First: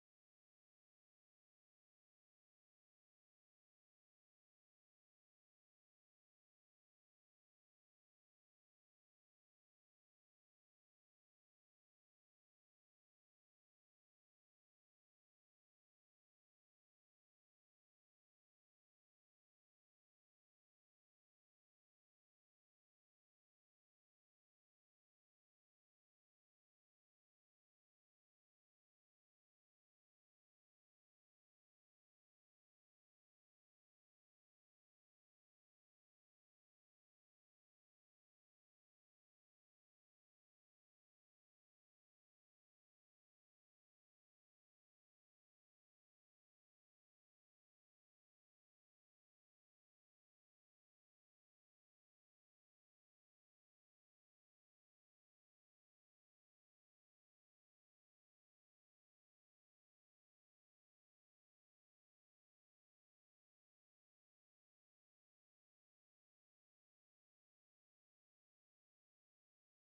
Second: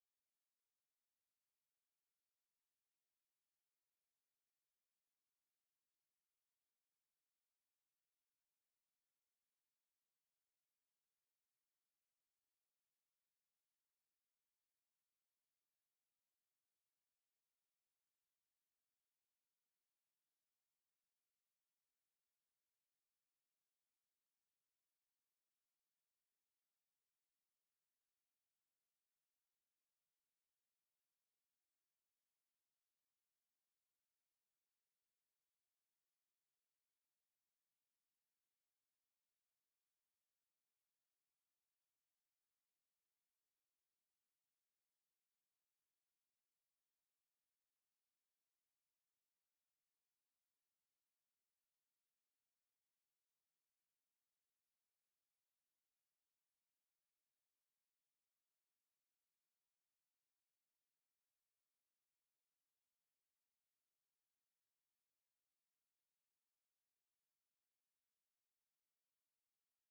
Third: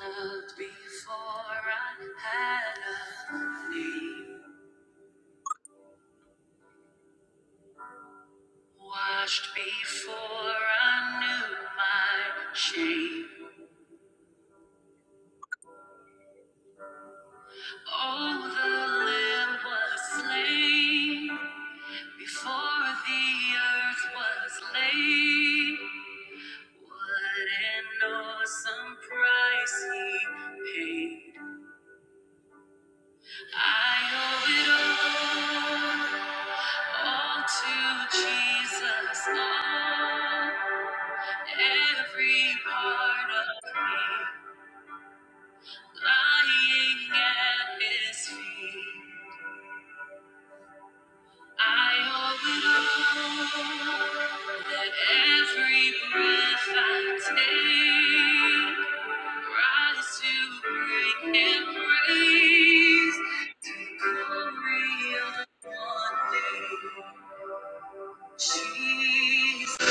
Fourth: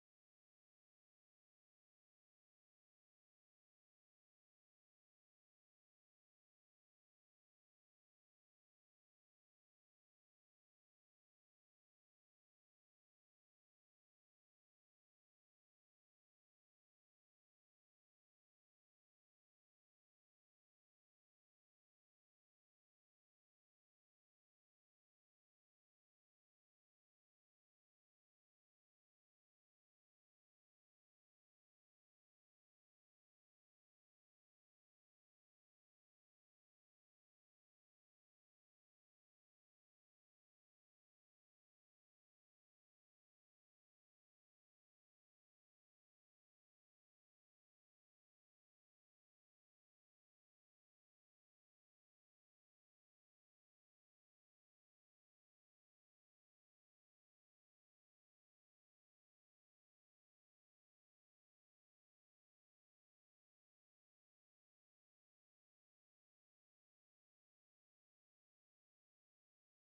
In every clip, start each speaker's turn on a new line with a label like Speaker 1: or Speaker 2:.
Speaker 1: Loved before I had a name. Washed before I knew my shame. Oh, the lamb was slain before the earth was laid. What an awesome price he paid. I owe it all, all to Jesus. All. Every part of me lying at his feet. I owe it all that every breath I take rise to bring him praise. To glory on one day, Jesus.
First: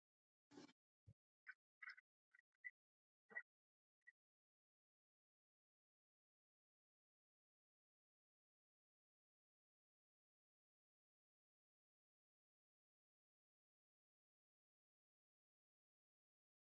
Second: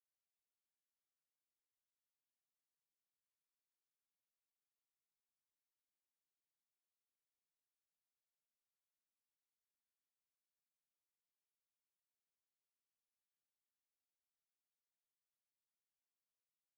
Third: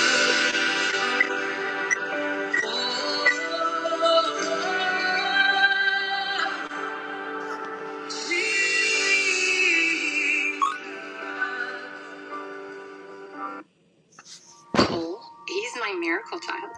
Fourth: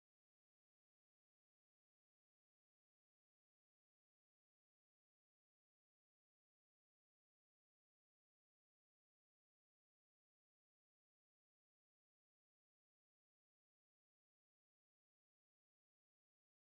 Speaker 1: Oh, He's my miracle child.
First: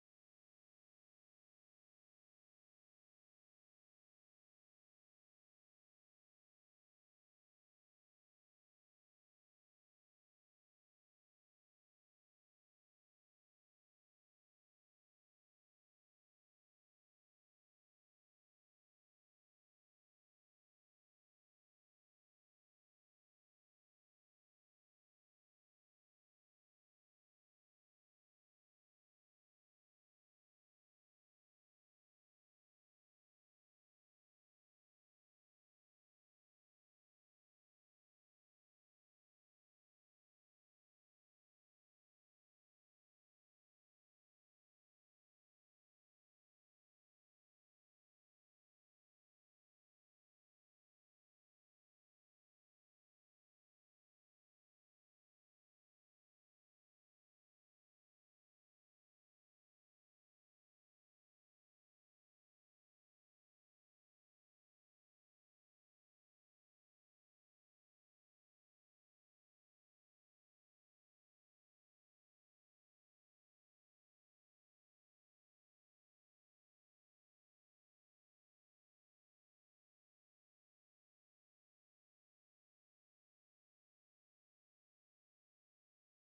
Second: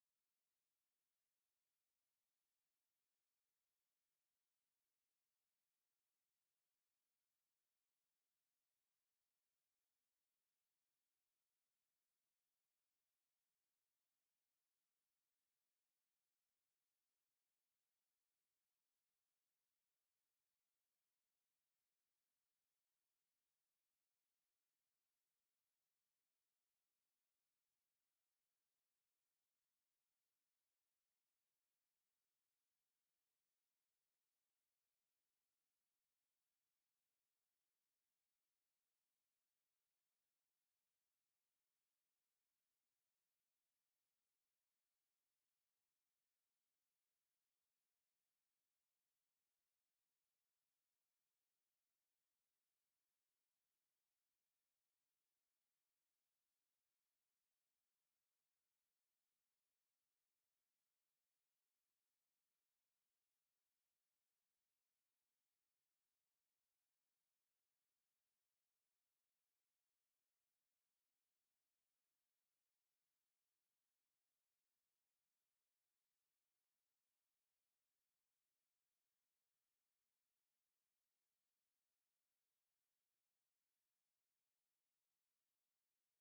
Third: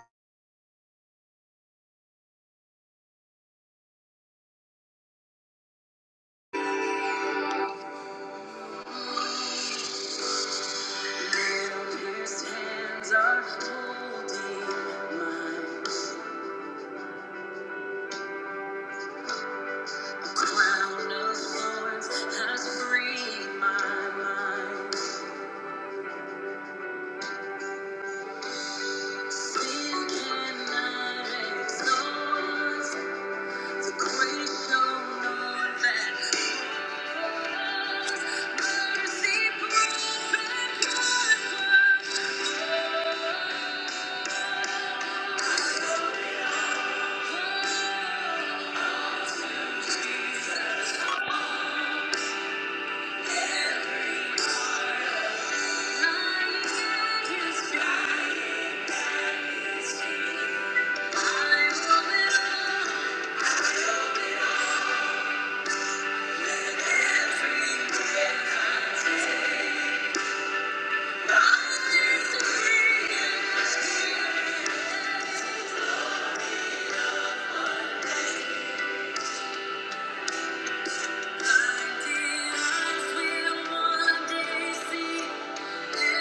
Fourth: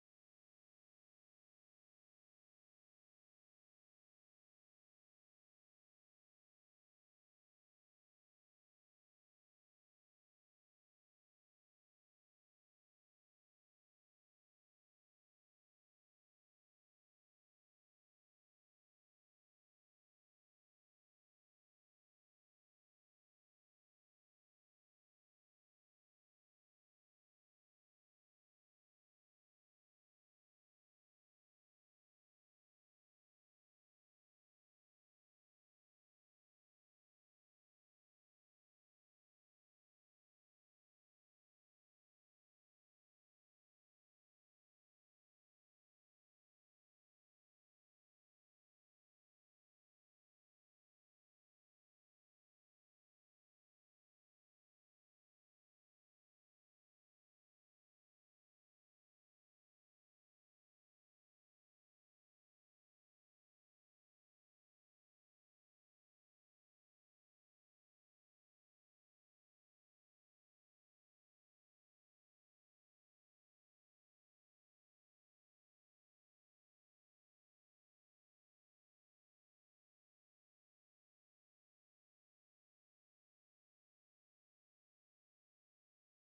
Speaker 1: Thank you.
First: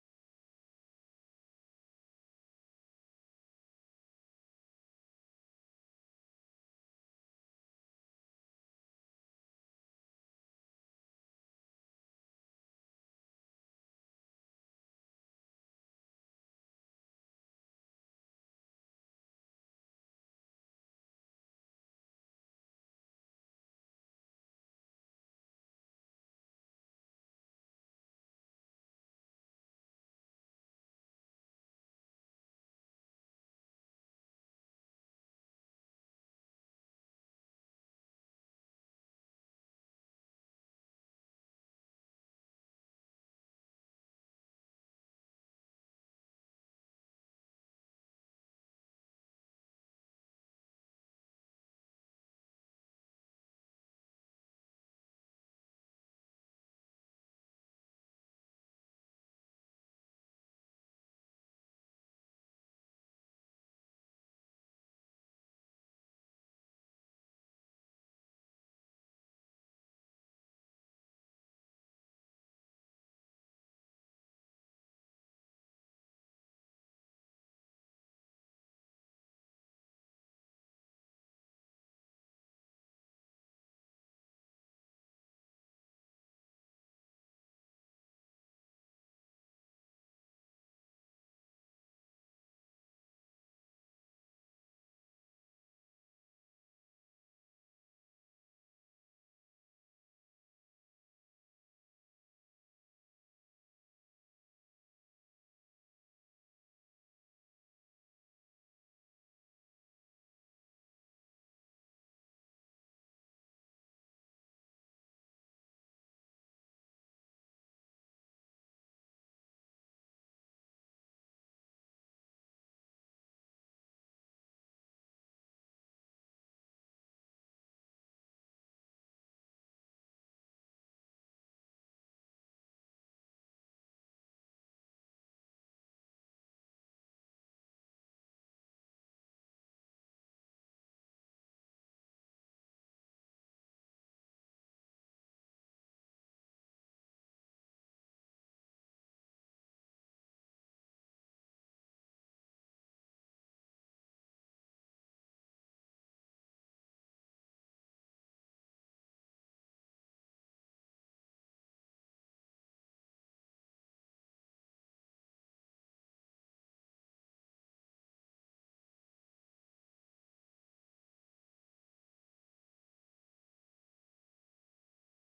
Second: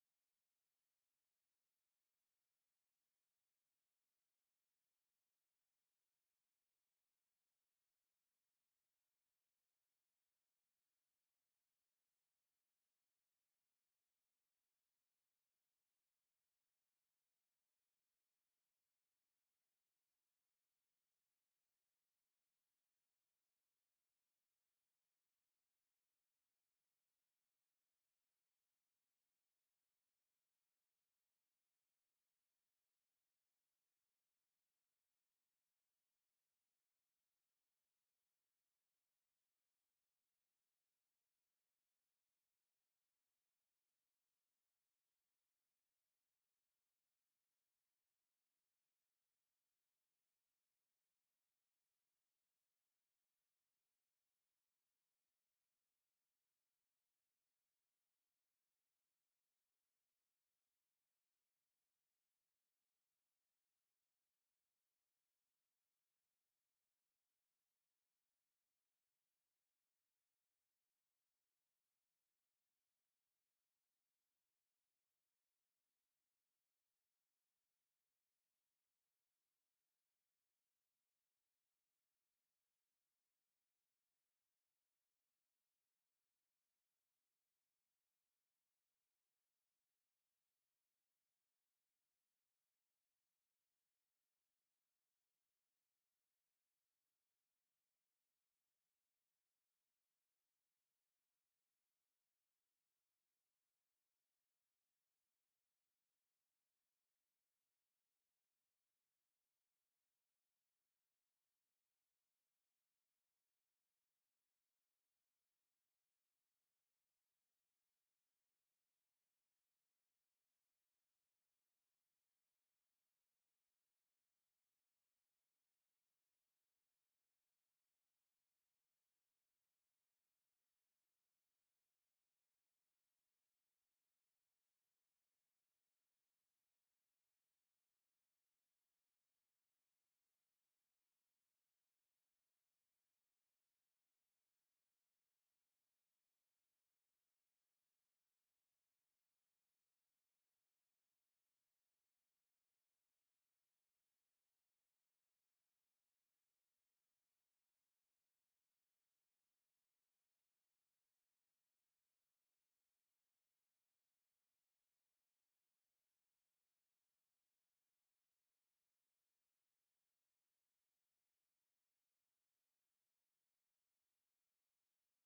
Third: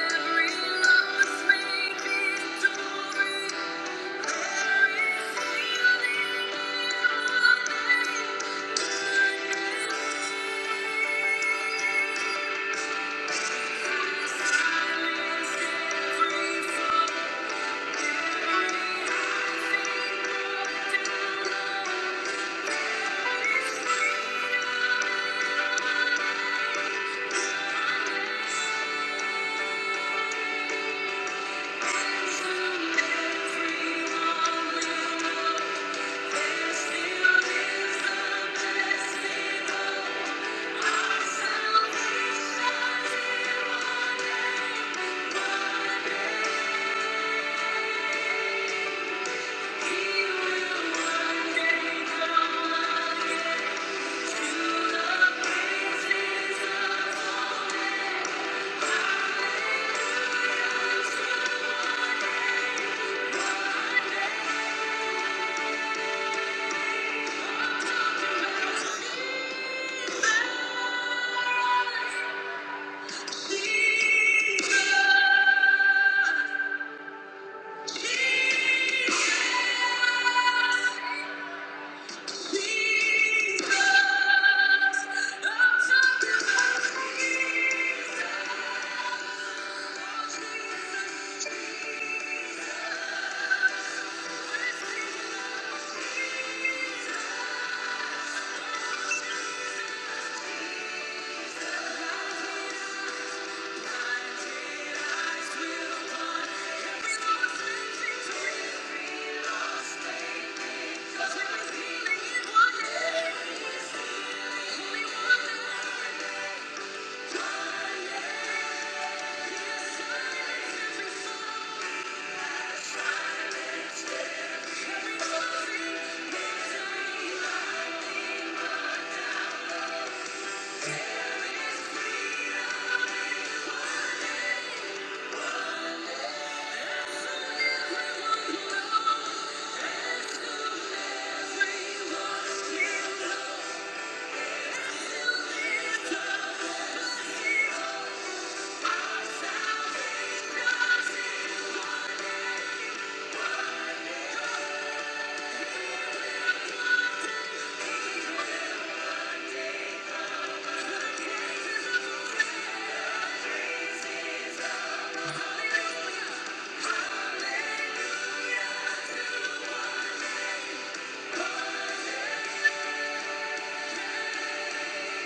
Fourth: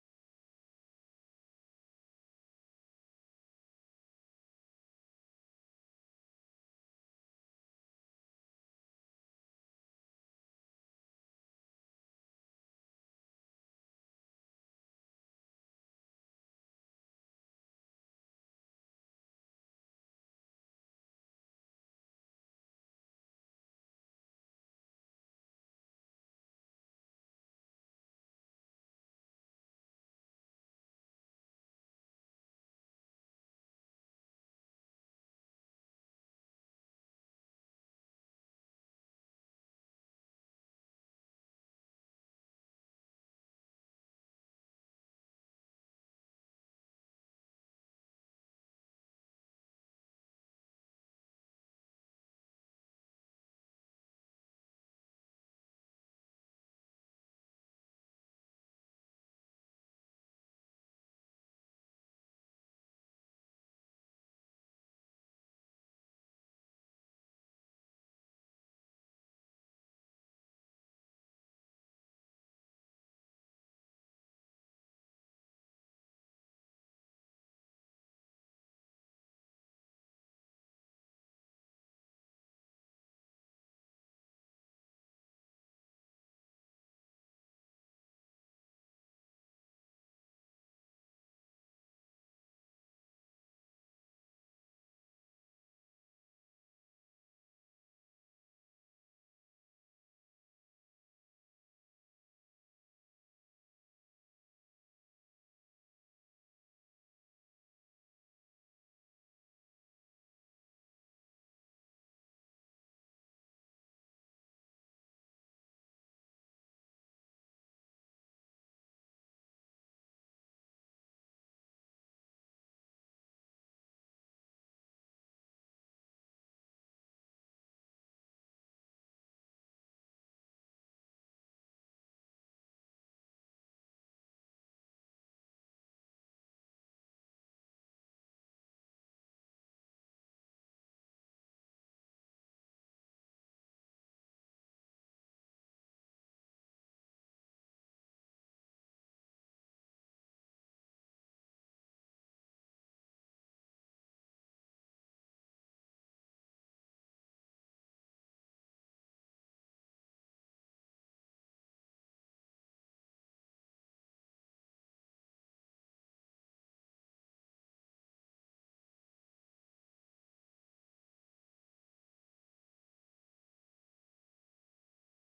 Speaker 1: Jesus! Yeah.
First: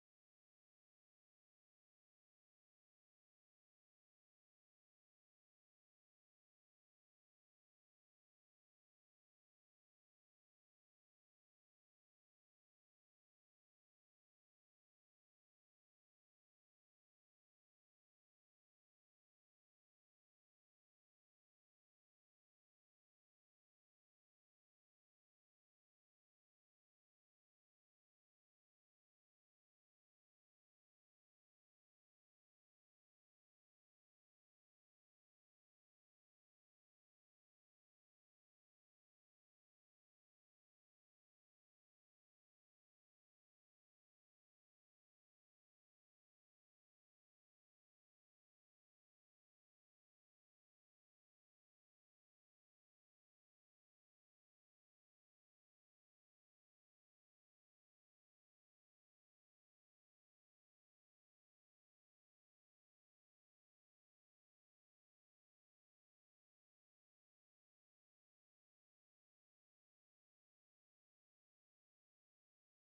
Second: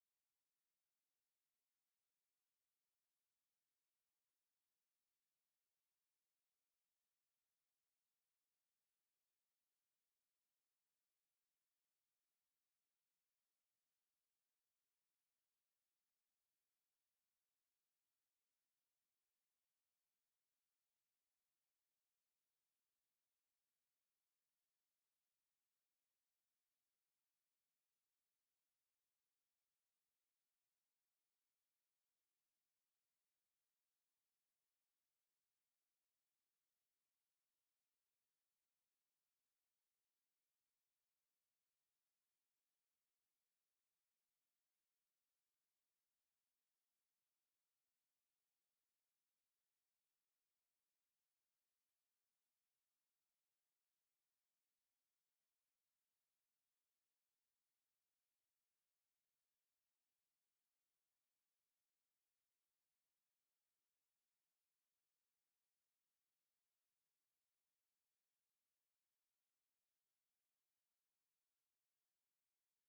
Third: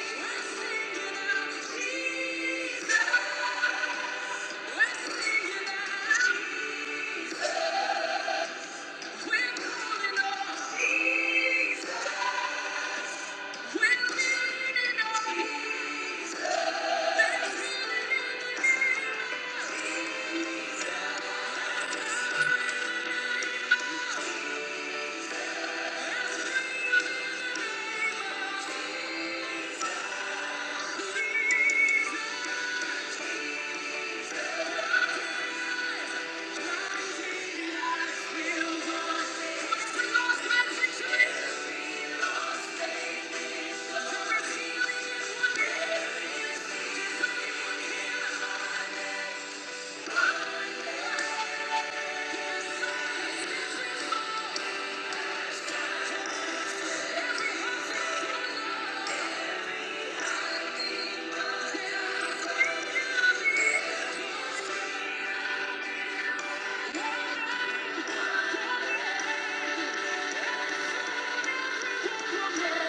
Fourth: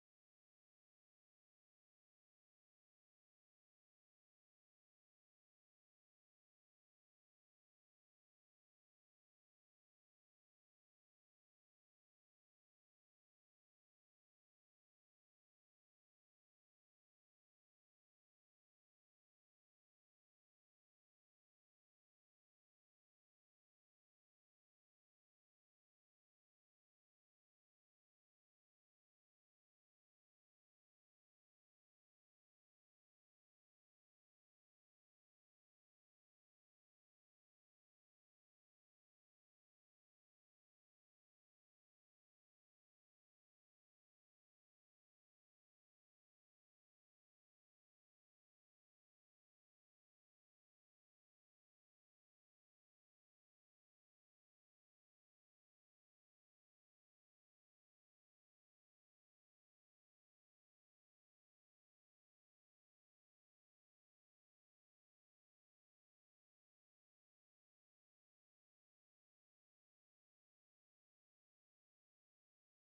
Speaker 1: Thank you. We're leaning on Jesus.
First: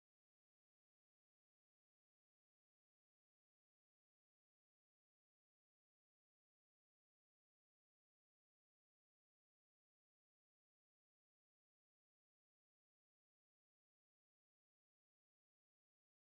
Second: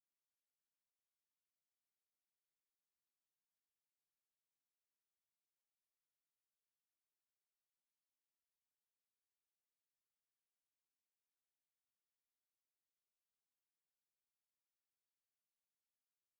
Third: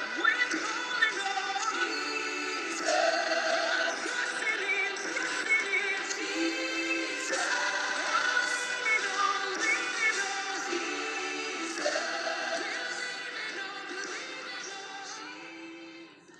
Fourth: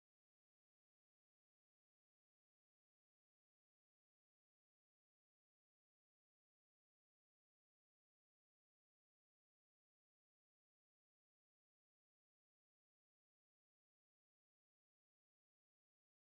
Speaker 1: We're calling on Jesus.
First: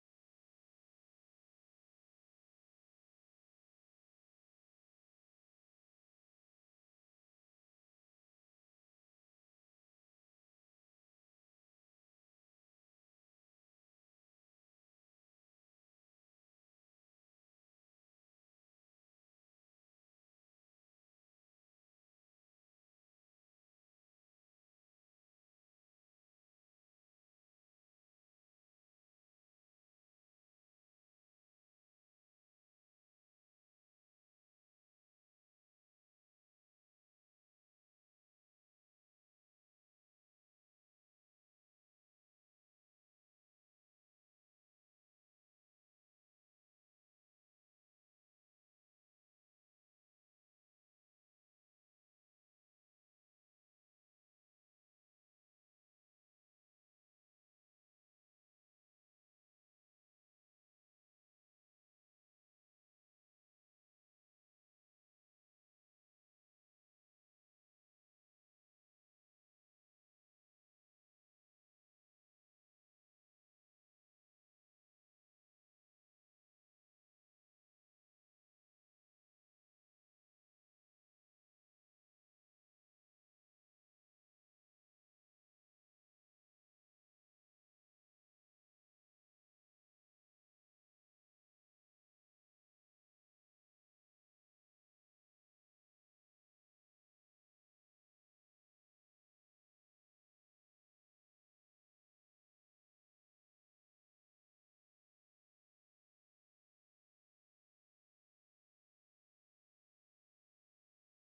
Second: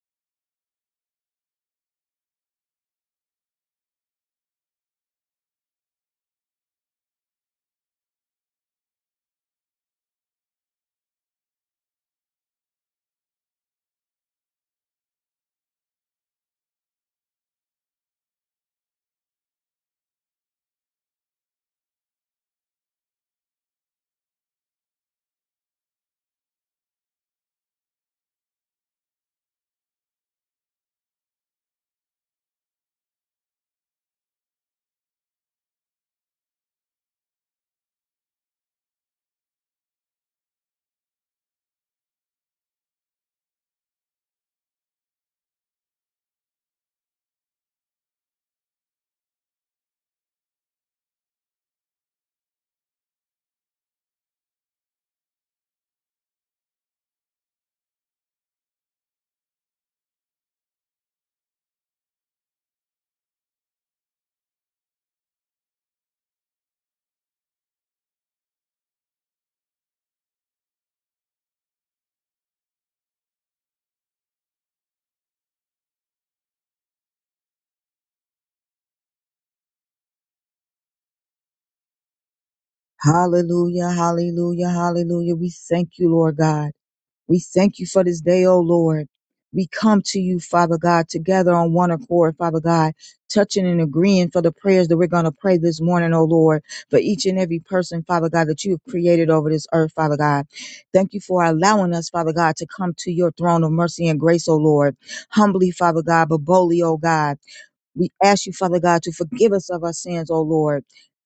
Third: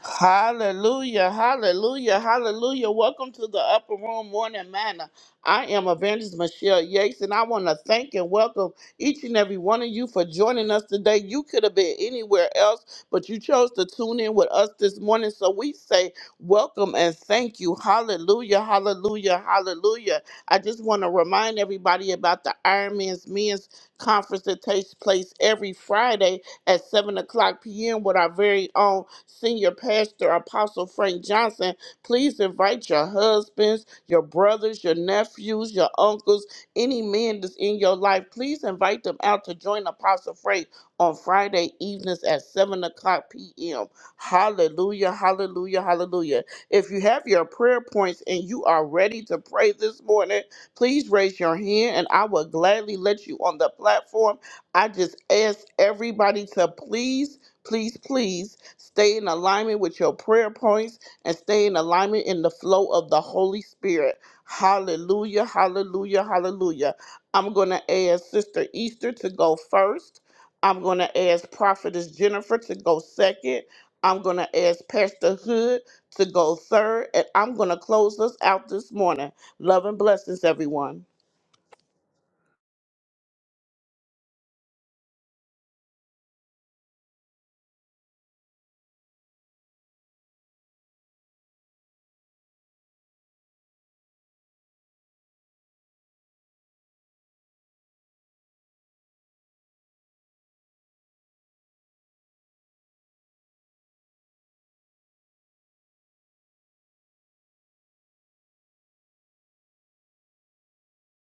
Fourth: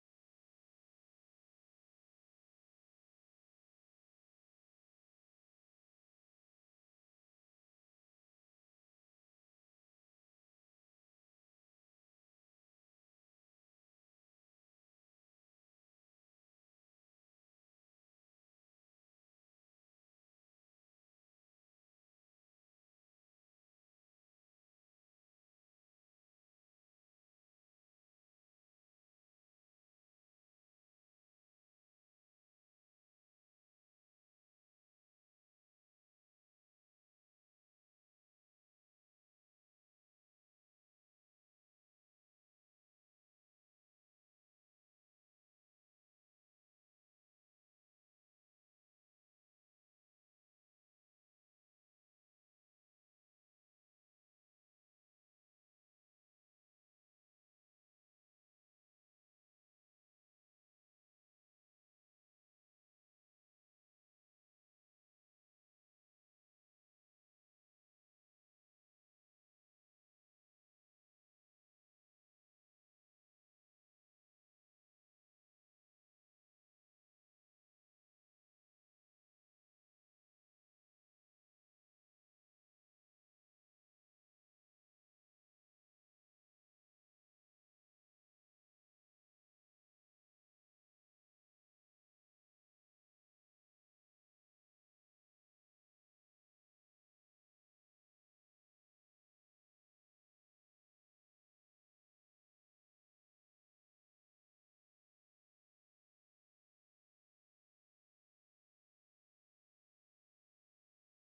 Speaker 1: Hallelujah, hallelujah, hallelujah. Welcome to the Upper Room Morning Manor. I am Evangelist Michelle Yates, and I want to thank and welcome each and every one of you for joining us today. You could have been anywhere else, but you chose to tune in with us this morning. So we say welcome and thank you. Hallelujah, hallelujah, hallelujah. I just want to remind everybody about the Iron Man's Men's Conference that takes place every Friday at 7 o'clock p.m. with our very own senior pastor, Apostle Frank Johnson. Please invite your husbands, your brothers, your nephews, your uncles, any man that's in your life. Please invite them out to join Apostle Frank on Friday evenings at 7 o'clock p.m. Hallelujah, hallelujah, hallelujah. If you have your prayer points and you are ready to pray this morning, please raise your hand and I will gladly let you on the platform I just ask everybody to please, please, please stay in alignment with your prayer points and stay in alignment in the flow of the Holy Spirit. Hallelujah, hallelujah, hallelujah. I'm going to ask Sister Easter to go first. I'm going to ask Prophetess Jennifer to go second. I'm going to ask Pastor Hood to go third. And I'm going to close us out this morning. Love and blessings, everyone.
Speaker 2: Hallelujah, hallelujah, hallelujah. We thank you, Lord God. We thank you for this day, O Lord. We come to you, Father God, together on one accord, Father God, touching and agreeing for the prayers that we're going to pray this morning, O Lord, for each and every person, Father God, that you have created over this earth, Father God. Thank you for allowing us, Father God, to come to your throne of mercy and grace, O Lord. Humbly, Father God, but boldly, O God. We ask you, Father God, to forgive us of our sins, O Lord.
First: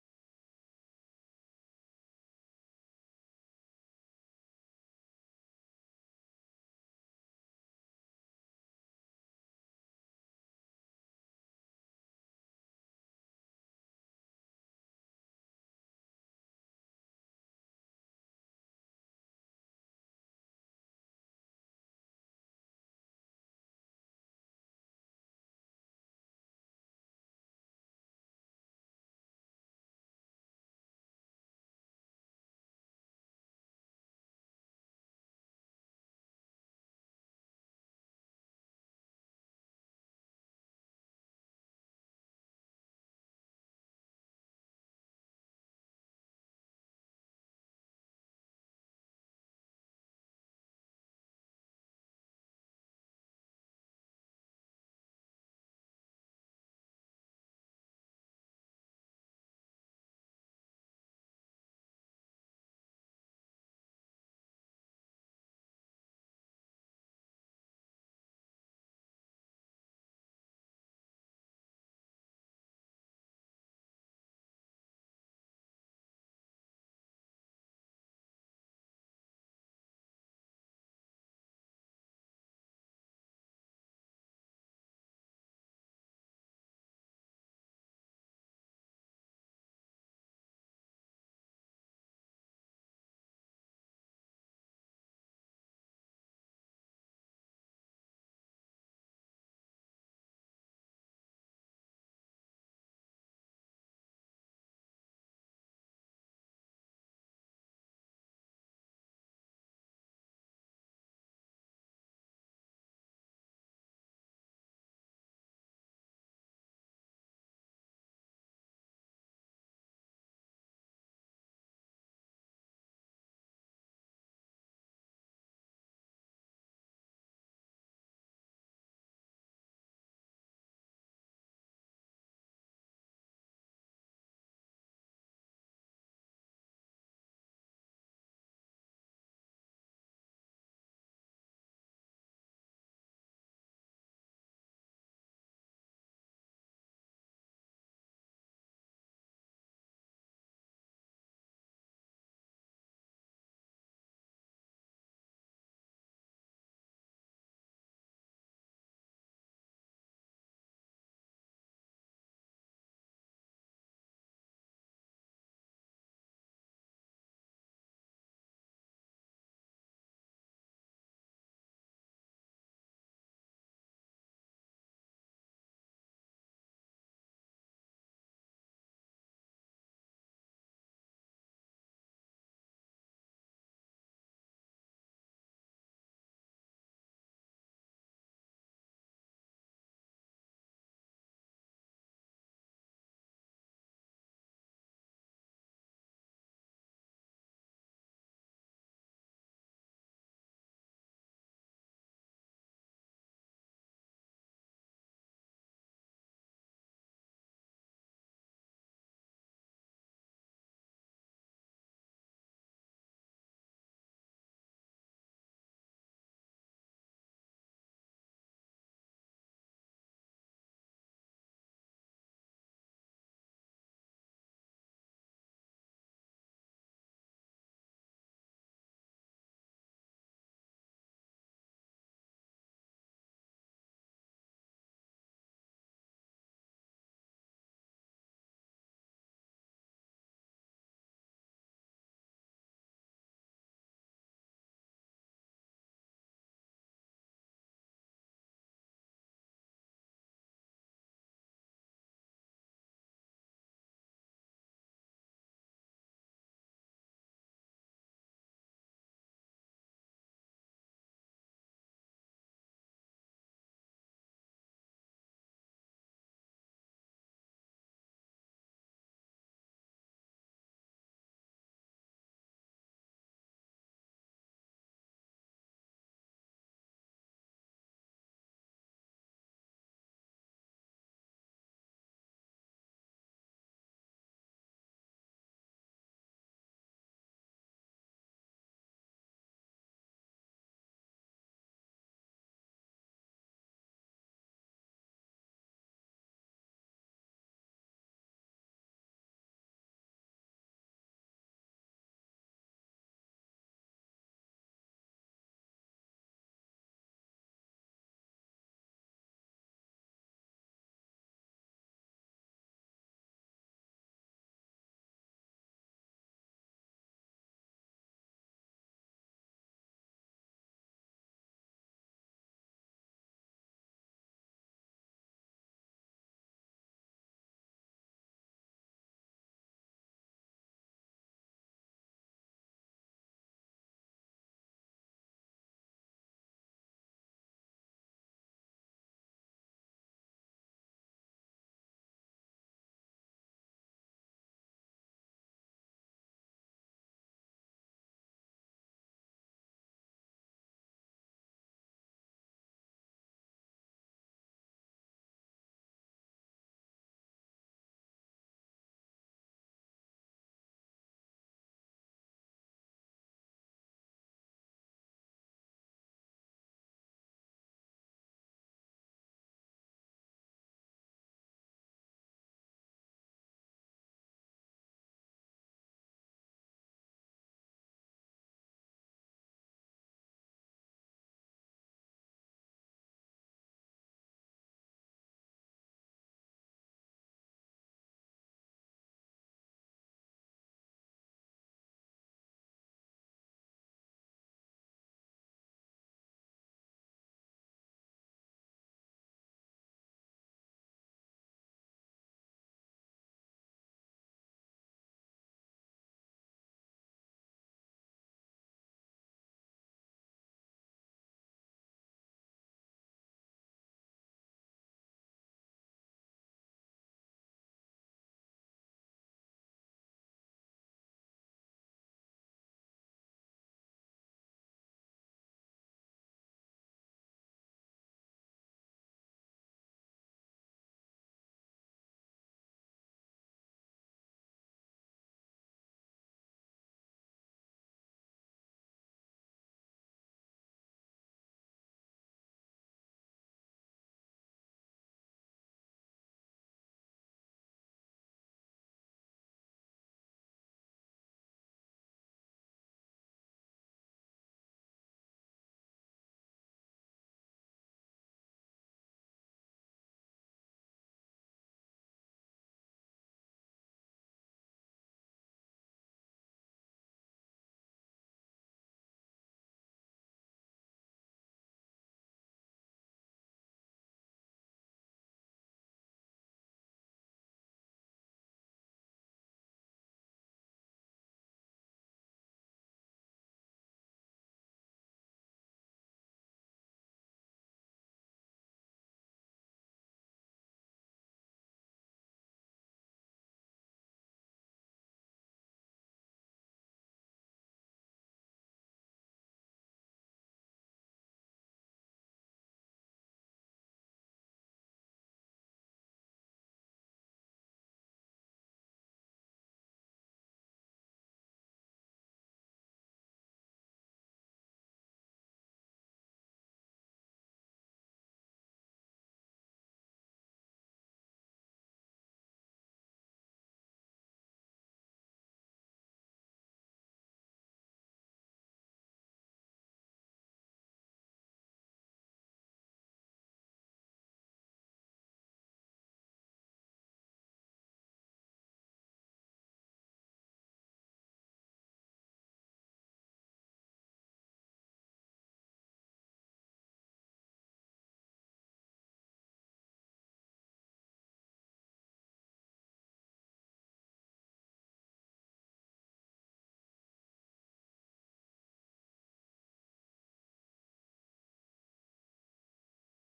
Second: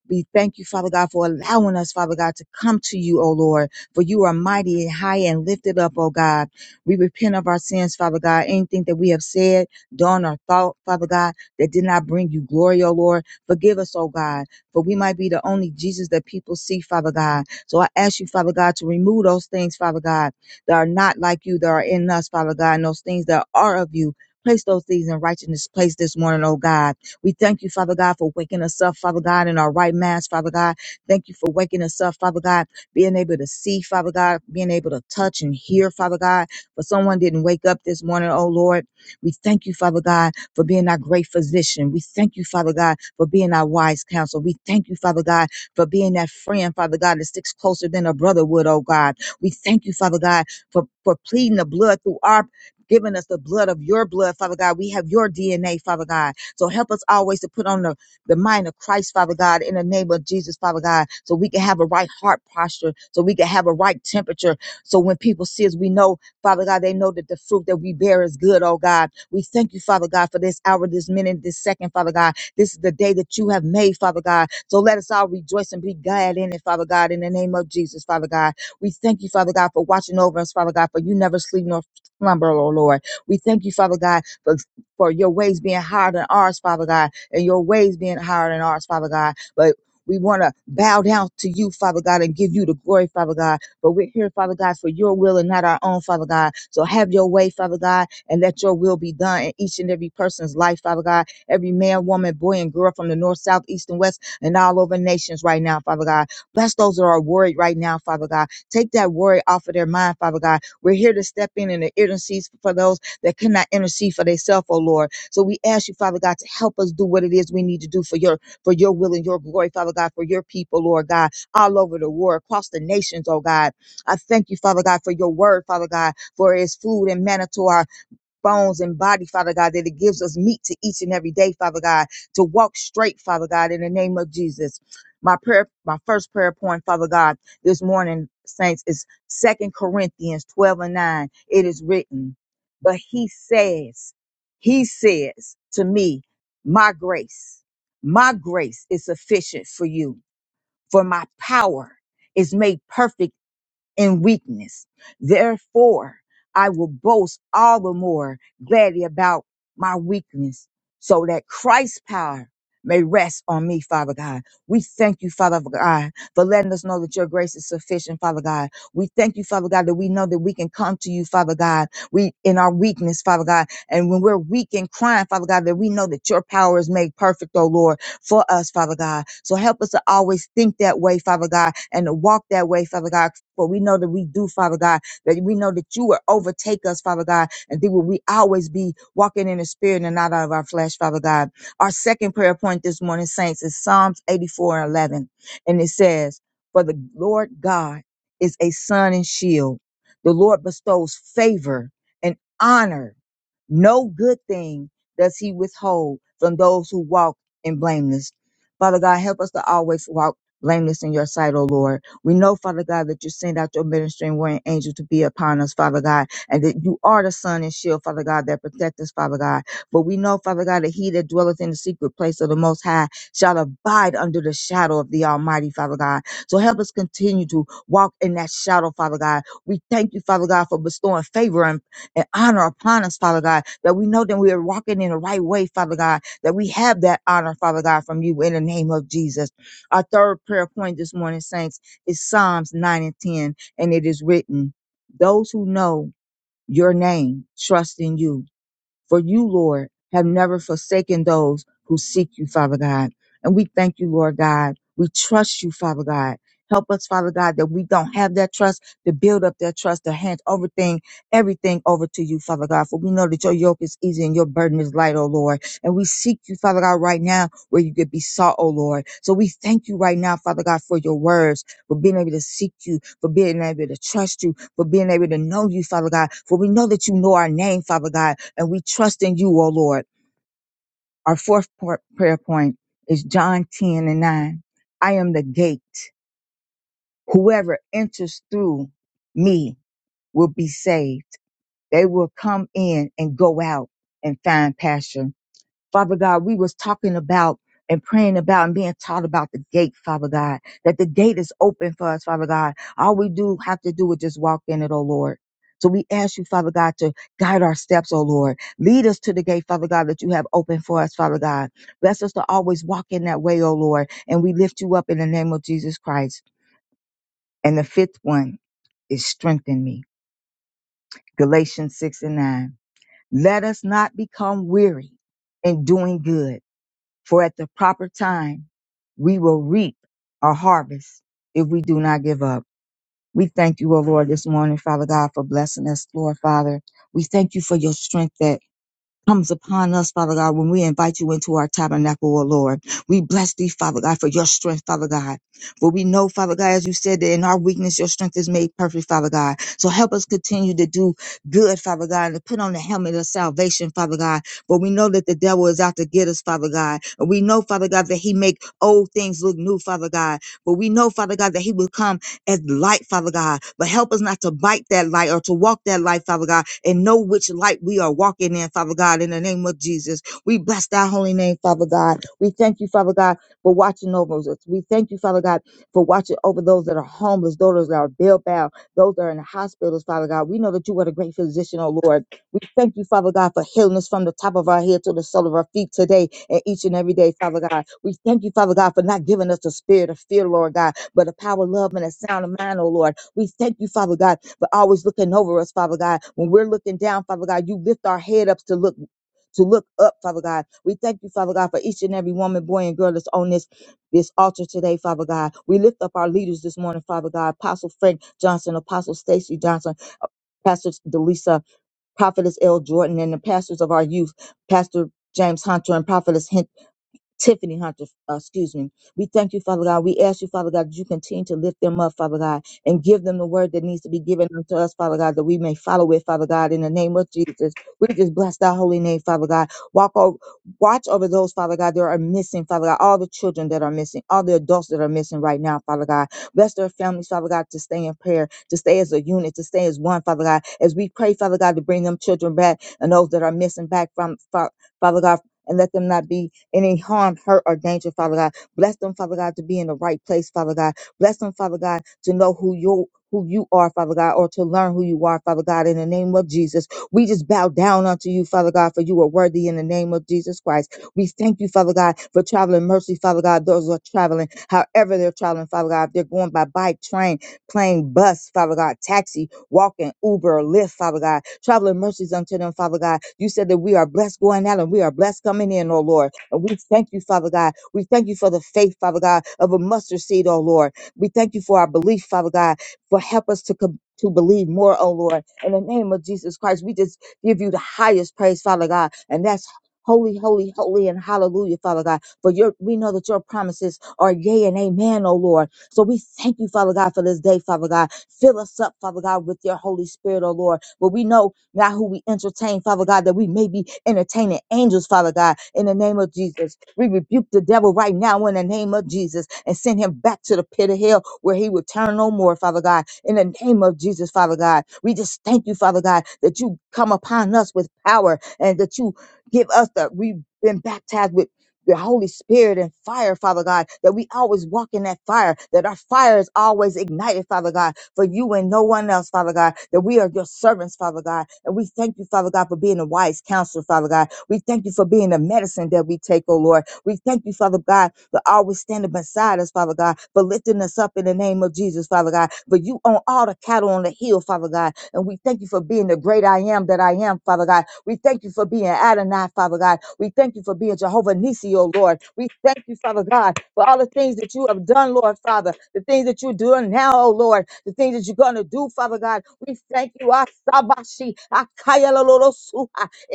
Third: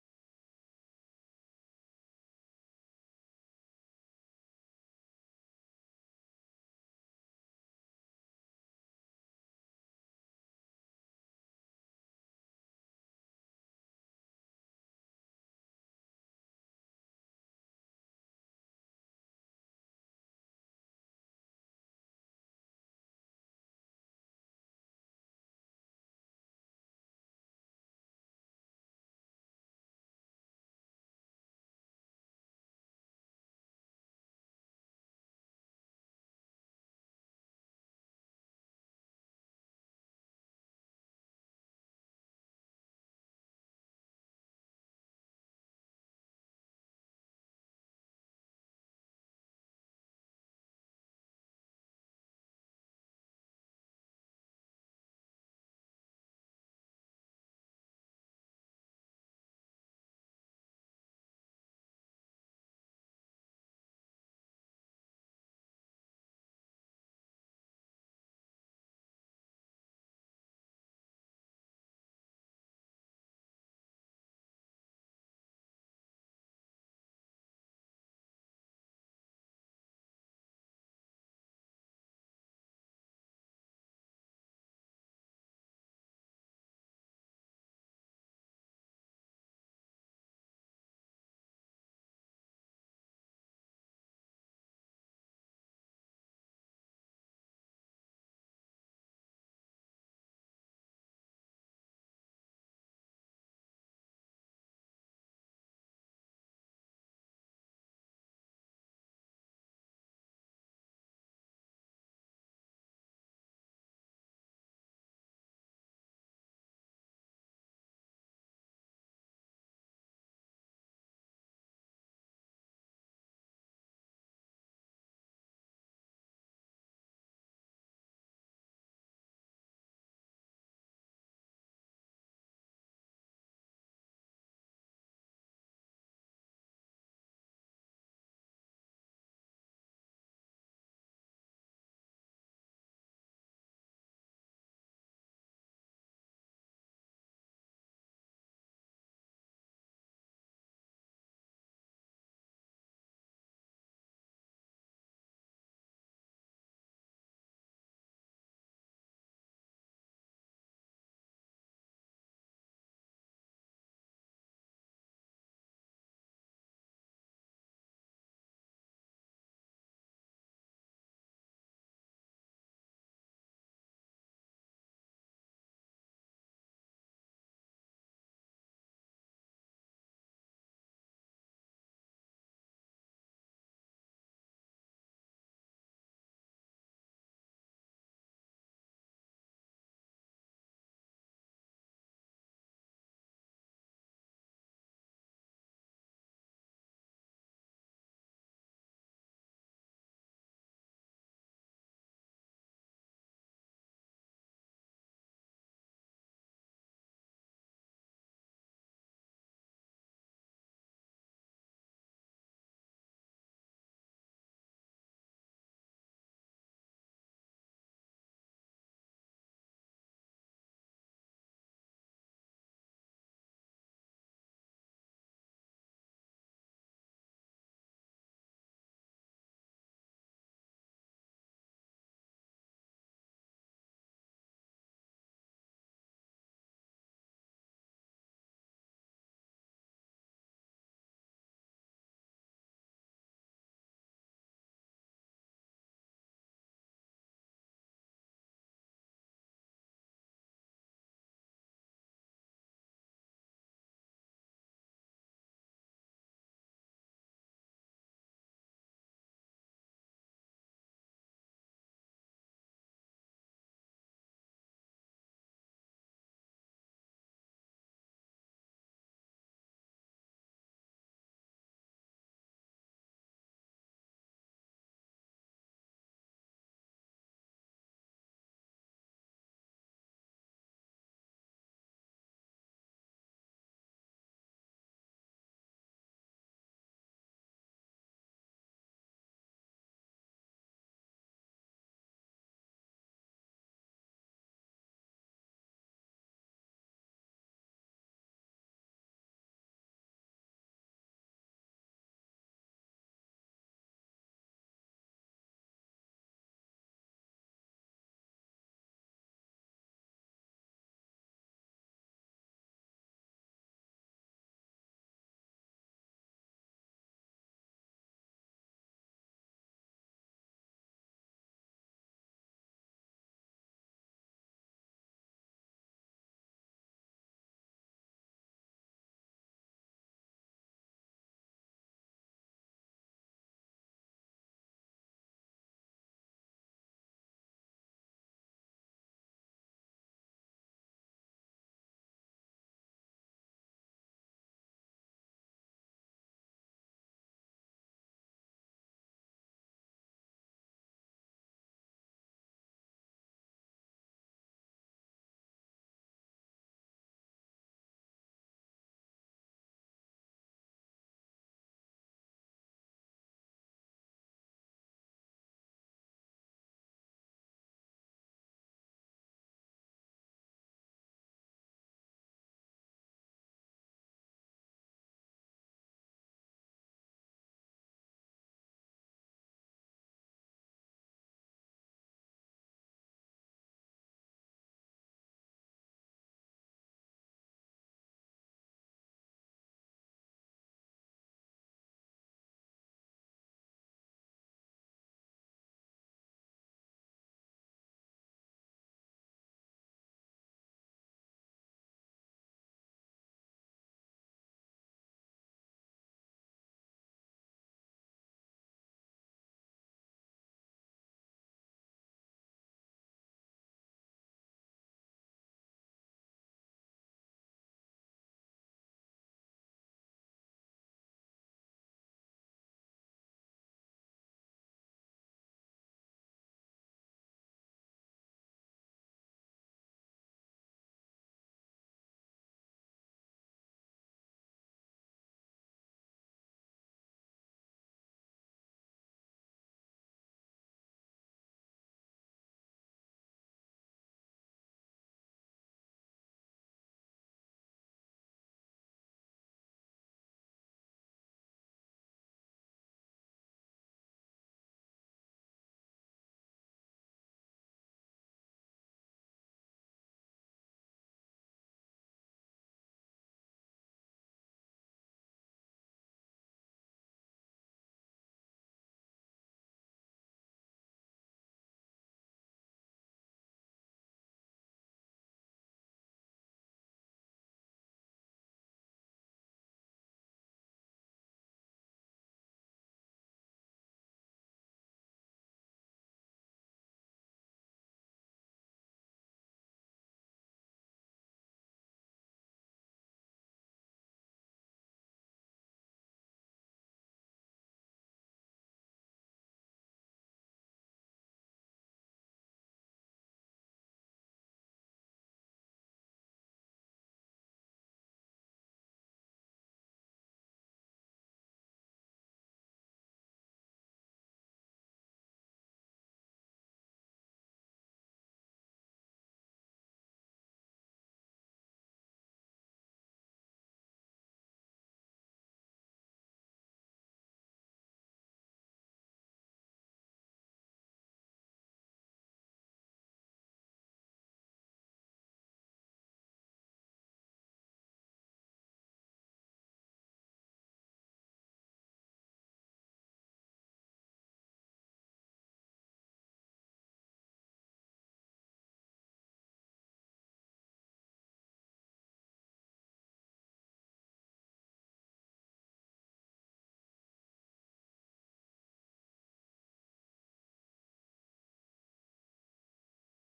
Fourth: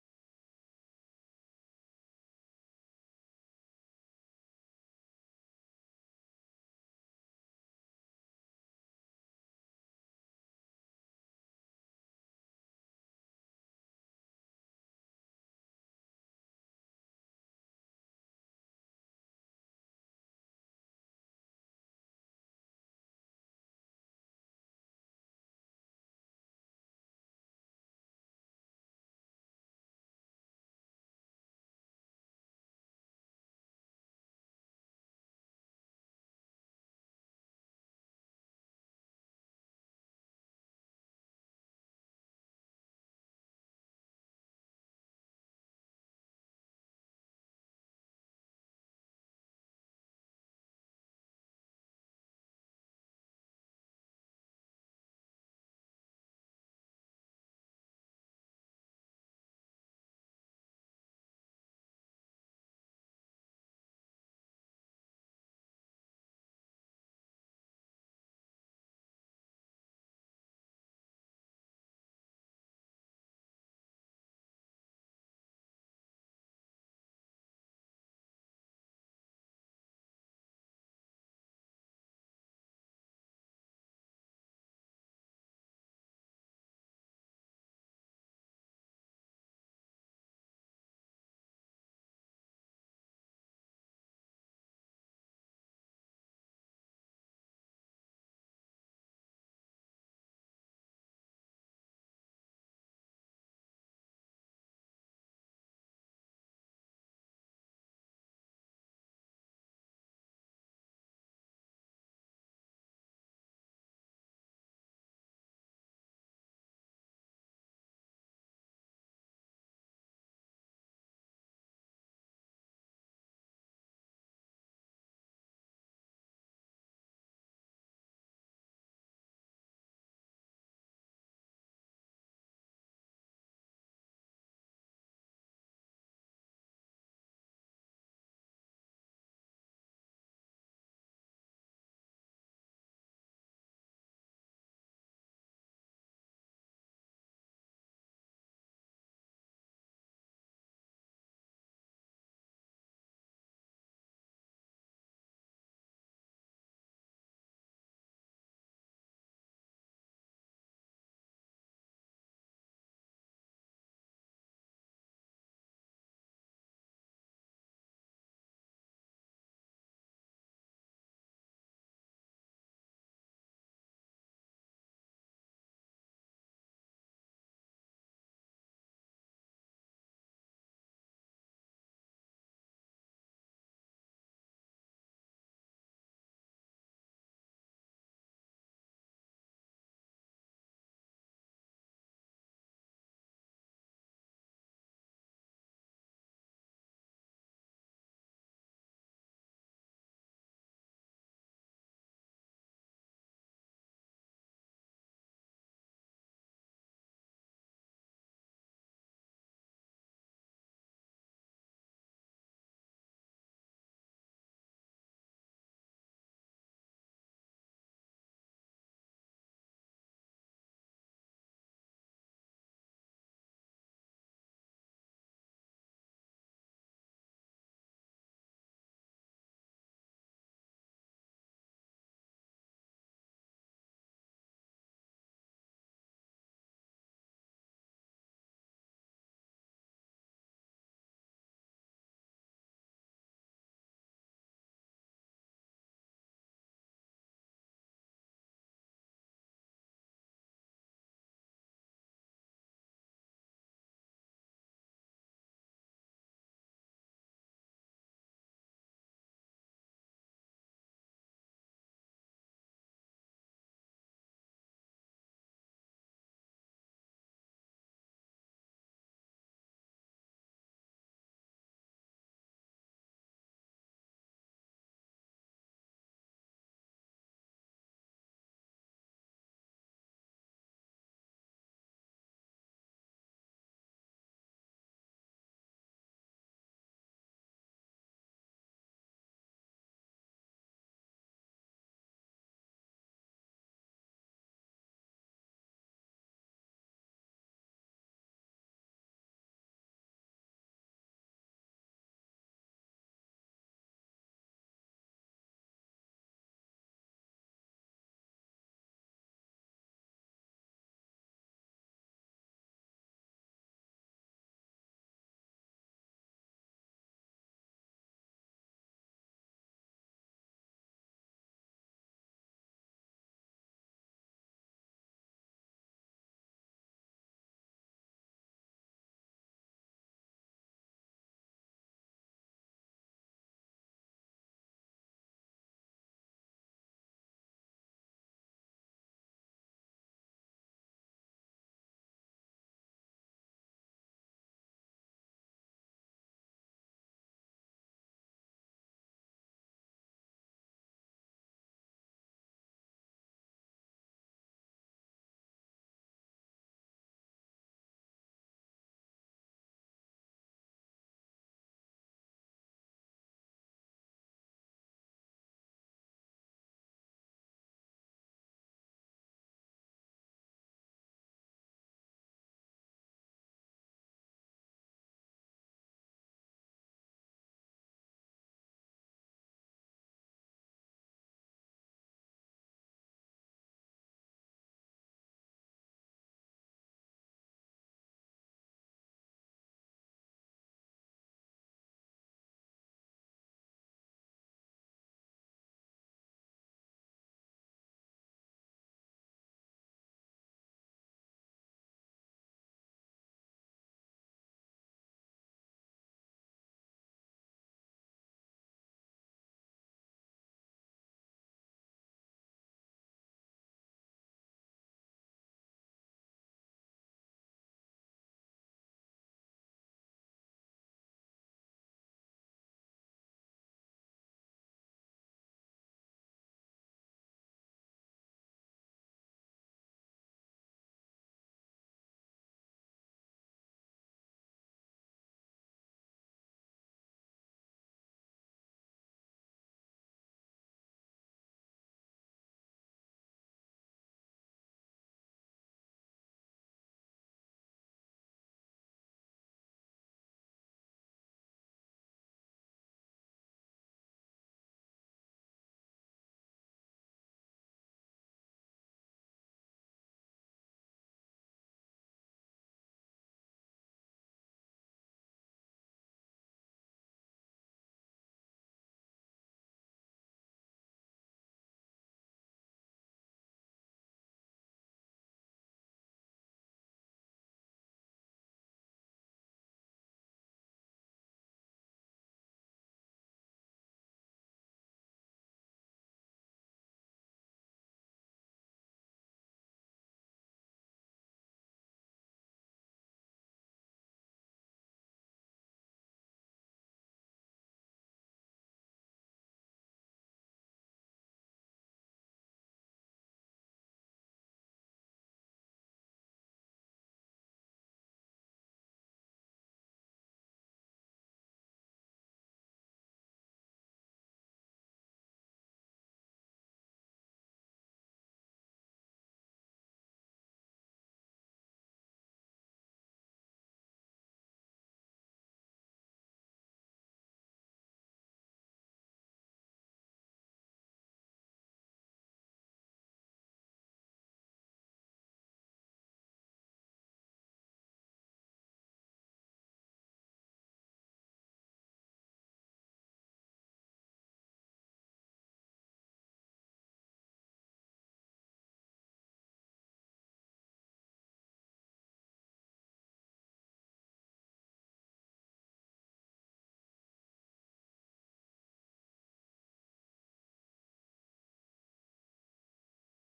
Speaker 2: We thank you, Father God, for allowing us, Father God, to come to you, O Lord, for you are mighty and high and lifted up, O God. We repent of our sins, Father God, anything that we have said, done, or thought, Father God, that did not bring you glory, O Lord. Forgive us, O God, for we might be the only Jesus that people see, Father God. So I ask you, Father God, to remove those things, Father God, that are not like you, that are in us, Father God, and those things that are of you. Place those things in righteousness place this morning, oh God. We thank you, Father God, for waking us up, Father God, in our right minds, Father God. Thank you for waking us up, Father God, being able to see, Father God, being able to touch and hear, Father God. For someone didn't wake up this morning, oh Lord. We thank you, Father God, for being our great physician. We thank you, Father God, for being our wise counsel. We thank you, Father God, for being that friend, Father God, that sticks closer than a brother would, oh God. We thank you, Father God, for, for pleading the blood through our given us the blood of your blood, Father God. We have your DNA, Father God. So help us always to put on the, the mind of Christ, Father God, in the name of Jesus, Father God, so we can have a right heart posture, so we can have a right temperature. So when people see us, we know, Father God, they know that the fruit that we bear is good, oh God. We thank you, Father God, for this hour, this minute, this second, Father God. This is the day that you have made, Father God. So let us all rejoice and be glad in it, Father God, in the name of Jesus, Father God. We thank you, Father God, for watching over us, Father God, for you never sleep nor slumber, oh Lord. We thank you, Father God, for, for your ways being higher than ours, Father God, and your ways being higher than ours, Father God. But we want to bow down to you, Father God, and give you the glory, Father God. But we're here, Father God, for your will and not our own, Father God. So have your way, Father God, and let your will be done in each and every person's life, Father God. Every man, woman, boy, and girl from the north, south, east, and west, and all over nations right now, Father God. Bless those that are worried right now, Father God. Take that worry off of their mind, Father God we're here to step in and to intercede for those that cannot intercede for themselves, oh Lord. So we ask you, Father God, to help us do what it is we need to do for your for your will and your glory, Father God, for your people, Lord God, all over the world, across the nations, oh God. I thank you, Father God, for your word, Father God, for it's food and manna to our bones and body, Father God, that it gives us meat to each and every day, Father God, to walk straight, Father God, in the name of Jesus. My prayer, my first prayer point, Father God, this morning, saints, is Second Corinthians 12 and 9. It is written, but he says, he says to me, my grace, my grace is sufficient for you, for my power is made perfect in weakness. Therefore, I will boast all the more gladly about my weakness so that Christ's power may rest on me, Father God. We thank you, Father God, for letting us know that your grace is sufficient, Father God. We thank you, Father God, that we know that we can come to you, Father God, we in our weakness, Father God. And when we're weak and crying, Father God, that we know that your power is made perfect, oh Lord for us, Father God. So help us to always think that way, Father God, and to walk that way, Father God. For we know that we do, Father God, that we know that you will overtake us, Father God, and that we always be walking in the spirit and not out of our flesh, Father God. Our second prayer point this morning, saints, is Psalms 84 and 11. And it says, For the Lord God is a sun and shield. The Lord bestows favor and honor. No good thing does he withhold from those who walk and blameless. Father God, help us to always walk blameless in your sight, O Lord. We know, Father God, that you send out your ministering warring angel to be upon us, Father God, and that you are the sun and shield, Father God, that protect us, Father God. But we know, Father God, that he that dwelleth in the secret place of the Most High shall abide under the shadow of the Almighty, Father God. So help us continue to walk in that shadow, Father God. We thank you, Father God, for bestowing favor and, and honor upon us, Father God, that we know that we are walking in the right way, Father God, that we have that honor, Father God, from you in the name of Jesus. Our third prayer point this morning, saints, is Psalms 9 and 10, and it is written, Those who know your name trust in you for you, Lord, have never forsaken those who seek you, Father God. And we thank you, Lord God. We trust you, Father God. Help us, Father God, that we don't have that trust, to build up that trust, to hand over thing, everything over to you, Father God. For we know that your yoke is easy and your burden is light, O Lord. And we seek you, Father God, right now where you could be sought, O Lord. So we thank you right now, Father God, for your words, for being able to seek you, for being able to trust you, for being able to know you, Father God. For we know that you know our name, Father God, and we trust in you, O Lord. Our fourth por- prayer point is John 10 and 9. I am the gate. Whoever enters through me will be saved. They will come in and go out and find pasture. Father God, we was talking about and praying about and being taught about the gate, Father God, that the gate is open for us, Father God. All we do have to do is just walk in it, oh Lord. So we ask you, Father God, to guide our steps, oh Lord. Lead us to the gate, Father God, that you have open for us, Father God. Bless us to always walk in that way, oh Lord. And we lift you up in the name of Jesus Christ. And the fifth one is strengthen me. Galatians 6 and 9. Let us not become weary in doing good For at the proper time, we will reap a harvest if we do not give up. We thank you, O Lord, this morning, Father God, for blessing us, Lord Father. We thank you for your strength that comes upon us, Father God, when we invite you into our tabernacle, O Lord. We bless thee, Father God, for your strength, Father God. For we know, Father God, as you said, that in our weakness, your strength is made perfect, Father God. So help us continue to do good, Father God, and to put on the helmet of salvation, Father God. For we know that the devil is out to get us, Father God. And we know, Father God, that he make old things look new, Father God. But we know, Father God, that he will come as light, Father God. But help us not to bite that light or to walk that light, Father God, and know which light we are walking in, Father God, in the name of Jesus. We bless thy holy name, Father God. We thank you, Father God, for watching over us. We thank you, Father God, for watching over those that are homeless, those that are bail-bound, those that are in the hospitals, Father God. We know that you are the great physician, oh Lord. We thank you, Father God, for healing us from the top of our head to the sole of our feet today and each and every day, Father God. We thank you, Father God, for not giving us the spirit of fear, Lord God but a power, love, and a sound of mind, oh Lord. We thank you, Father God, for always looking over us, Father God. When we're looking down, Father God, you lift our head up to look. To look up, Father God. We thank you, Father God, for each and every woman, boy, and girl that's on this this altar today, Father God. We lift up our leaders this morning, Father God. Apostle Frank Johnson, Apostle Stacy Johnson, Pastor Delisa, Prophetess L. Jordan, and the pastors of our youth, Pastor James Hunter and Prophetess Hen- Tiffany Hunter, uh, excuse me. We thank you, Father God. We ask you, Father God, that you continue to lift them up, Father God, and give them the word that needs to be given unto us, Father God, that we may follow it, Father God, in the name of Jesus. We just bless thy holy name, Father God. Walk over, watch over those, Father God, that are missing, Father God, all the children that are missing, all the adults that are missing right now, Father God. Bless their families, Father God, to stay in prayer, to stay as a unit, to stay as one, Father God, as we pray, Father God, to bring them children back and those that are missing back from, Fa- Father God, and let them not be any harm, hurt, or danger, Father God. Bless them, Father God, to be in the right place, Father God. Bless them, Father God, to know who you who you are, Father God, or to learn who you are, Father God, in the name of Jesus. We just bow down unto you, Father God, for you are worthy in the name of Jesus Christ. We thank you, Father God, for traveling mercy, Father God, those who are traveling, however they're traveling, Father God, if they're going by bike, train, plane, bus, Father God, taxi, walking, Uber, or Lyft, Father God, traveling mercies unto them, Father God. You said that we are blessed going out and we are blessed coming in, oh Lord. And we thank you, Father God. We thank you for the faith, Father God, of a mustard seed, oh Lord. We thank you for our belief, Father God, for help us to com- to believe more, oh Lord. In the name of Jesus Christ, we just give you the highest praise, Father God. And that's holy, holy, holy, and hallelujah, Father God. For your we know that your promises are yea and amen, oh Lord. So we thank you, Father God, for this day, Father God. Fill us up, Father God, with your Holy Spirit, oh Lord. But we know God, who we entertain, Father God, that we may be entertaining angels, Father God, in the name of Jesus. We rebuke the devil right now in the name of Jesus and send him back to the pit of hell where he will turn no more, Father God, in the name of Jesus, Father God. We just thank you, Father God, that you come upon us with power and that you give us the, we've been baptized with the Holy Spirit and fire, Father God, that we always walk in that fire, that our fire is always ignited, Father God, for you and no one else, Father God, that we are your servants, Father God. And we thank you, Father God, for being a wise counselor, Father God. We thank you for being the medicine that we take, oh Lord. We thank you, Father God, for always standing beside us, Father God, for lifting us up in the name of Jesus, Father God. For you own all the cattle on the hill, Father God. And we thank you for being the great I am that I am, Father God. We thank you for being Adonai, Father God. We thank you for being Jehovah Nissi, oh Lord. We thank you, Father God, for all the things that you have done, Lord Father, the things that you're doing now, oh Lord, the things that you're going to do, Father God. We thank you. Ah, sabashi, ah,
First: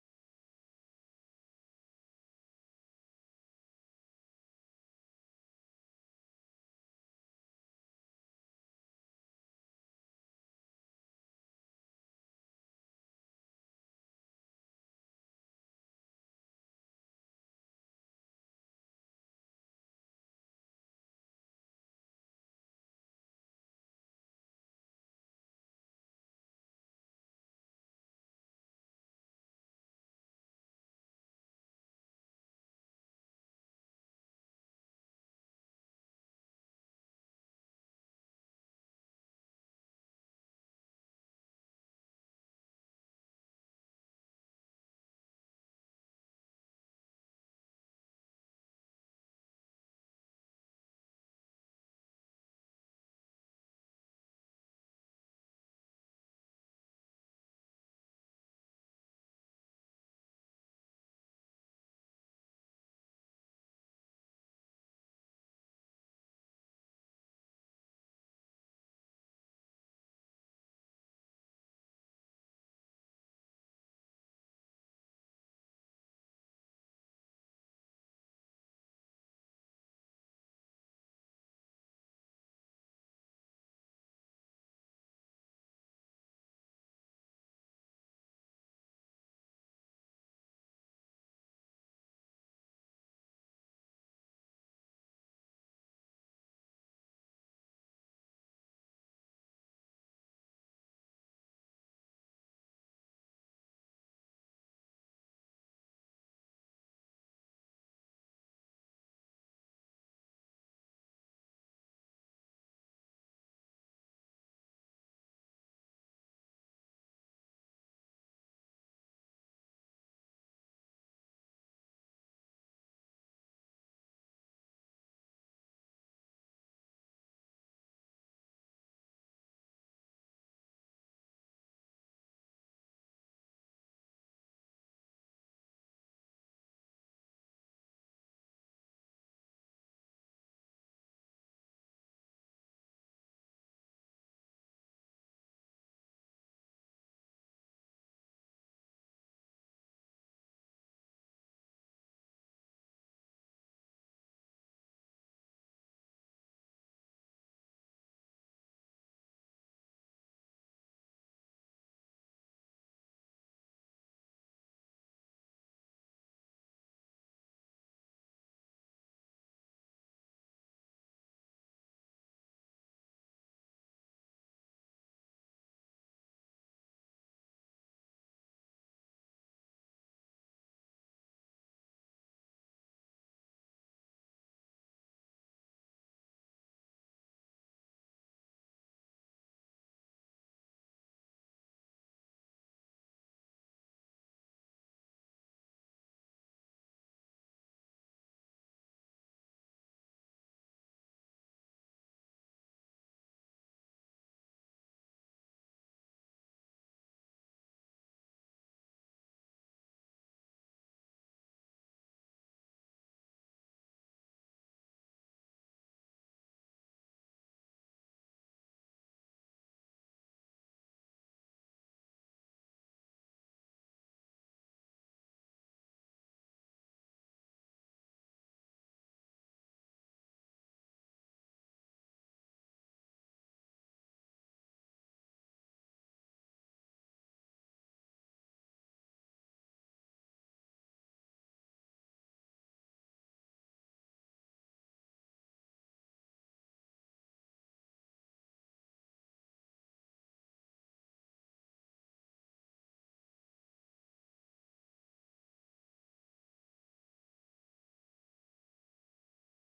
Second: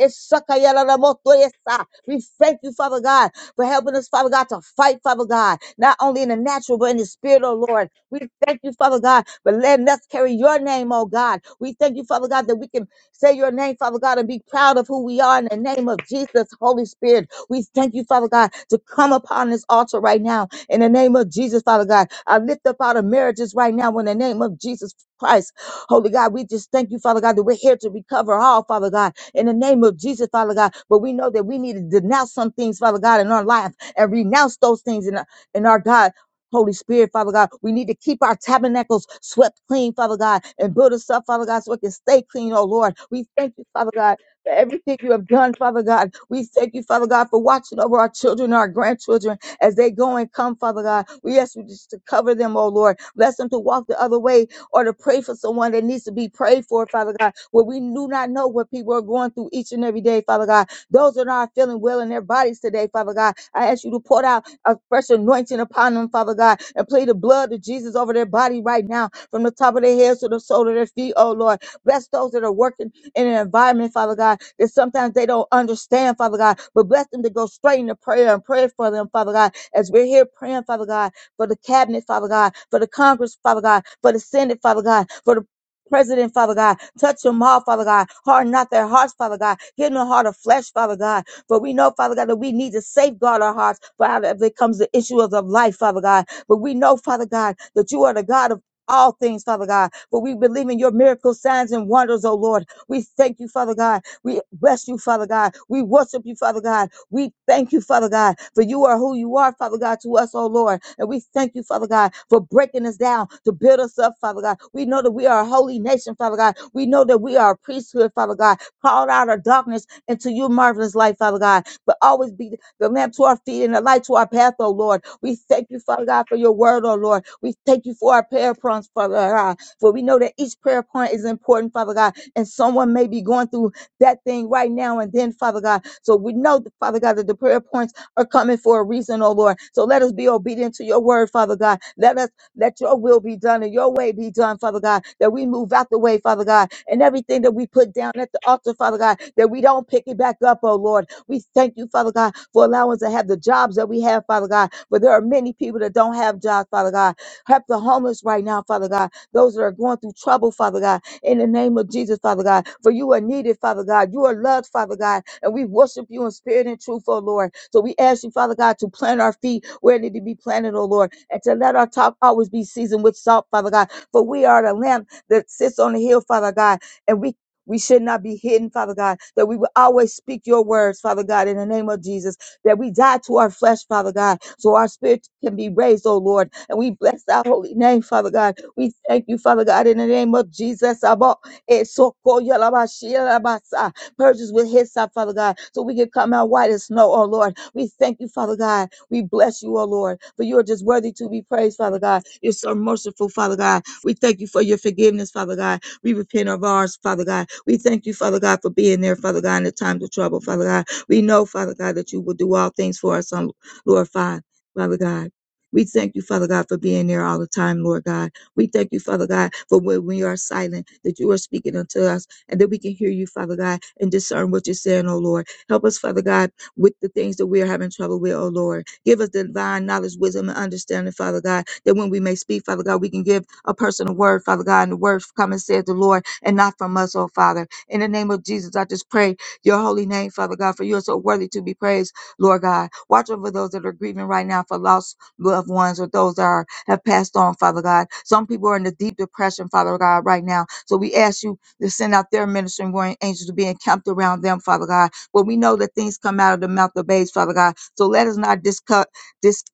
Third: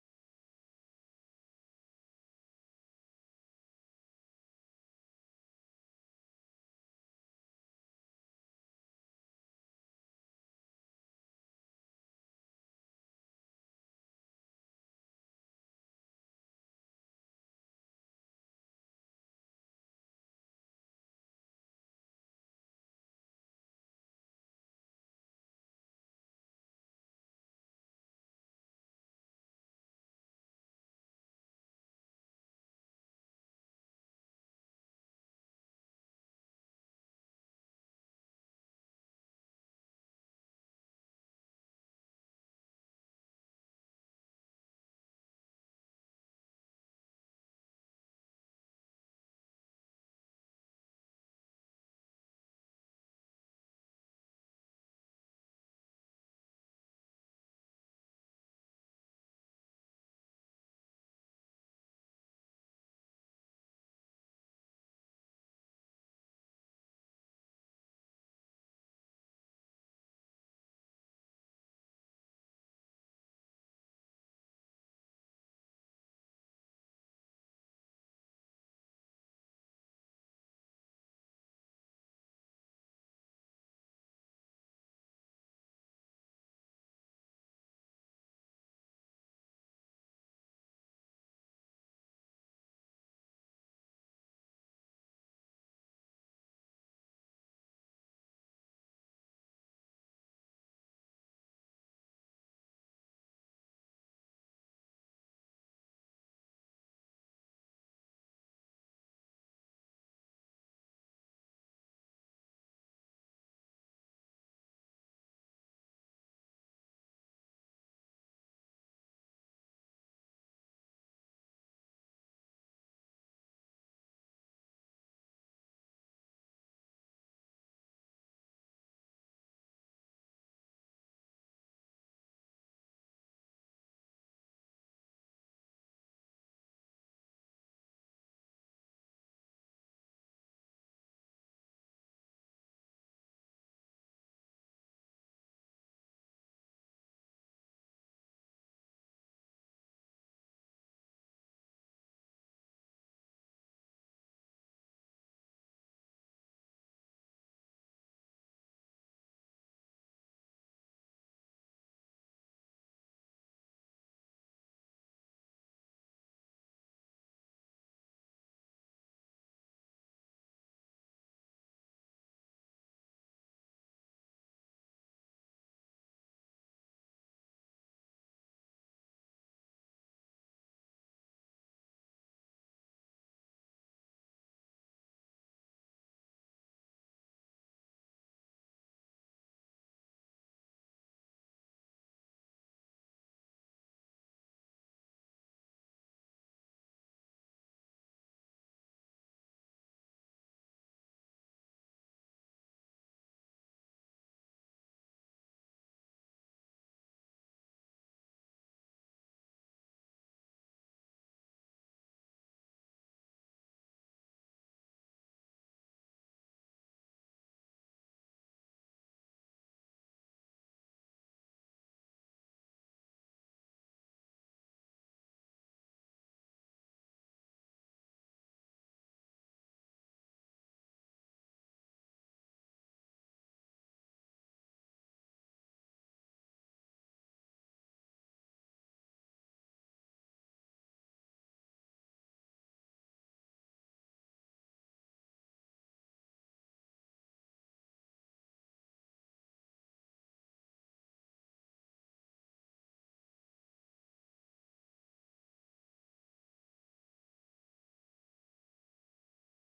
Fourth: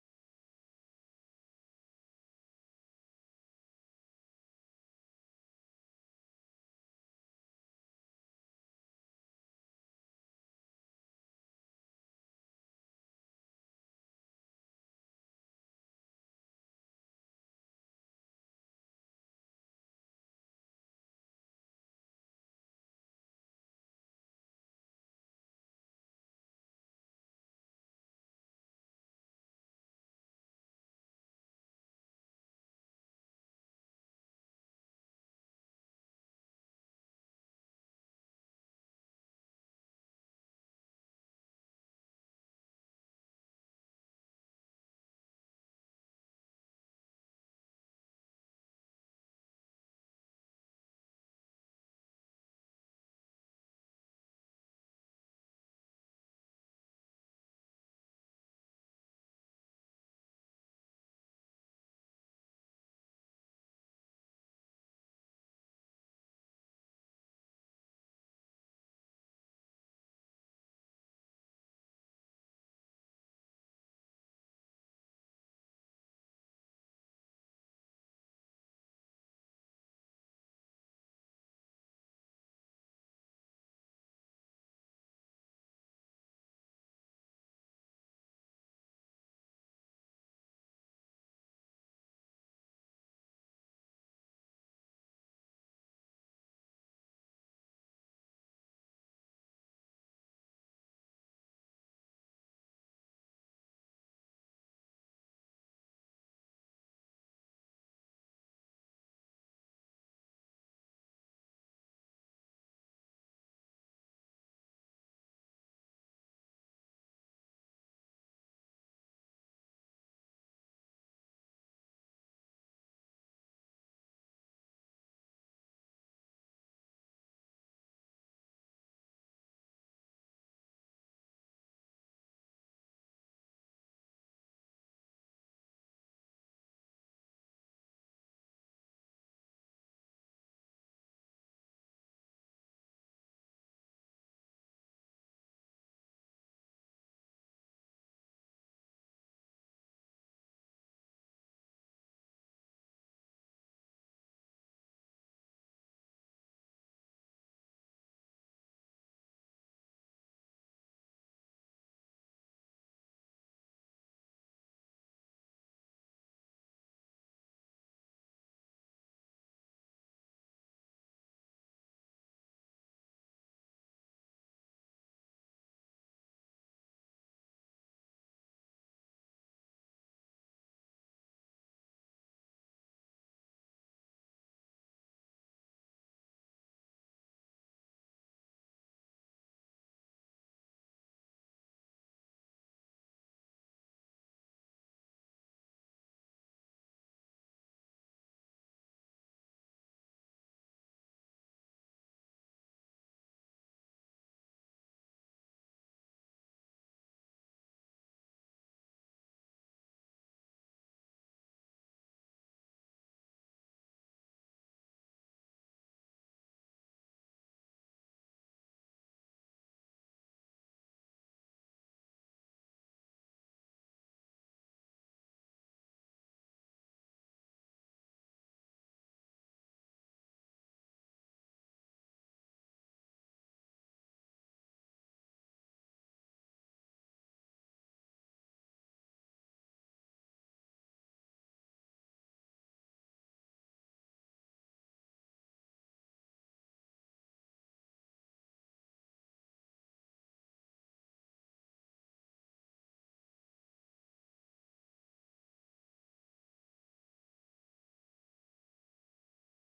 Speaker 2: esakayalalamotoyesa. We thank you, Father God, for helping us, Father God, to fight, Father God, not only in the natural, but in the spirit, oh Lord. We thank you, Father God, for letting us carry your name, oh God. We thank you, Father God, that we can say your name, Father God, and be proud of who we are in the name of Jesus, Holy Spirit. We thank you, Father God, to come upon this altar right now in the name of Jesus, Father God. I lift up out of marriages right now in the name of Jesus Christ. Holy God, we just thank you, Father God, that we're here to recover all, Father God, in the name of Jesus, Father God. But we know that we need to denounce some things, Father God, in our life and renounce those things in, in our God. Holy Spirit, Father God, we need to keep our tabernacles swept clean, Father God, and build us up, Father God, so it can stay clean, oh Lord. We thank you, Father God, for everything you have done, Father God. We thank you, Father God, for watching over our children, our grandchildren, as they go and come, Father God. We ask you just to cover them, oh Lord. Bless them to walk the other way or to pray for someone that needs to be prayed for, Father God. Where we do not know what people are going through each and every day, Father God. Those that are not feeling well in their bodies today, Father God. I ask you to pour out a fresh anointing upon them, Father God, and play the blood of Jesus over their body right now, from the top of their heads to the sole of their feet, oh Lord. Bless those that are working in an environment, Father God, that sometimes they don't understand, Father God, but bless them to go straight into prayer and pray for them, Father God, as we're here praying, Father God, for the cabinet, Father God, for the Congress, Father God, for the Senate, Father God, for the President, Father God, touch them all, Father God. Harden not their hearts, Father God. Give them a heart of flesh, Father God. For we know, Father God, that we need to safeguard our hearts. For out of it comes the issue of the life, Father God. But we know, Father God, that you are the God of all things, Father God. For we believe in your miracles, signs, and wonders, oh Lord. We thank you, Father God. We bless you, Father God. We worship you, Father God. We thank you, Father God, for you are who you are, Father God, to us, oh Lord. And we thank you, Father God, for breaking us down to build us up, Father God. We know that we are a holy nation, Father God. We know that we are a priesthood, Father God, called out of darkness into your marvelous light, Father God. But always be the lamp to our feet and the light to our path, oh Lord. We thank you, Father God, for your word, oh Lord. We thank you for our prayer points, Father God. For we know that each prayer point is important, Father God and someone may be going through that thing right now and then, Father God. So we know, Father God, that the prayer points are coming for a reason, oh Lord. So let us be obedient to your word, Father God. Let us let your will be done and your way be done, Father God, that we move out the way, Father God, and everything that we put down at the altar, Father God, that we don't pick it back up, oh Lord. We thank you, Father God, for allowing us to have the jobs that we have, Father God. But there are many people that don't have jobs, Father God. Help the homeless right now, Father God. Those that are going through trouble, Father God in the name of Jesus, Father God. For you are needed, Father God. You are loved, Father God. And we worship you in spirit and truth, oh Lord. So we ask you, Father God, to plant our feet where it need to be planted, oh Lord. And to let our talk always be seasoned with salt, Father God. For we are the lamp that sits on the hill, Father God. And we we should not be hidden, Father God, that we will always speak your words, Father God, in the name of Jesus, that we die to our flesh, Father God, so our spirit can be raised, oh Lord. And we bless thy holy name, Father God, we thank you, Father God, in the name of Jesus. Abba, Esoko Yalabashi Yalabasa. Purge us with his up, Father God, so we can come out white as snow, oh Lord. We thank you, Father God. We bless you, oh Lord, for you are just worthy to be praised, Father God. You're so merciful, Father God. We thank you for your forgiveness, Father God. We repent of ours, Father God. We thank you, Father God, for being there, Father God, in the times of trouble, Father God. We know, Father God, that you will do all things for us, oh Lord, Father Father God. We thank you, Father God, for being there all the time, Lord God. We thank you, Father God, for when we are silent, that you are speaking unto us and that we can hear you, Father God, and discern what you're saying, oh Lord. Help us, Father God, with the things that we are having trouble with, oh Lord. Give us divine knowledge, wisdom, and understanding, Father God, that when we may speak, Father God, we can give a person a word, Father God, and the word come and said the Lord and not from us, oh Father. In the name of Jesus, I just pray your holy name, Father God, for you are so worthy to be praised, Lord God. Watch over those that are grieving right now for loss loved ones or those that are, have passed on, Father God. Some people are in the deep depression, Father God, right now. So we ask you to send out their ministering warring angels to be encamped around them, Father God. But we know that things come out of the mouth of babes, Father God. So let us not discut, dis,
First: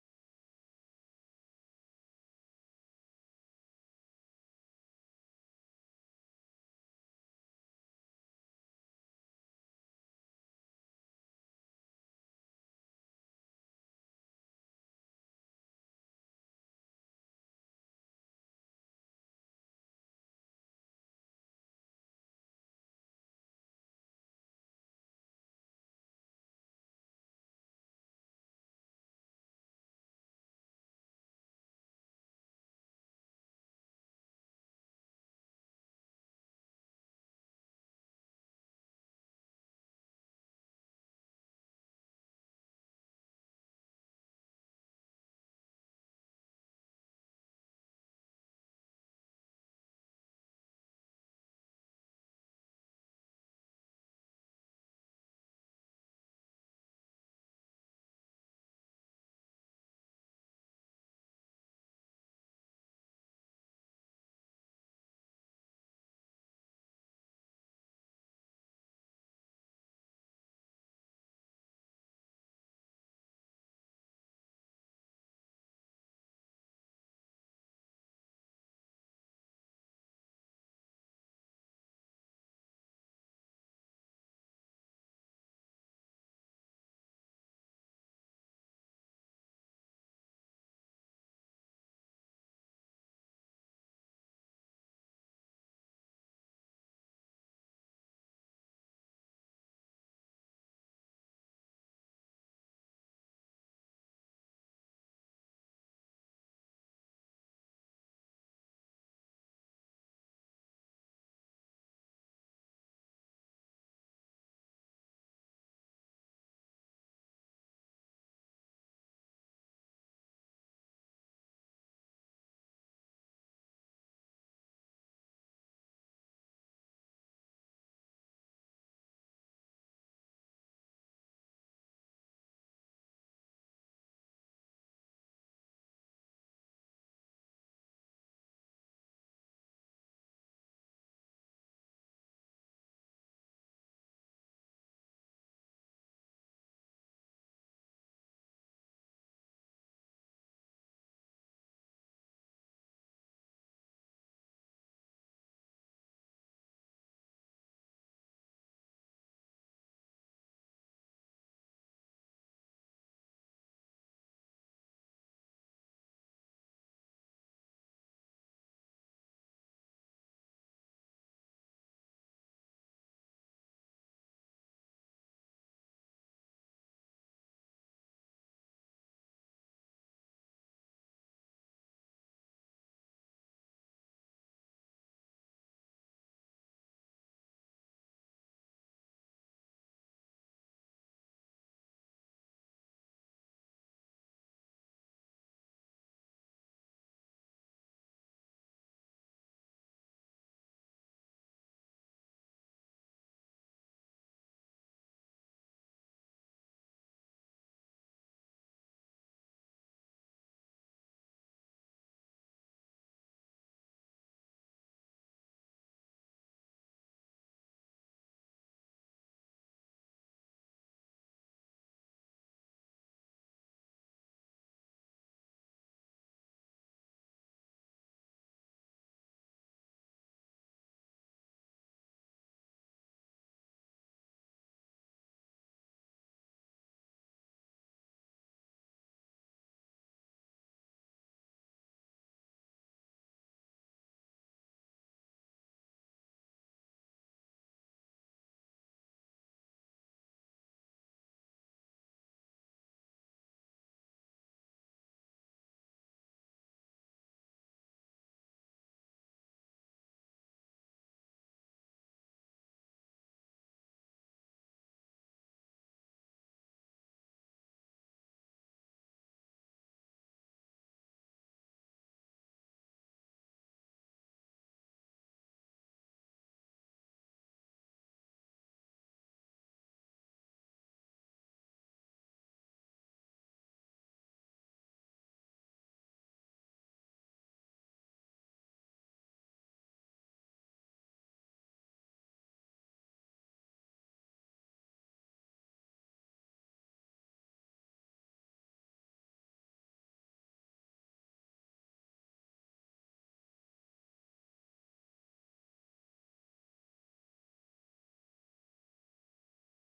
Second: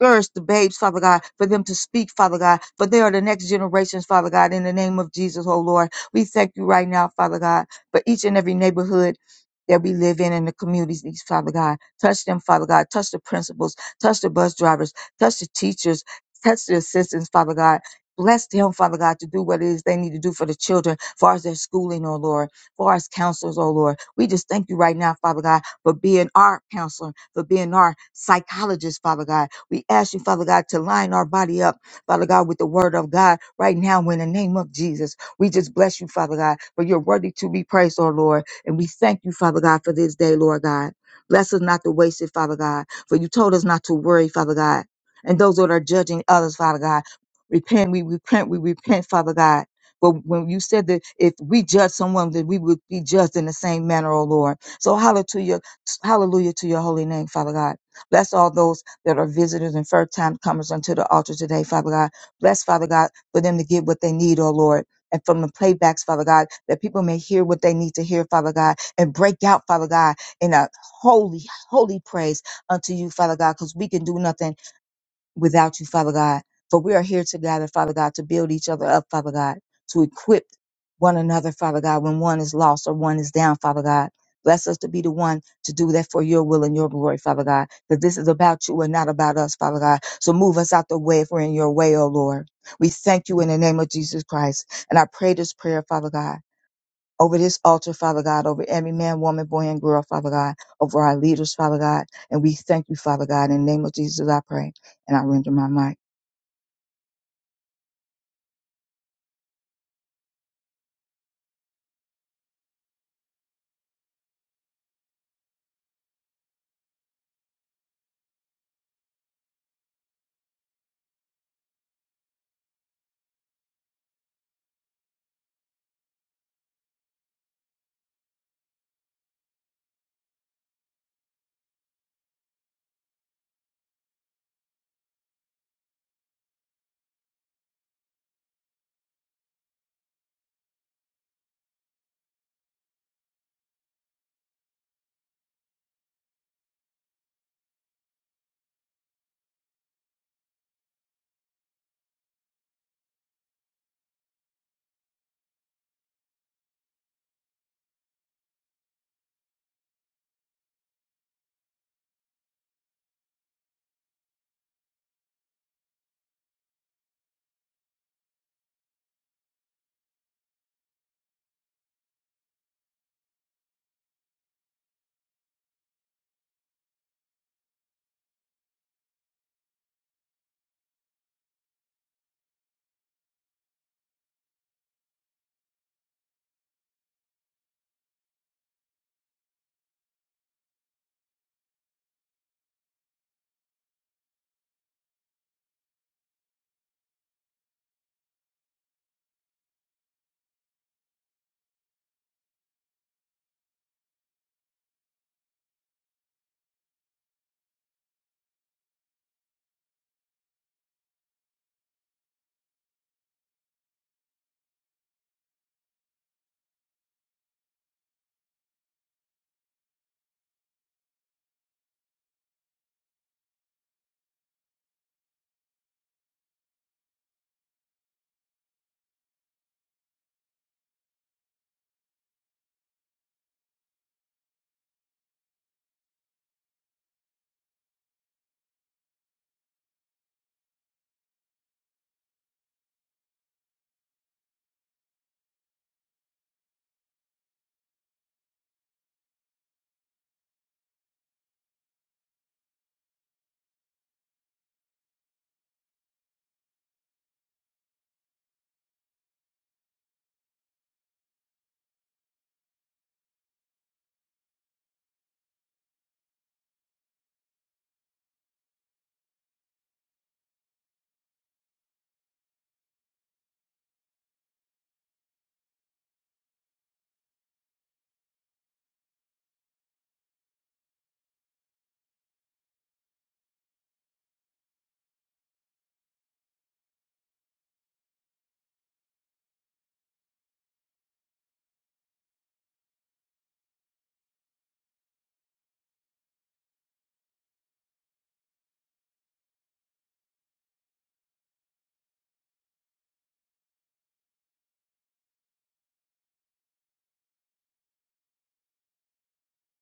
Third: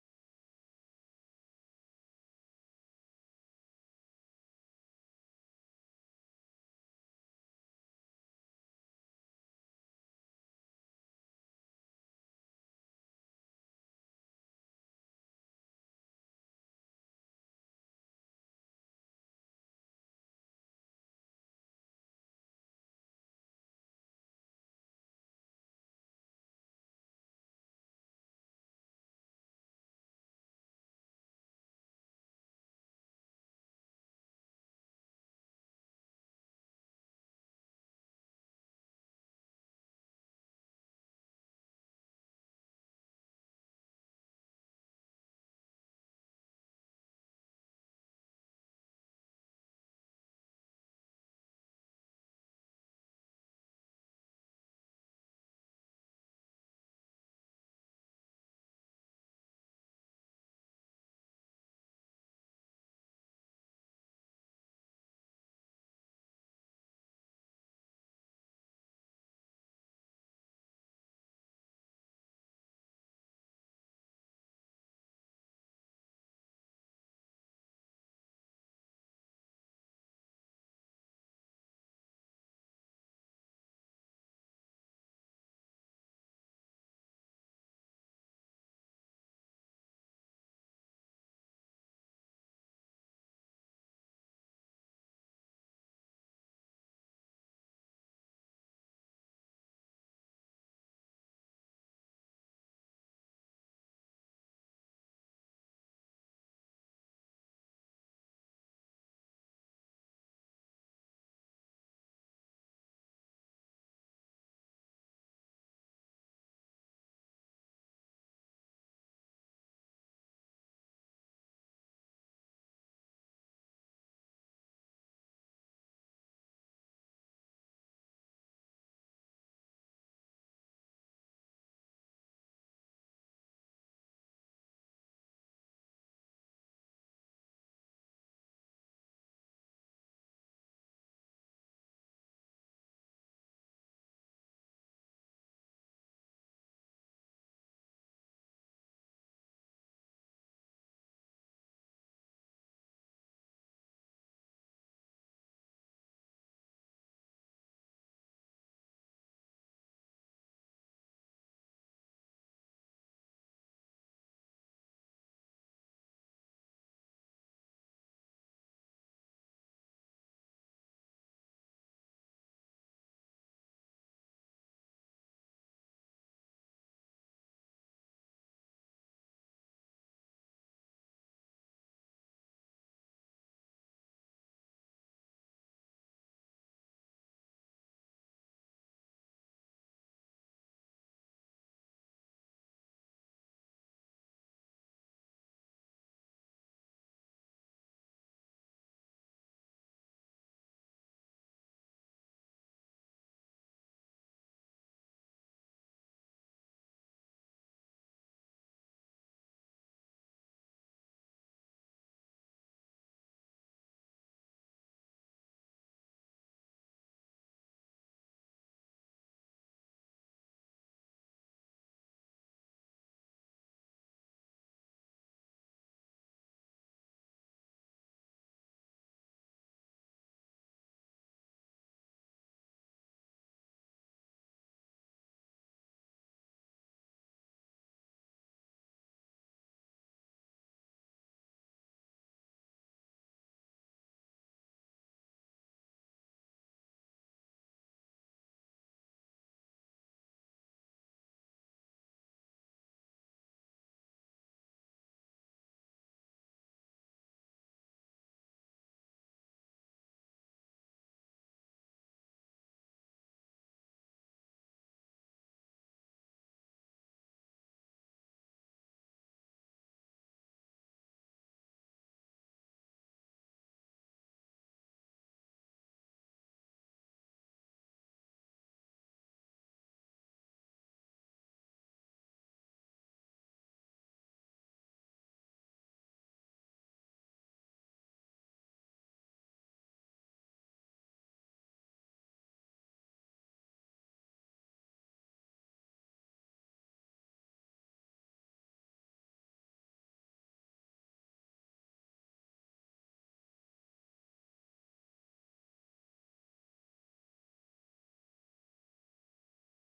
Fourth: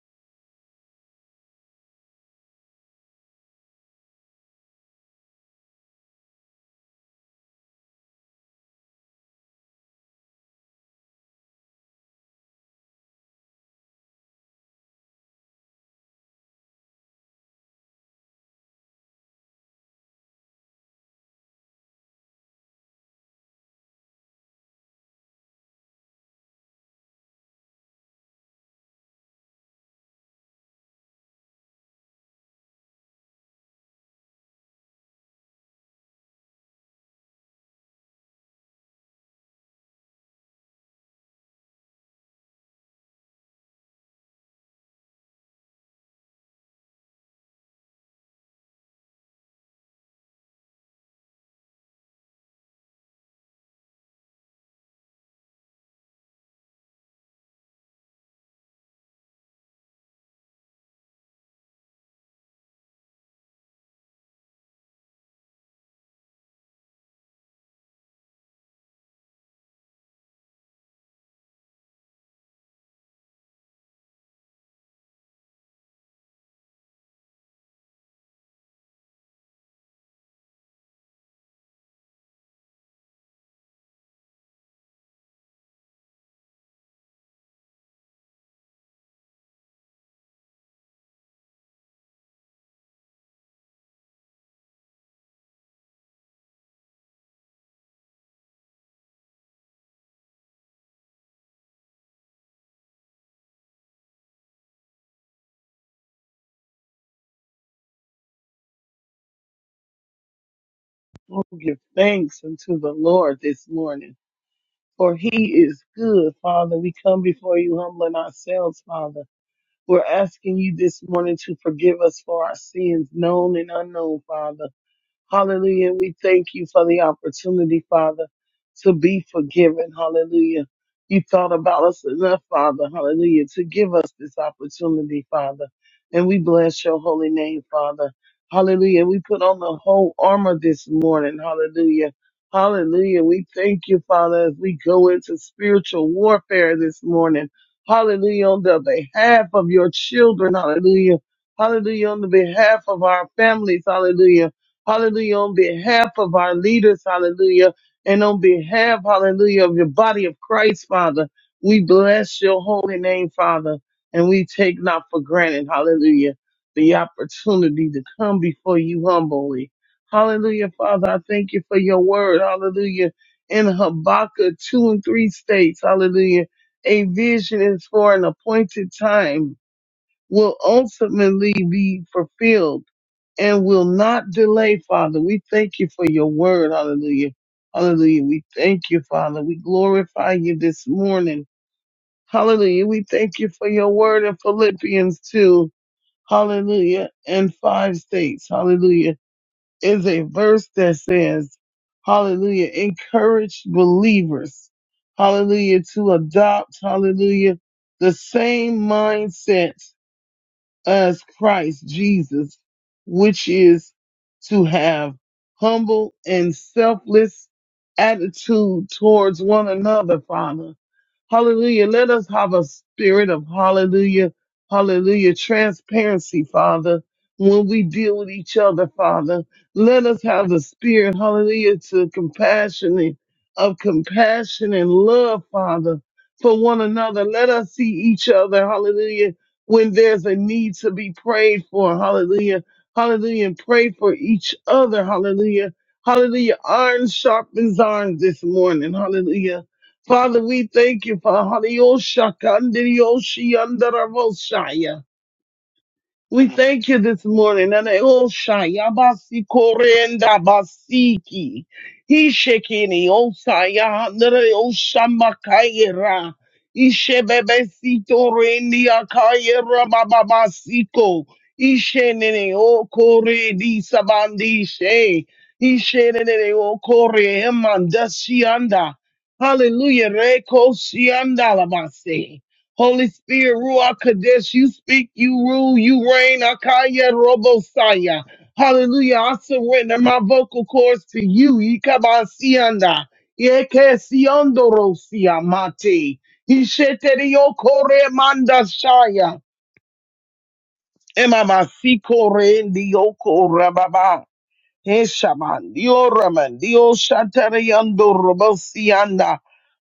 Speaker 2: Girds the babes, Father God, for them to speak, Father God, for they are the next generations, Father God, in the name of Jesus, oh Lord. We thank you right now, Father God, for each and every neighborhood that we live in and the communities, Father God. Touch them, Father God. Touch the principals, touch the bus drivers, touch the teachers, touch the assistants, Father God. Bless them, Father God, to do what it is they need to do for the children, far as their schooling, oh Lord, far as counselors, oh Lord. We just thank you right now, Father God, for being our counselor, for being our psychologist, Father God. We ask you, Father God, to line our body up, Father God, with the word of God right now in the name of Jesus. We just bless you, Father God, for you're worthy to be praised, oh Lord. And we thank you, Father God, for this day, Lord God. Bless us not to waste it, Father God, for you told us not to worry, Father God. And those that are judging others, Father God, repent, we repent, we repent, Father God. But when you said that if we judge someone, that we would be judged in the same manner, oh Lord. So hallelujah Hallelujah to your holy name, Father God. Bless all those that are visitors and first time comers unto the altar today, Father God. Bless, Father God, for them to get what they need, oh Lord. And from the playbacks, Father God, that people may hear what they need to hear, Father God, and break out, Father God, in a holy, holy praise unto you, Father God, because we can do nothing without you, Father God. For we are here together, Father God, to build each other up, Father God, to equip one another, Father God, when one is lost or one is down, Father God. Bless us to be the one to do that for your will and your glory, Father God. That this is about you and not about us, Father God. So move us out the way if we're in your way, O Lord. We thank you in the name of Jesus Christ. And I pray this prayer, Father God over this altar, Father God, over every man, woman, boy, and girl, Father God, over our leaders, Father God. And we thank you, Father God. In the name of Jesus, I pray. And I render my mic.
Speaker 3: Oh, give thanks unto the Lord this morning, for he is good, Father. We come before you humbling ourselves, Father. We're asking you this morning to forgive us for our sins, known and unknown, Father. Hallelujah. And We thank you for the opportunity, Father, to be forgiven. Hallelujah. You thought about us enough, Father. Hallelujah. To give us this opportunity, Father. And we bless your holy name, Father. Hallelujah. And We put on the whole armor this morning. Hallelujah. Hallelujah. We thank you, Father, as we go into spiritual warfare this morning. Hallelujah. On the behalf of your children. Hallelujah. Hallelujah. On the behalf of our families. Hallelujah hallelujah, on behalf of our leaders, hallelujah, and on behalf, hallelujah, of your body of Christ, Father. We bless your holy name, Father, and we take not for granted, hallelujah, the opportunity to come before you humbly. Hallelujah, Father, I thank you for your word, hallelujah, in Habakkuk 2 and 3 states, hallelujah. A vision is for an appointed time will ultimately be fulfilled and will not delay, Father. We thank you for your word. Hallelujah. Hallelujah. We thank you, Father. We glorify you this morning. Hallelujah. We thank you for your word in Philippians 2. Hallelujah. And five states. Hallelujah. Is a verse that says, Hallelujah. Encourage believers. Hallelujah. To adopt, hallelujah, the same mindset as Christ Jesus, which is to have humble and selfless attitude towards one another, Father Hallelujah. Let us have a spirit of hallelujah, hallelujah, transparency, Father, when we deal with each other, Father. Let us have the spirit, hallelujah, to compassion, of compassion and love, Father, for one another. Let us see each other, hallelujah, when there's a need to be prayed for, hallelujah, hallelujah, and pray for each other, hallelujah. Hallelujah. Iron sharpens iron this morning. Hallelujah. Father, we thank you for Hadiosha Kandirioshi Andaravosaya. We thank you this morning. And they all shy. Yabasi korenda basiki. He shekini osaya. Nere oshamakayera. Ishe bebesito rendi akayera bababasiko. Ishe nene o kore di sabandi she. Ishe nene o kore emandashi anda. Hallelujah. Reko sianda labase. Holy Spirit, Ruach Kadesh, you speak, you rule, you reign. Akaya Robosaya. Hallelujah. I surrender my vocal cords to you. Ikabasianda. Yekesiondosia mate. Isheterio kore manda shaya. Emama sikore ndioko he shaman, dio raman, dio shatariando robosianda,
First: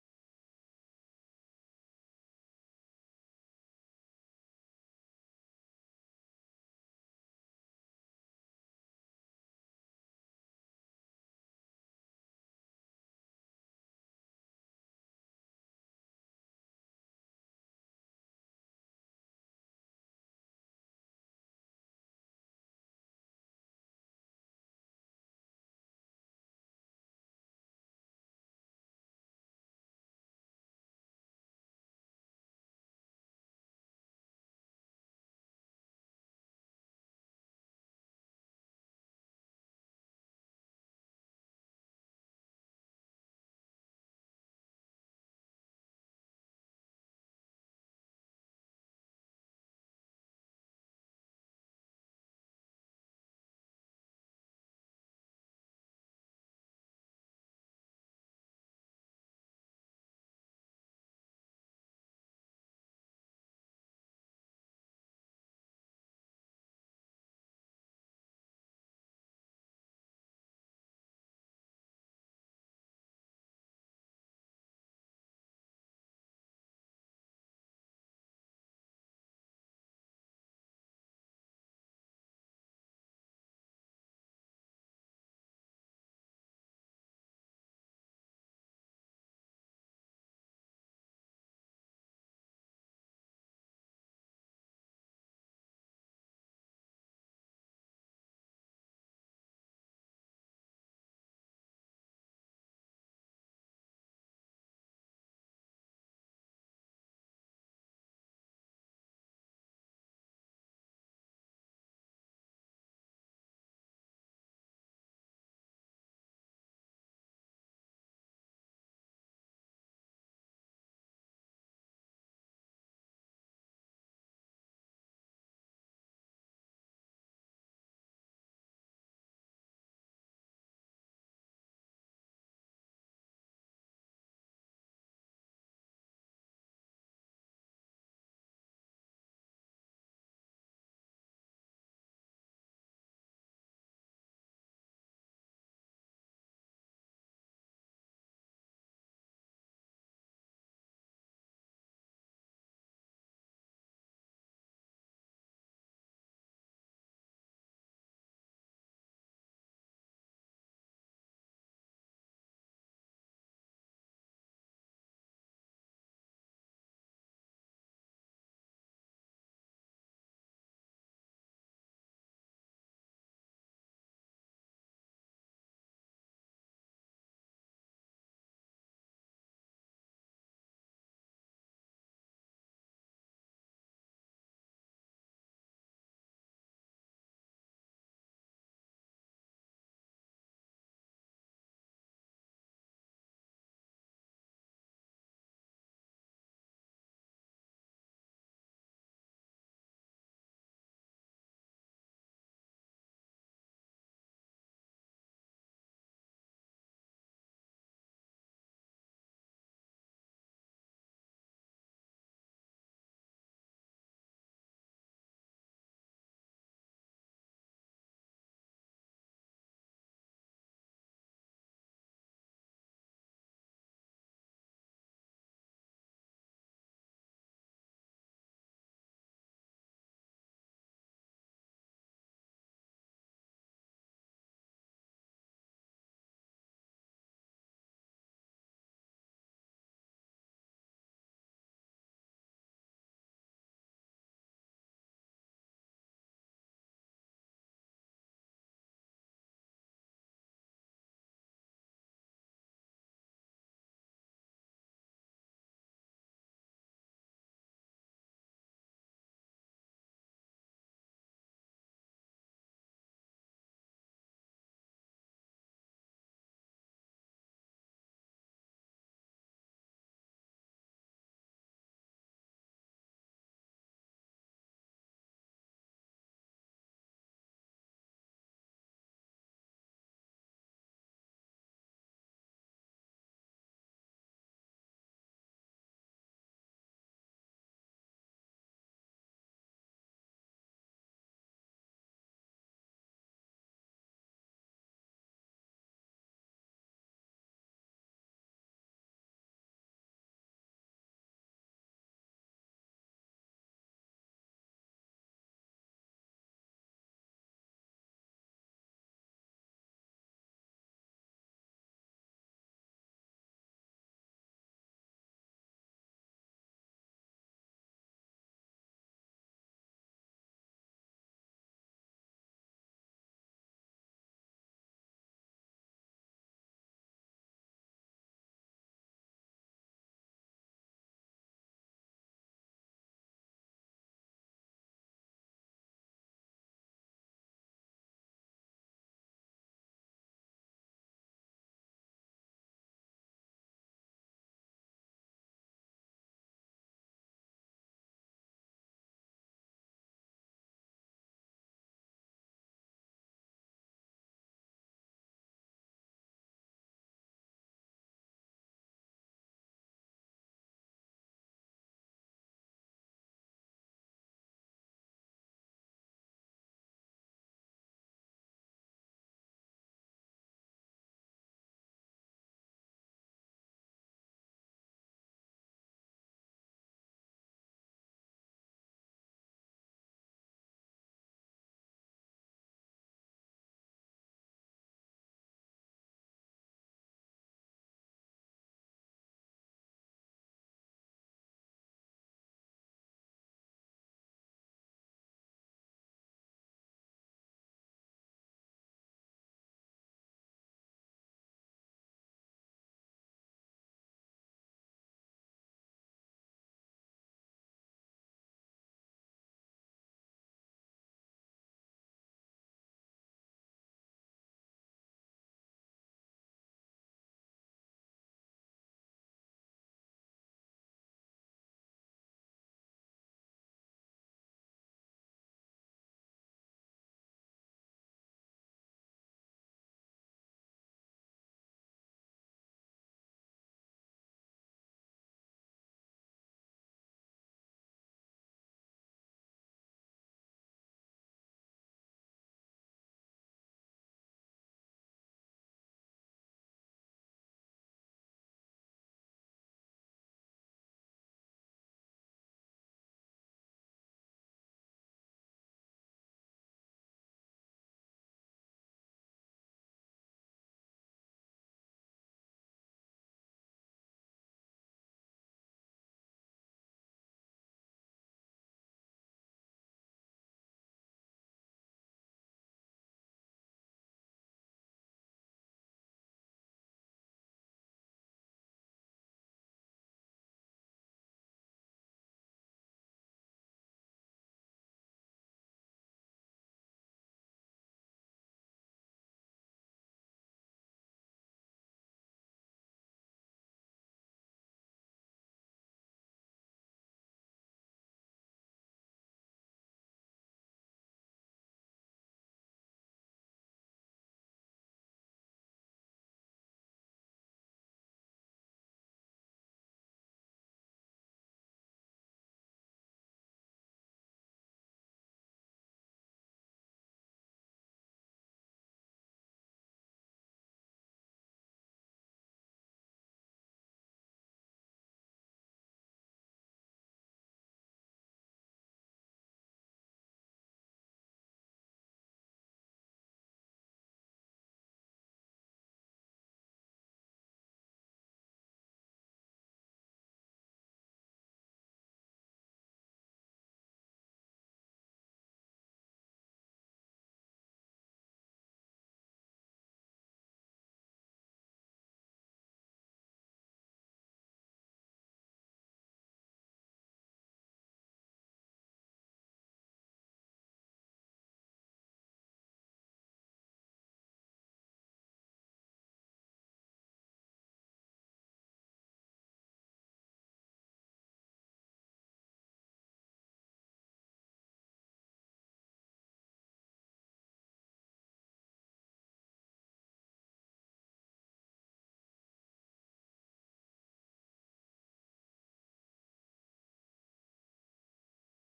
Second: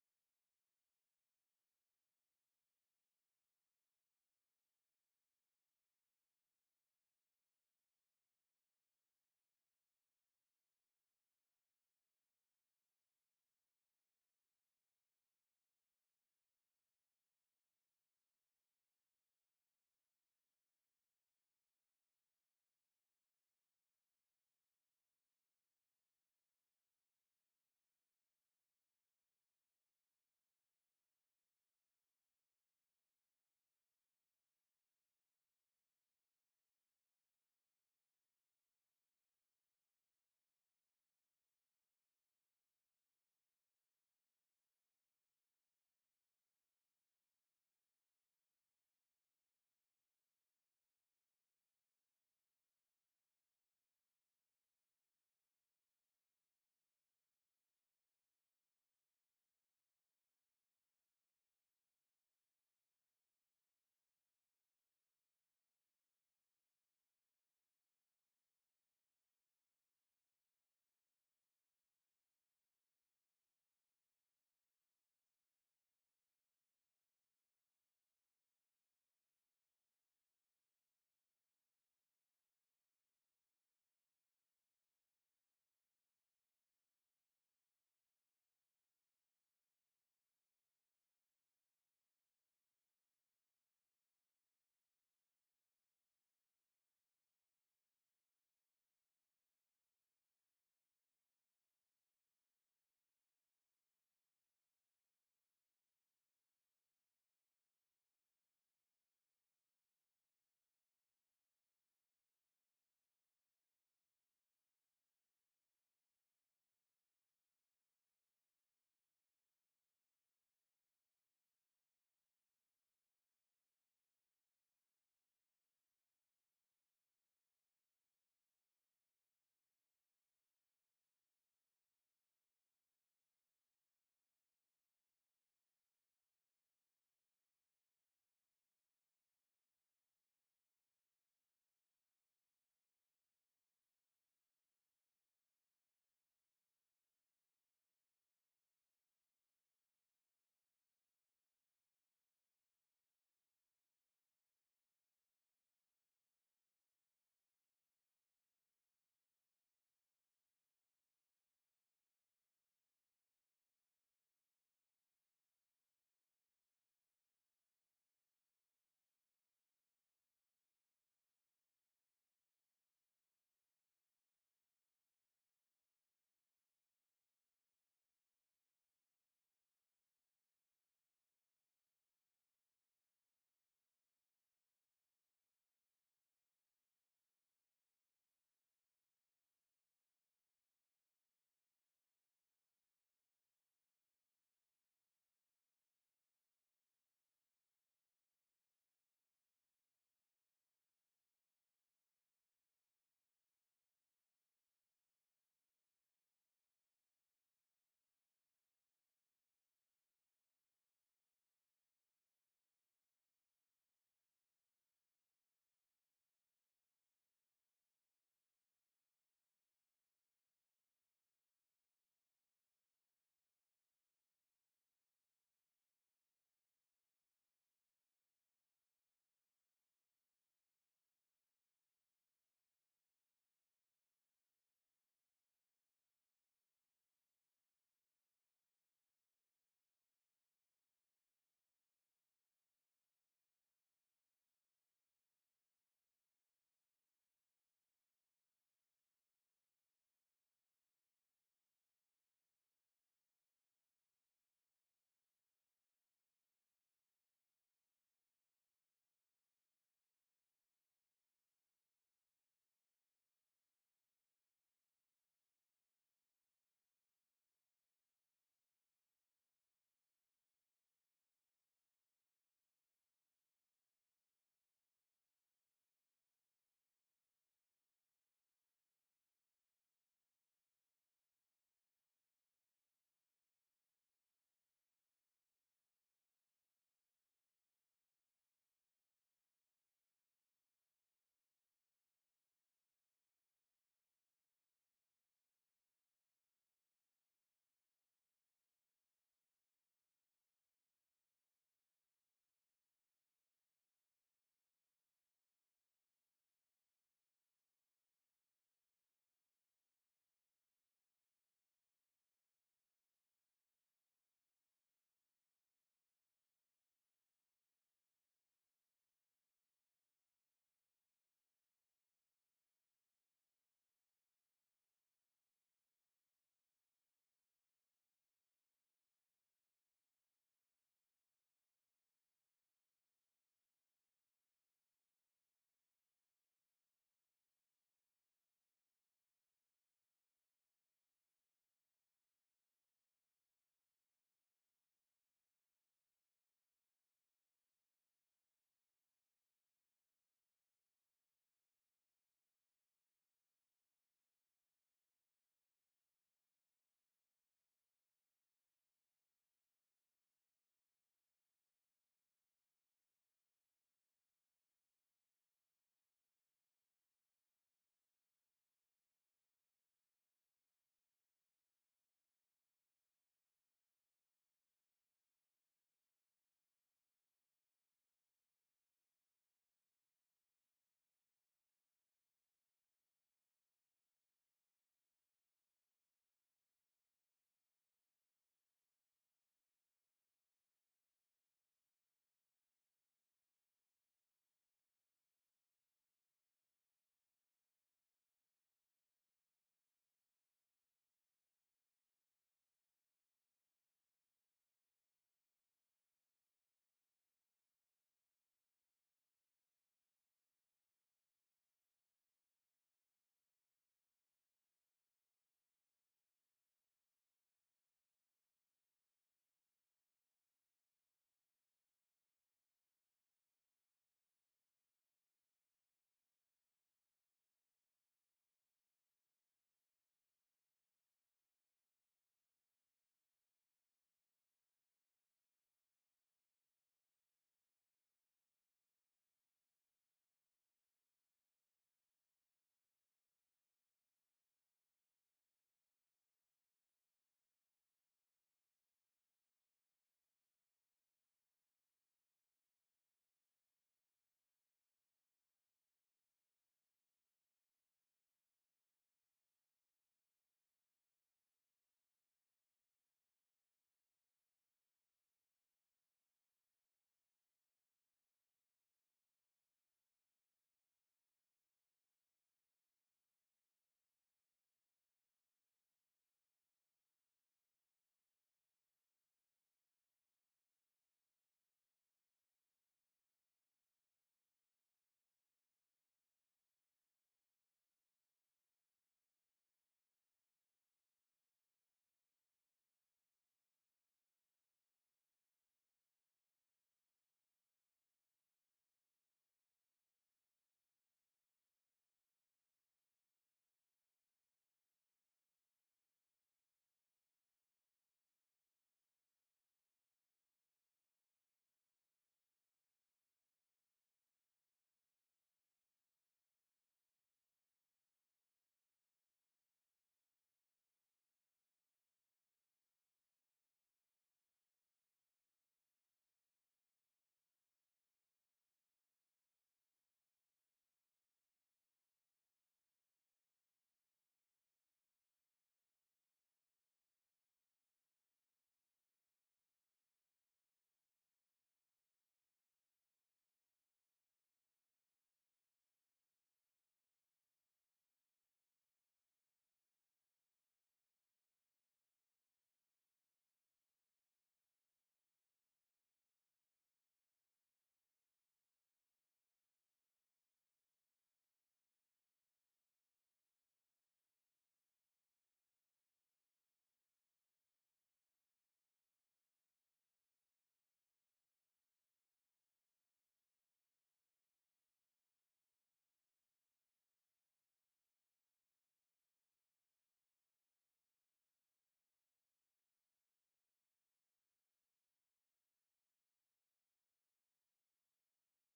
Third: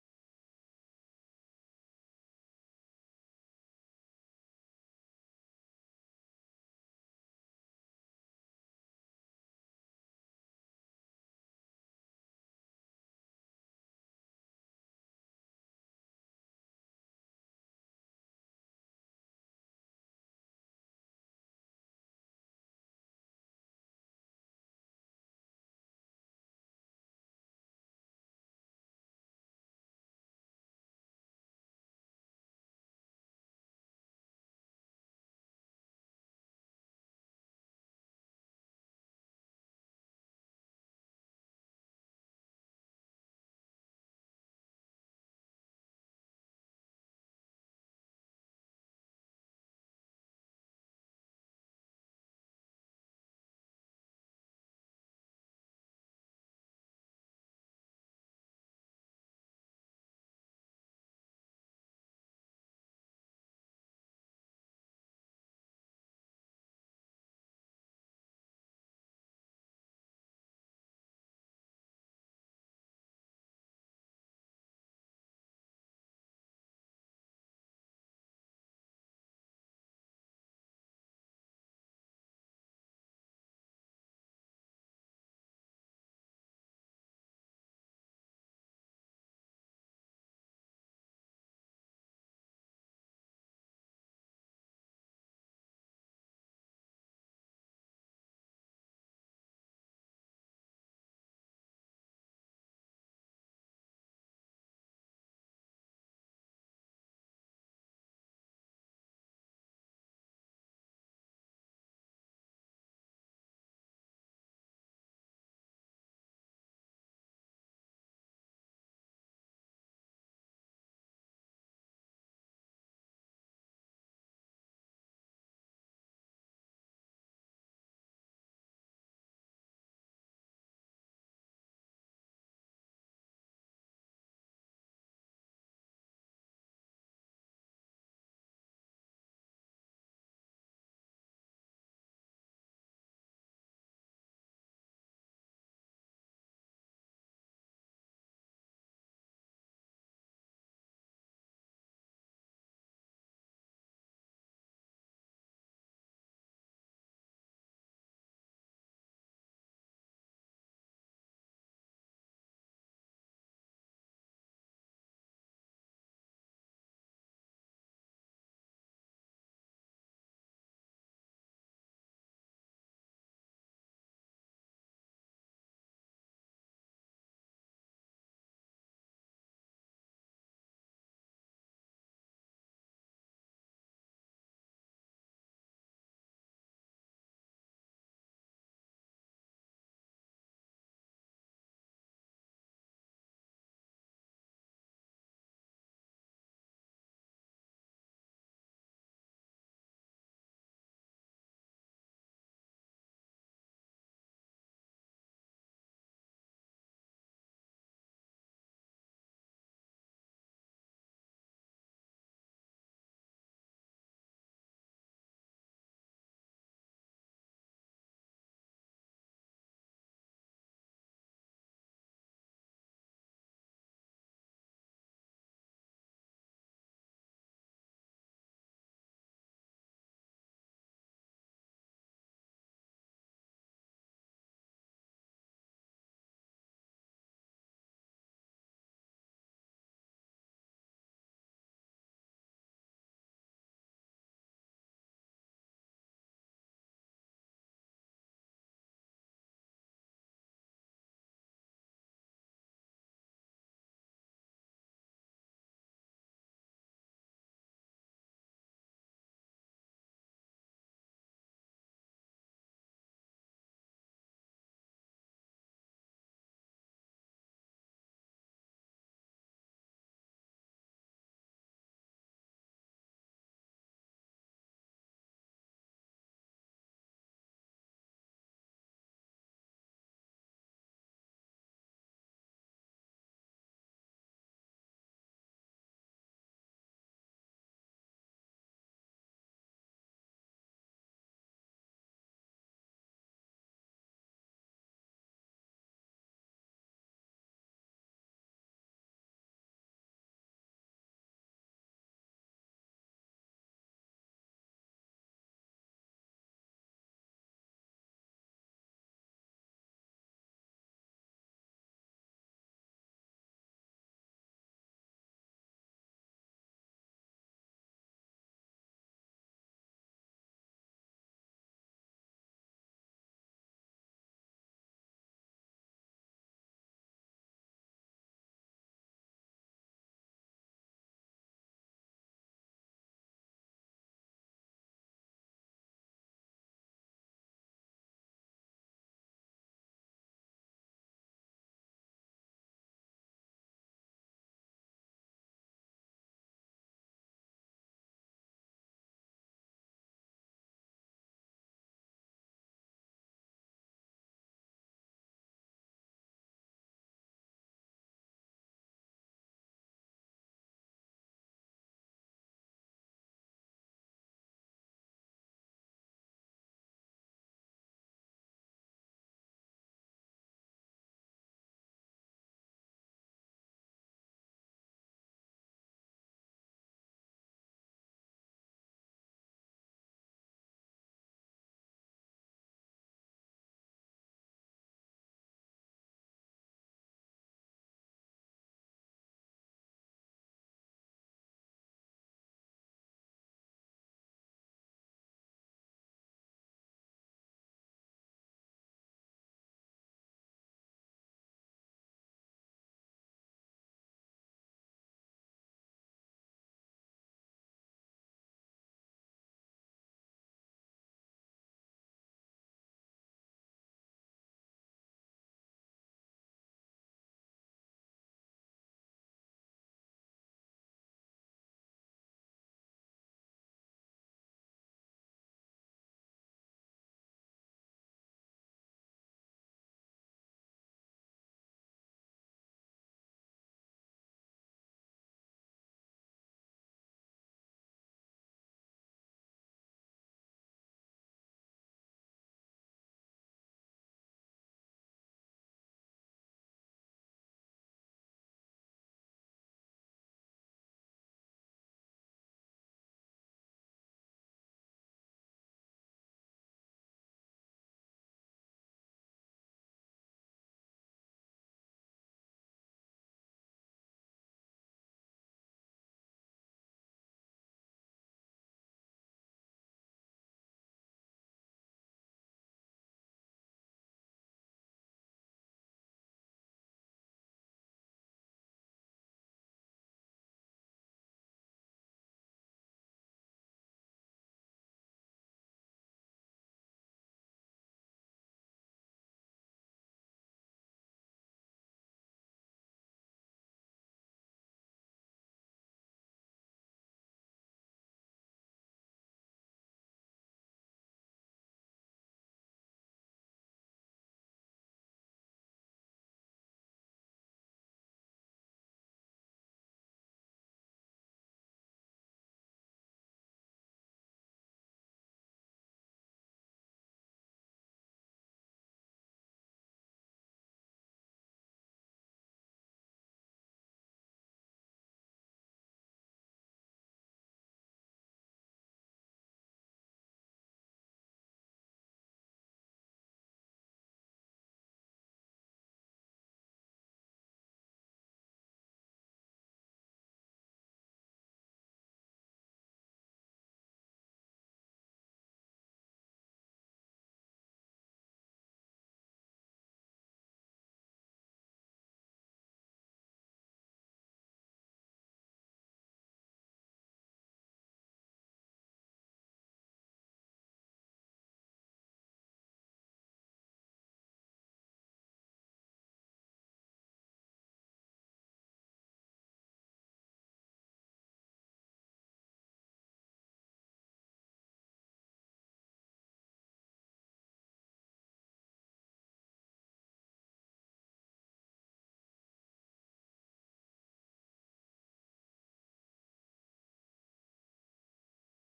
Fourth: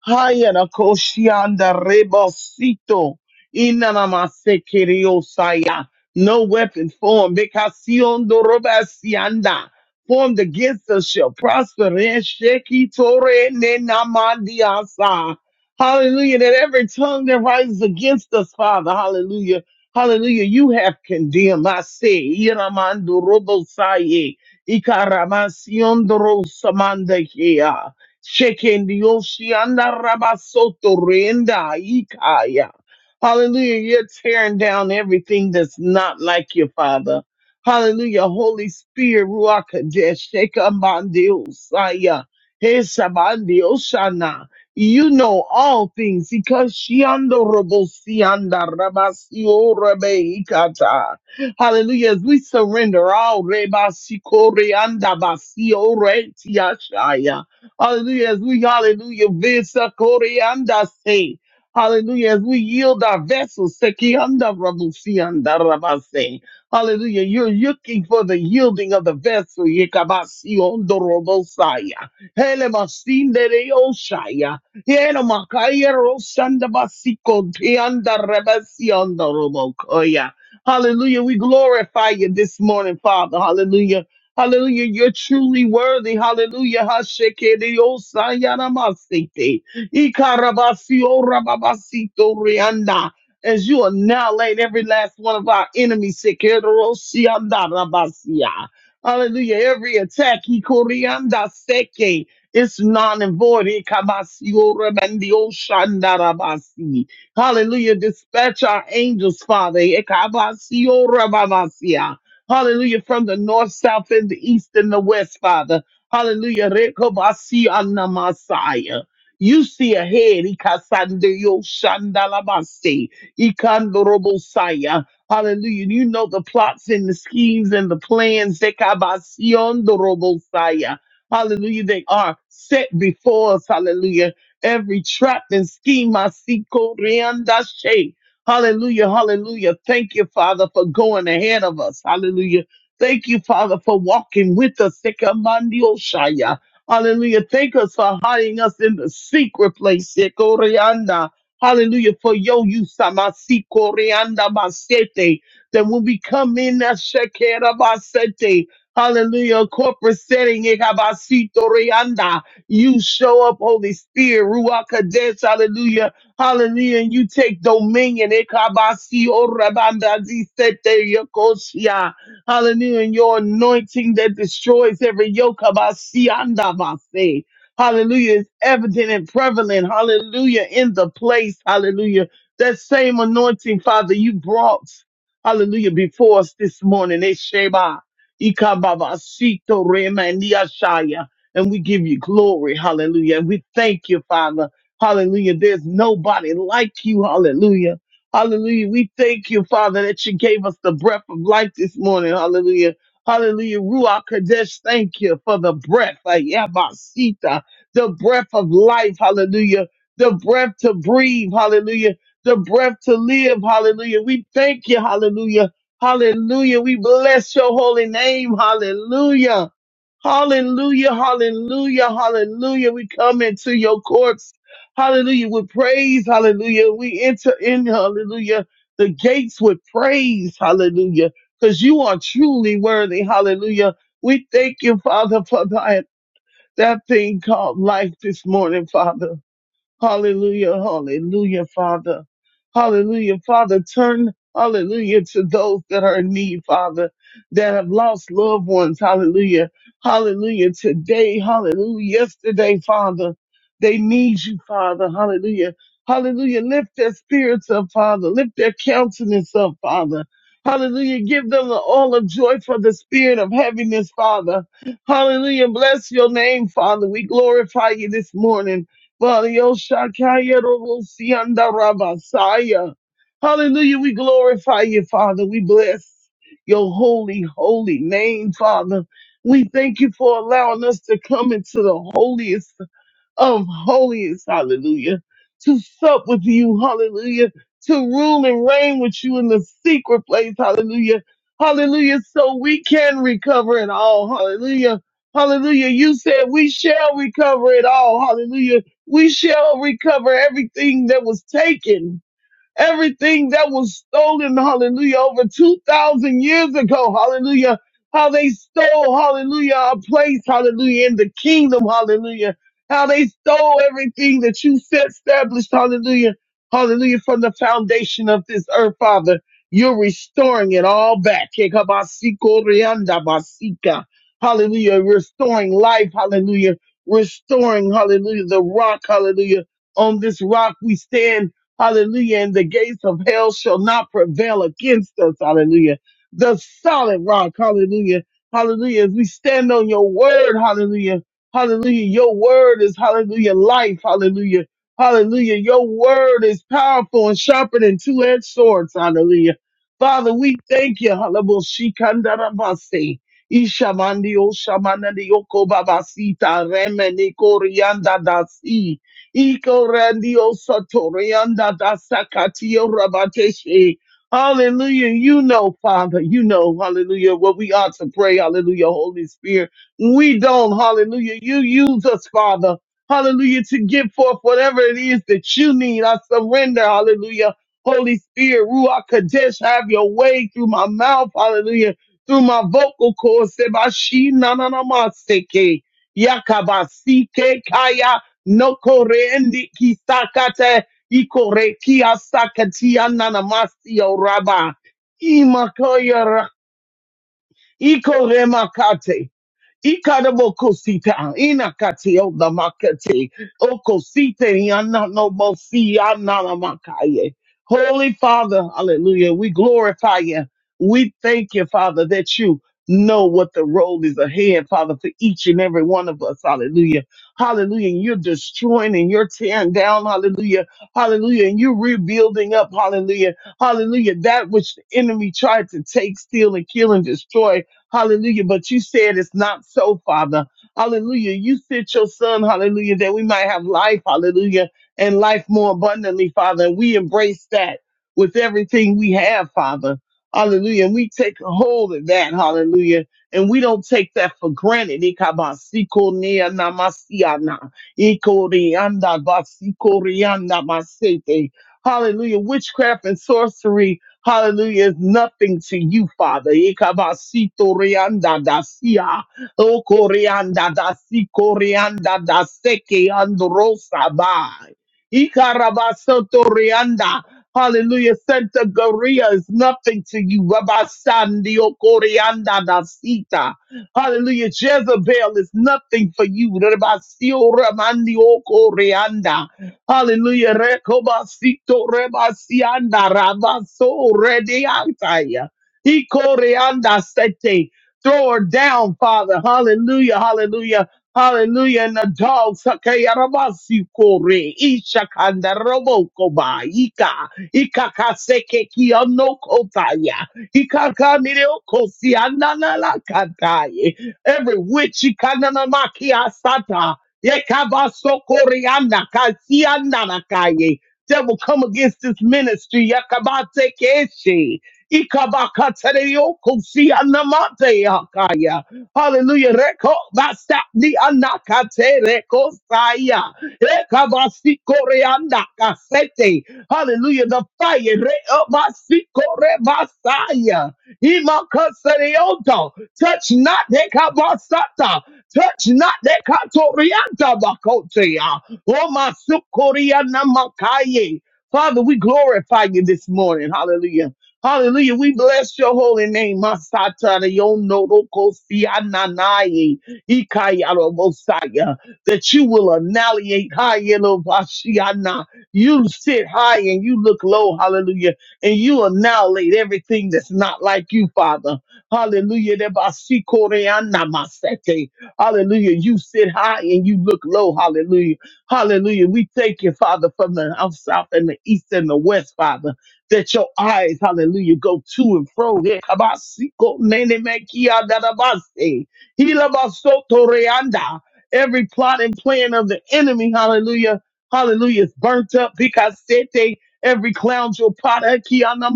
Speaker 3: hayana koshianda rebosito, inanamase kiriosaya. No weapon formed, bekasiondo robasianda, formed against us shall prosper. and sheki tore ne namandiasa. Hallelujah, that every tongue that rises against us, Father, hallelujah, hallelujah, you have condemned. I say, inamando robosaye. Ikaramasion Drosamandahia. Shekendioshanda Rabasoto Renda Ikaya. Hallelujah. You're tearing down everything that's not like you, Father. Hallelujah. Holy Spirit, Ruach Kadesh, Shekamandiosaya, Hesabandioshana. You know all things. Ikashiando Robosianda Rabasio Rebeikata. Hallelujah. As we surrender all rebasikore andabasio retiashaya. Hallelujah. As we hallelujah visakore andase. Hallelujah. As we yield our vessels, seki andarabusi andarabase. Hallelujah. You're looking for the yielding of the vessel. Yekabasi ondorobosaya. Helemasindere oshaya. Yenomakaya rosandabasiko teandarabasi ondorobokoya. Hallelujah. We glorify you this morning, Father. Hallelujah. Hallelujah. You're truly worthy. Hallelujah. Hashekediosayanamastete. Ikarabasiorababasito As you annihilate every last one of our enemies. Sekerosiandarabasia. Hallelujah. Every attack, ikorianda seke, it's non and void. Ikabasiorabandiosandarabasi. Hallelujah. Dispatch our angels, Father. Ekabasiorabamasia. Hallelujah. From the north, south, and the east, and the west, Father. Hallelujah. Rekobasianamasaya. You see ahead. Ikasandeyoshandalabasi. Ikandorobosaya. Hallelujah. You know the plots and the schemes and the plans. Ekabasiondorobosaya. Hallelujah. They are set before us. Hallelujah every trap and scheme I see. Koreanda Shay. Hallelujah, hallelujah. Thank you, Father, for going ahead of us. Hallelujah. Thank you, Father, for walking with us. Sekamandio Shaya. Hallelujah. Thank us for hiding us in the secret place. Sekorianda. Hallelujah. For yo, you samasi corianda masete. That when we come in that shekera basete. Hallelujah. Corporate setting. Ekabasito rianda. You show up, Holy Spirit, Ruach Kadesh, hallelujah, hallelujah, and you take dominion. Ekabasi orabandazi sete yokoshia. Hallelujah, and your anointing that destroys every yoke. Kabasi andabase. Hallelujah, is evident and prevalent. Hallelujah, in the place. Hallelujah. That same anointing, Father, you brought, hallelujah, before us this morning. Esheba. Ikababasito remandiashaya and we give you glory. Hallelujah. And we thank you, Father. Hallelujah. There's nobody like you. Hallelujah. Hallelujah. We thank you, Father, that you gave us the breath of life this morning. Hallelujah. Hallelujah. Ruach Kadesh, thank you for the breath. uh, The breath of life. Hallelujah. The breath to breathe. Hallelujah. The breath to live. Hallelujah. We thank you. Hallelujah. Hallelujah. We bless your holy name. Hallelujah. Hallelujah, hallelujah, hallelujah. We come into your courts. Hallelujah, with praise. Hallelujah. We enter in, hallelujah, the gates with praise. Hallelujah, because you are truly worthy. Hallelujah. We thank you, Father, for that, that thing called life this morning, Father. Hallelujah, hallelujah, Father. Hallelujah, Father. Turn, hallelujah, to those that are in need, Father, that have lost loved ones. Hallelujah, hallelujah. Today, hallelujah. Yesterday, Father, they need you, Father. Hallelujah, hallelujah. Lift their spirits up, Father. Lift their countenance up, Father. Hallelujah. Give them the all of joy for the spirit of heaviness, Father. Hallelujah. Bless your name, Father. We glorify you this morning. Shakaya Hallelujah. We glorify you, Father. We bless your holy, holy name, Father. We thank you for allowing us to come into the holiest of holies, hallelujah, to sup with you, hallelujah, to rule and reign with you in the secret place, hallelujah, hallelujah, so we can recover it all, hallelujah, hallelujah. You said we shall recover it all, hallelujah. We shall recover everything that was taken everything that was stolen, hallelujah, over 2,000 years ago, hallelujah, how they stole, hallelujah, our place, hallelujah, in the kingdom, hallelujah, how they stole everything that you set established, hallelujah, hallelujah, from the foundation of this earth, Father. You're restoring it all back. Hallelujah. Restoring life. Hallelujah. Restoring, hallelujah, the rock. Hallelujah. On this rock we stand Hallelujah. And the gates of hell shall not prevail against us. Hallelujah. The solid rock. Hallelujah. Hallelujah. As we stand on your word. Hallelujah. Hallelujah. Your word is hallelujah. Life. Hallelujah. Hallelujah. Your word is powerful and sharper than two edged swords. Hallelujah. Father, we thank you. Hallelujah. Shikandarabase. Ishamandi oshamanandi yokobabasita remeniko riandadasi. Iko randio satorianda da sakatio rabateshe. Hallelujah. You know, Father, you know, hallelujah, what we ought to pray. Hallelujah, Holy Spirit. We don't, hallelujah. You use us, Father. Hallelujah, to give forth whatever it is that you need. I surrender, hallelujah. Holy Spirit, Ruach Kadesh, have your way through my mouth, hallelujah, through my vocal cords. Sebashi, nananamaseke na Yakabasike kaya no korendi kisakate ikore kia sakatia nanamasio raba imakoyara ikore makate Ikadabokosita, inakati odamakati, okosite, yananobosi, yananamakaye. Holy Father, hallelujah, we glorify you. We thank you, Father, that you know what the road is ahead, Father, for each and every one of us. Hallelujah. Hallelujah. And you're destroying and you're tearing down. Hallelujah. Hallelujah. And you're rebuilding up. Hallelujah. Hallelujah. That which the enemy tried to take, steal, and kill and destroy. Hallelujah. But you said it's not so, Father. Hallelujah. You sent your son, hallelujah, that we might have life, hallelujah, and life more abundantly, Father. And we embrace that with everything we have, Father. Hallelujah. And we take hold of that, hallelujah. And we don't take that for granted. Ikabasikonianamasiana, ikoriandabasikoriyanamasete. Hallelujah. Witchcraft and sorcery Hallelujah is nothing to you, Father. Ikabasito rianda dasia, o corianda dasi corianda siko rianda da seke androsa bai. Ikarabasoto rianda. Hallelujah. Santa Gloria is nothing to you. Rabasandi o corianda dasita. Hallelujah. Jezebel is nothing for you. Rabasio ramandi o corianda. Hallelujah. Rekobasito rebasianda rabaso rediantaya. Ikoreanda sete. Throw her down, Father. Hallelujah. Hallelujah. Hallelujah. And the dogs. Hakayarabasi kore. Ishakanda roboko ba. Ika. Ikakaseke kotaya. Ikakanireoko sianana la kataye. Every witch. Ikananamaki asata. Yekabasokoriana kasiananakaye. Devil, come against this ministry. Yakabate keshe. Ikabakatereyokosianamate yakaya. Hallelujah. Reko basta di anakate reko saya. Rekabasikoreanda kasete. Hallelujah. The fire. Rebasikore basaya. Imakasereyoto. Touch not. Rekabasata. Touch not that katorianta bakotea. Oh my sukoriana makaye. Father, we glorify you this morning. Hallelujah. Hallelujah. We bless your holy name. Masatana yonorokosiananaye. Ikayarobosaya. That you will annihilate. Hayelovashiana. You sit high and you look low. Hallelujah. And you annihilate everything that's not like you, Father. Hallelujah. Debasikoreanamasete. Hallelujah. You sit high and you look low. Hallelujah. Hallelujah. We thank you, Father, from the north, south, and the east and the west, Father, that your eyes, hallelujah, go to and fro. Yeah, kabasiko, nene, me, kia, Hila, ba, so, Every plot and plan of the enemy, hallelujah, hallelujah, is burnt up because every clown your pot, eh, kia, masate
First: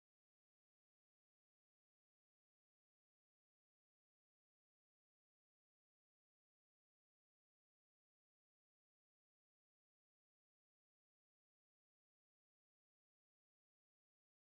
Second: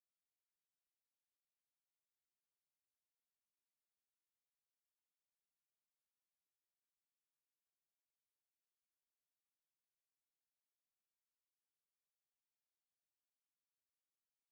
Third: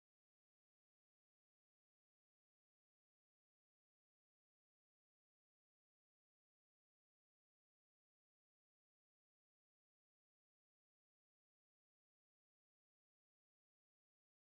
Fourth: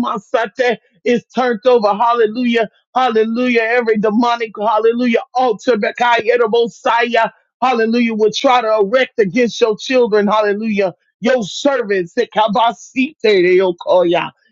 Speaker 3: is turned over, hallelujah. Hallelujah. Every demonic, hallelujah, altar, Bekai Messiah, hallelujah, will try to erect against your children. Hallelujah. Your servants, the kabasite, they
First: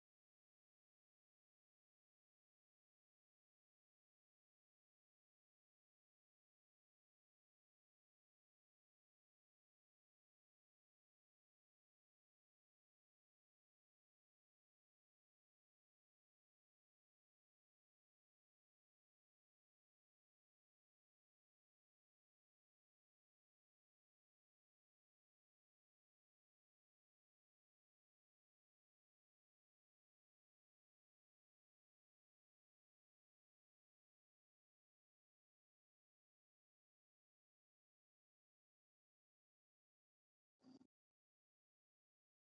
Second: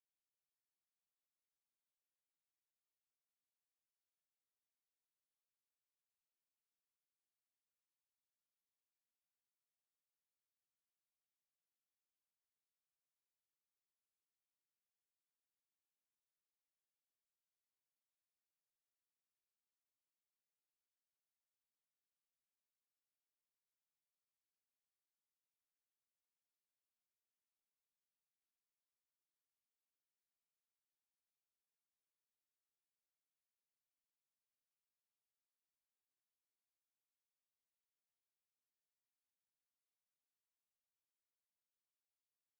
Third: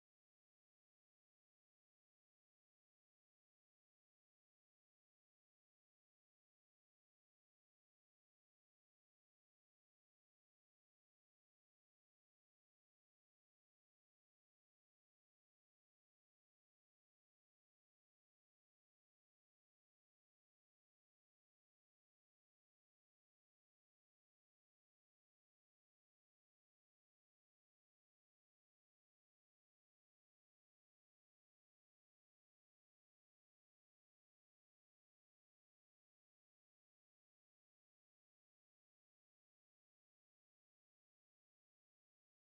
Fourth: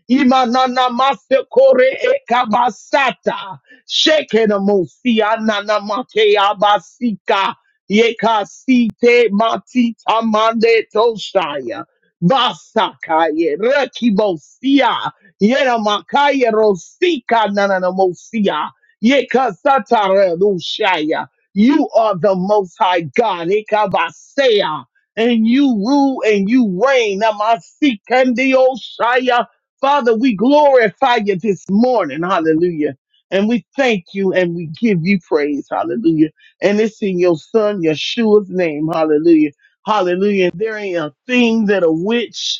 Speaker 3: Imanana masekore e kabasata. Shekenamosi ananamake abasika. Yekasite matita mande toshaya. Basakaye rekibosia. Yera makaya rosika nananamosia. Yeka satara rushaya. You are the most high God. Ikabasea. And you rule and you reign. Namasikandiosaya. Father, we glorify you this morning. Hallelujah. And we thank you and we give you praise. Hallelujah. And it's in your son, Yeshua's name. Hallelujah. Hallelujah. There ain't a thing that a witch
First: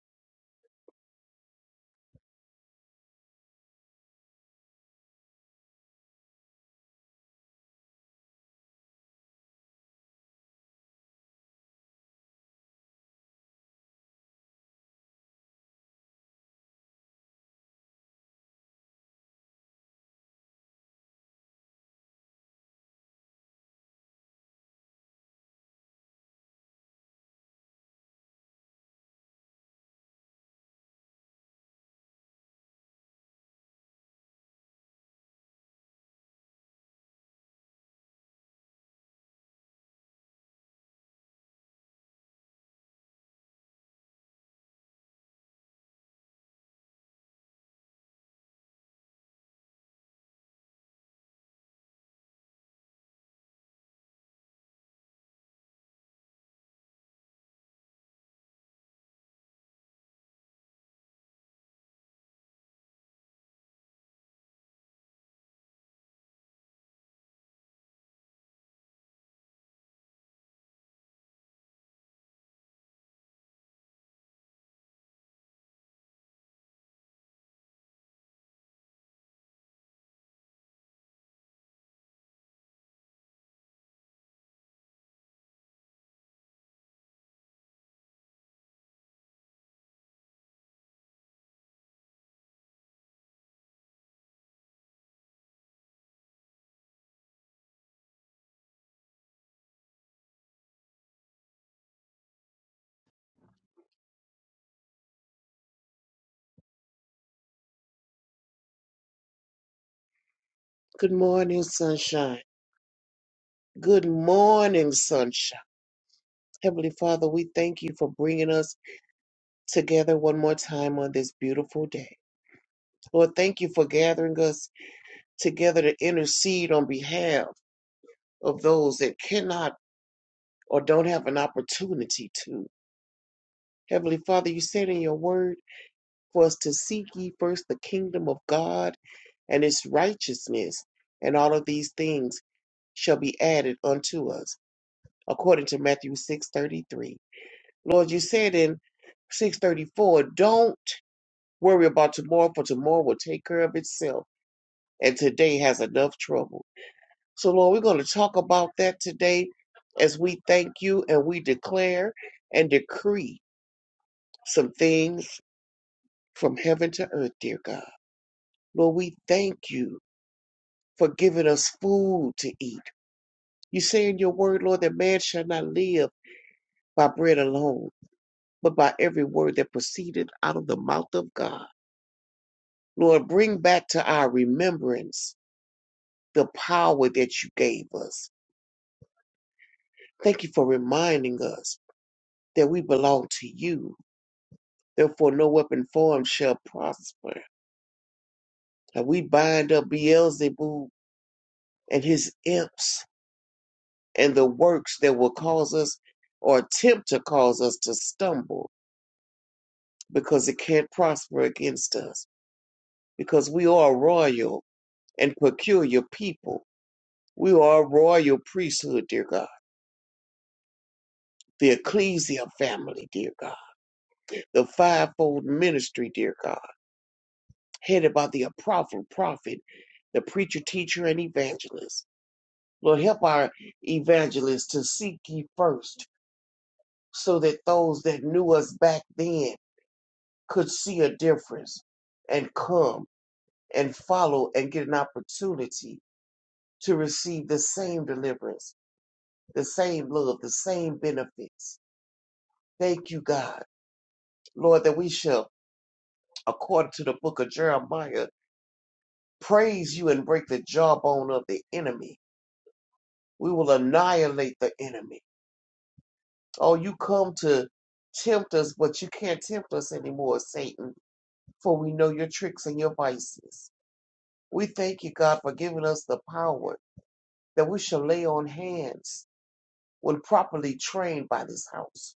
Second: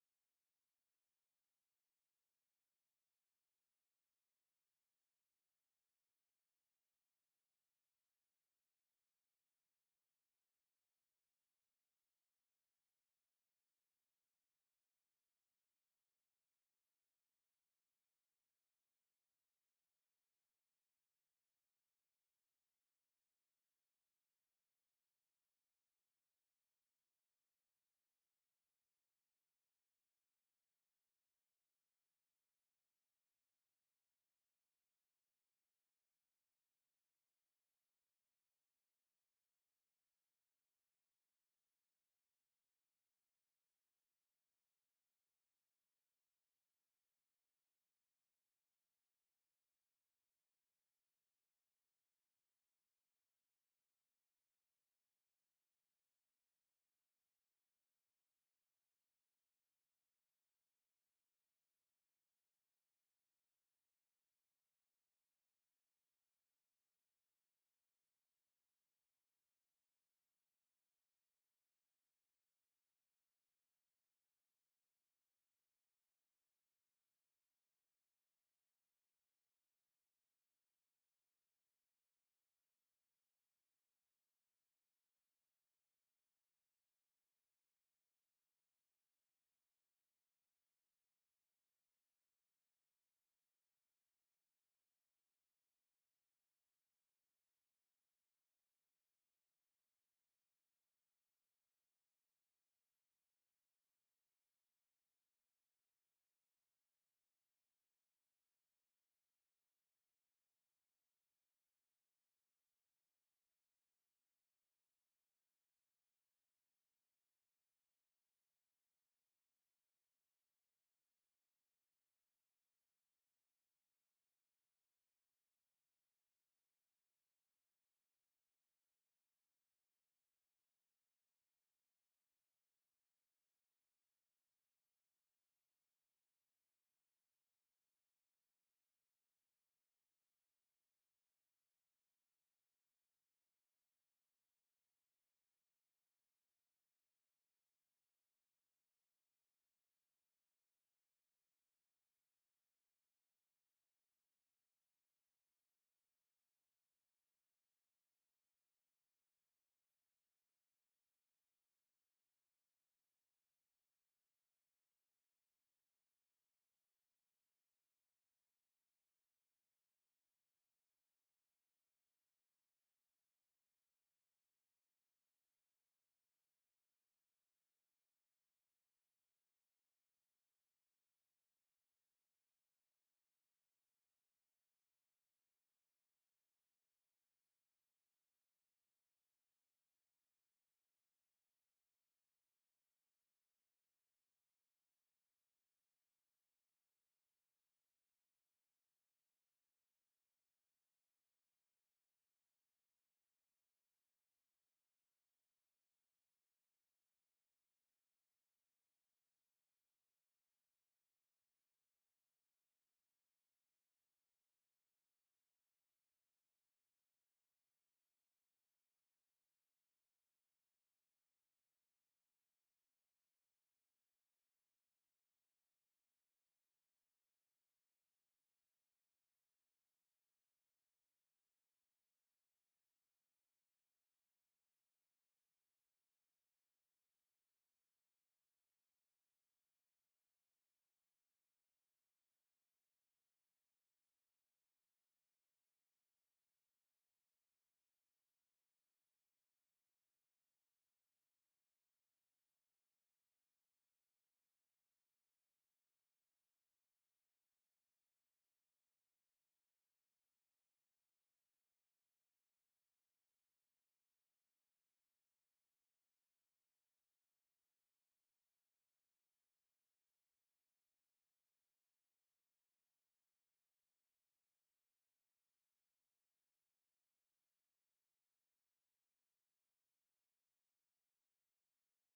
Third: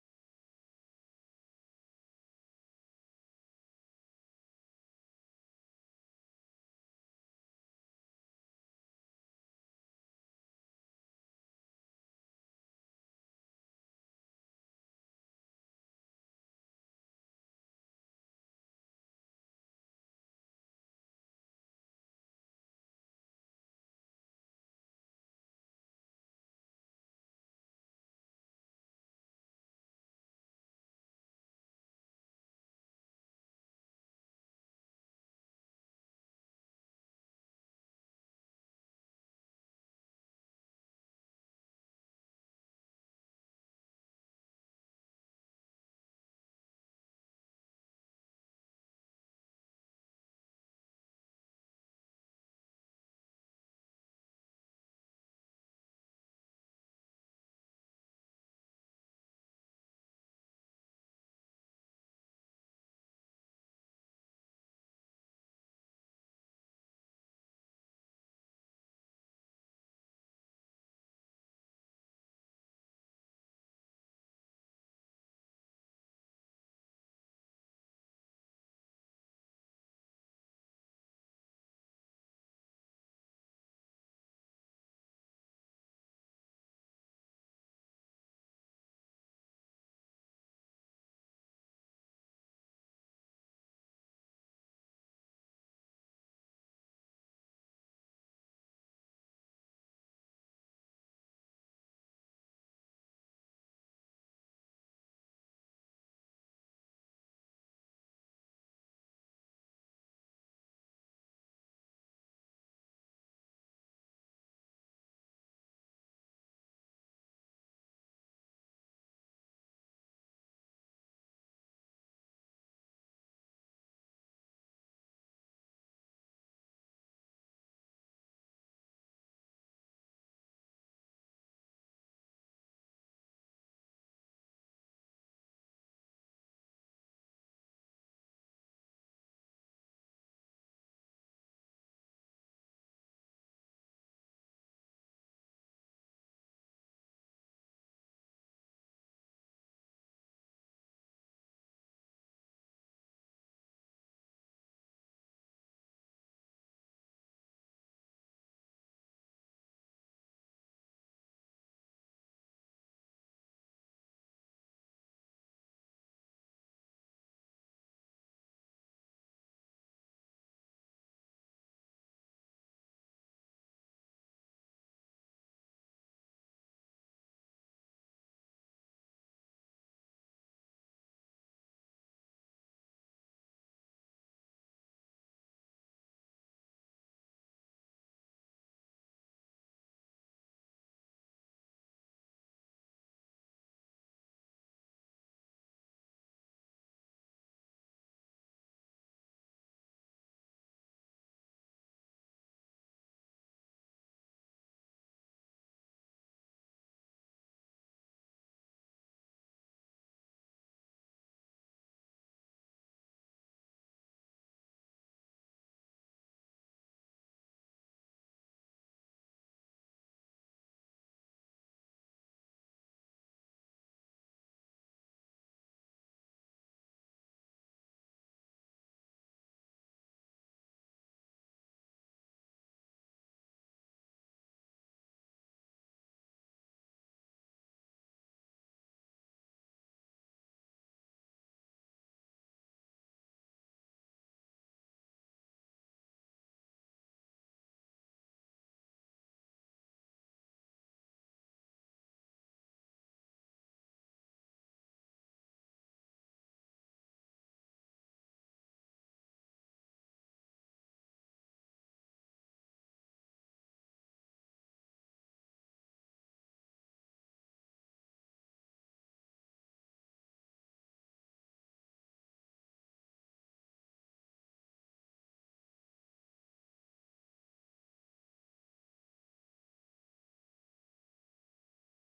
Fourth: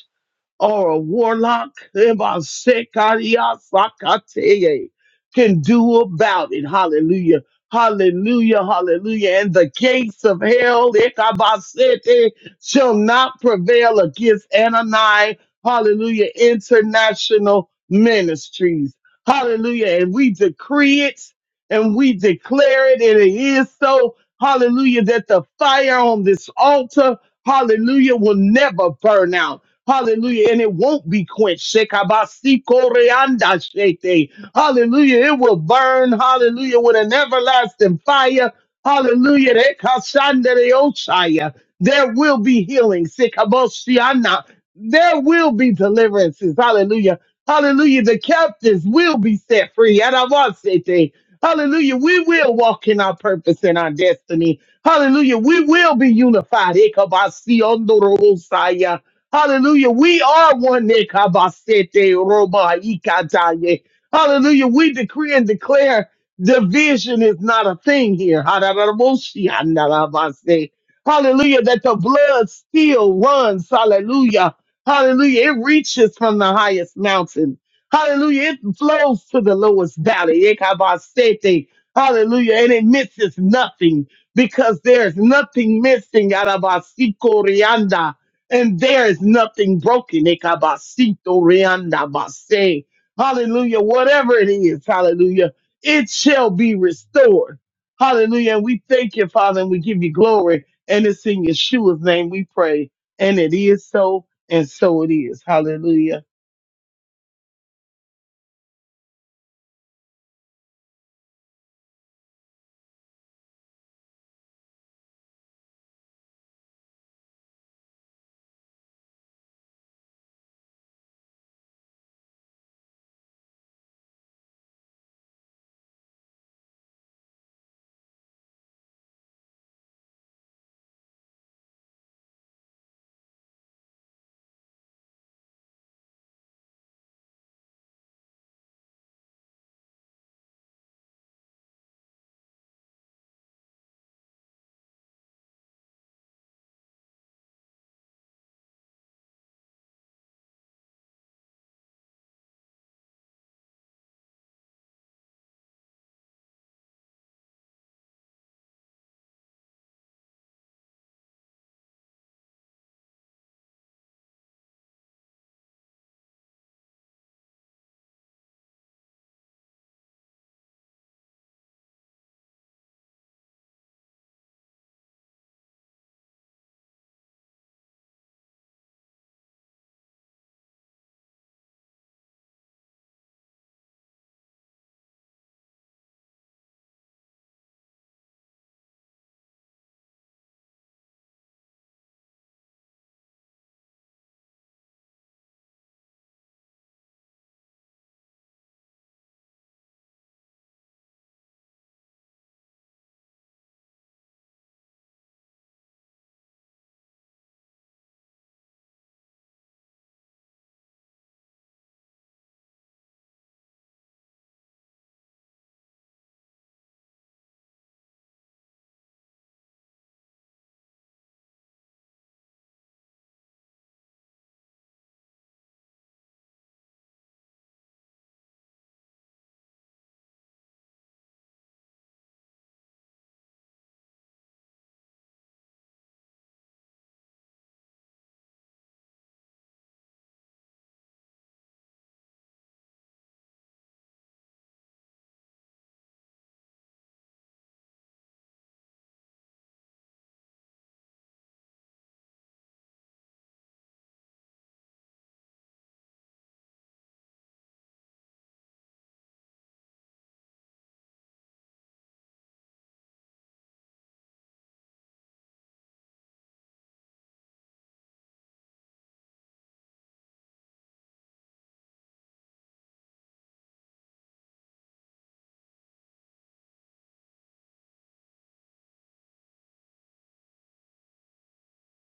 Speaker 3: or a warlock Ebasekariasakateye, can do about it. Hallelujah. Hallelujah. Hallelujah. And the gates of hell Ekabasete, shall not prevail against Anani. Hallelujah. International ministries. Hallelujah. And we decree it and we declare it. And it is so. Hallelujah. That the fire on this altar, hallelujah, will never burn out. Hallelujah. And it won't be quenched. Shekabasikoreandashete. Hallelujah. It will burn. Hallelujah. With an everlasting fire. Hallelujah. Rekashandereosaya. There will be healing. Sikabosiana. There will be deliverances. Hallelujah. Hallelujah. The captives will be set free. Yarabasete. Hallelujah. We will walk in our purpose and our destiny. Hallelujah. We will be unified. Ekabasionderosaya. Hallelujah. We are one. Nekabasete Roma Ikataye. Hallelujah. We decree and declare division is not a thing here. Hararaboshi Andarabase. Hallelujah. That the blood still runs. Hallelujah. Hallelujah. It reaches from the highest mountain. Hallelujah. It flows to the lowest valley. Ekabasete. Hallelujah. And it misses nothing because there's nothing missing. Arabasiko Rianda and there is nothing broken. Ekabasito reandabase. Hallelujah. Whatever it is, hallelujah, it shall be restored. Hallelujah. And we thank you, Father, and we give you glory. And it's in Yeshua's name we pray. And it is so, and so it is. Hallelujah.
Speaker 4: Good morning, sunshine. Good morning, sunshine. Heavenly Father, we thank you for bringing us together one more time on this beautiful day. Lord, thank you for gathering us together to intercede on behalf of those that cannot or don't have an opportunity to. Heavenly Father, you said in your word for us to seek ye first the kingdom of God and its righteousness, and all of these things shall be added unto us, according to Matthew 6:33. Lord, you said in 634, don't worry about tomorrow, for tomorrow will take care of itself. And today has enough trouble. So, Lord, we're going to talk about that today as we thank you and we declare and decree some things from heaven to earth, dear God. Lord, we thank you for giving us food to eat. You say in your word, Lord, that man shall not live by bread alone, but by every word that proceeded out of the mouth of God. Lord, bring back to our remembrance the power that you gave us. Thank you for reminding us that we belong to you. Therefore, no weapon formed shall prosper. And we bind up Beelzebub and his imps and the works that will cause us or attempt to cause us to stumble because it can't prosper against us. Because we are a royal and peculiar people. We are a royal priesthood, dear God the ecclesia family, dear God. the fivefold ministry, dear God, headed by the apostle, prophet, the preacher, teacher, and evangelist. Lord, help our evangelists to seek ye first so that those that knew us back then could see a difference and come and follow and get an opportunity to receive the same deliverance, the same love, the same benefits. Thank you, God. Lord, that we shall, according to the book of Jeremiah, praise you and break the jawbone of the enemy. We will annihilate the enemy. Oh, you come to tempt us, but you can't tempt us anymore, Satan, for we know your tricks and your vices. We thank you, God, for giving us the power that we shall lay on hands when properly trained by this house.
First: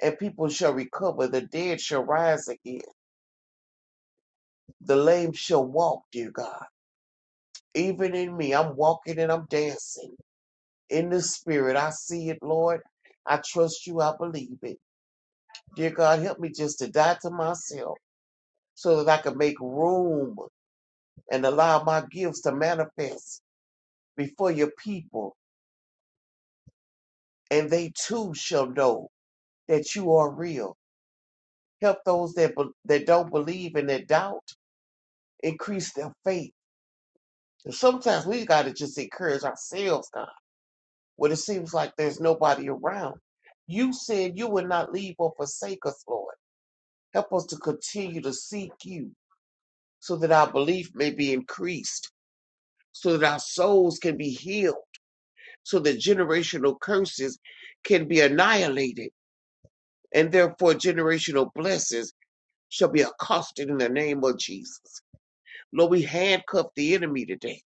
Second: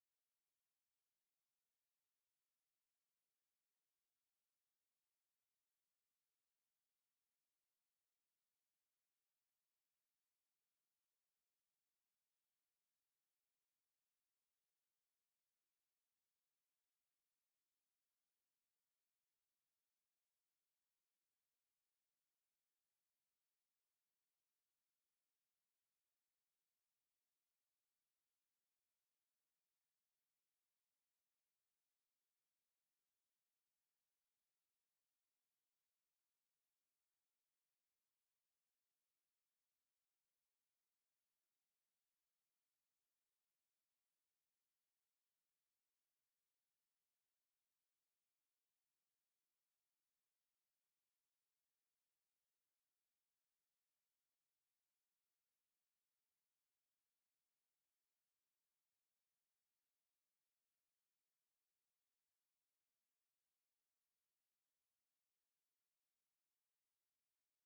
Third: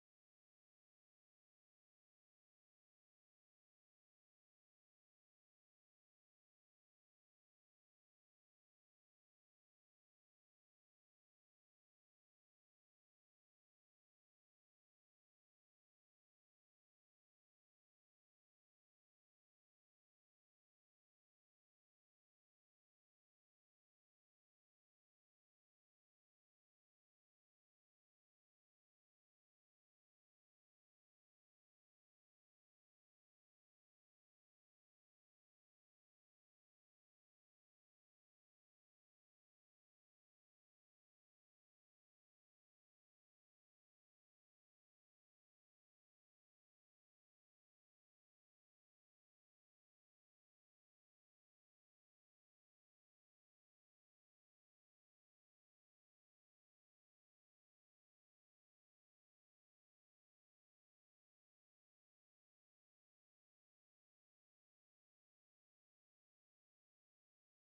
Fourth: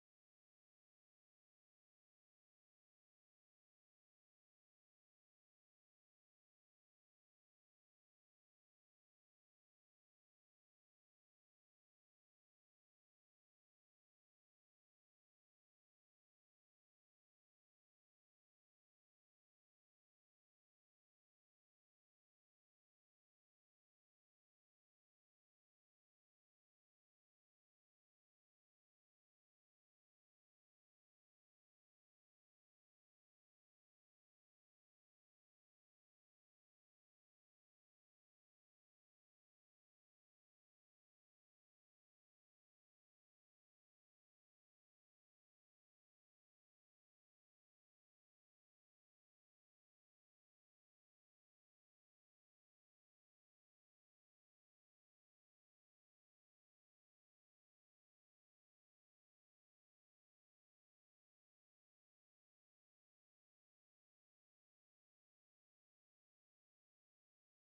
Speaker 4: And people shall recover, the dead shall rise again, the lame shall walk, dear God. Even in me, I'm walking and I'm dancing. in the spirit. I see it, Lord. I trust you. I believe it. Dear God, help me just to die to myself so that I can make room and allow my gifts to manifest before your people, and they too shall know that you are real. Help those that be- that don't believe and that doubt increase their faith. And sometimes we got to just encourage ourselves, God, when it seems like there's nobody around. You said you would not leave or forsake us, Lord. Help us to continue to seek you so that our belief may be increased, so that our souls can be healed, so that generational curses can be annihilated, and therefore generational blessings shall be accosted in the name of Jesus. Lord, we handcuff the enemy today.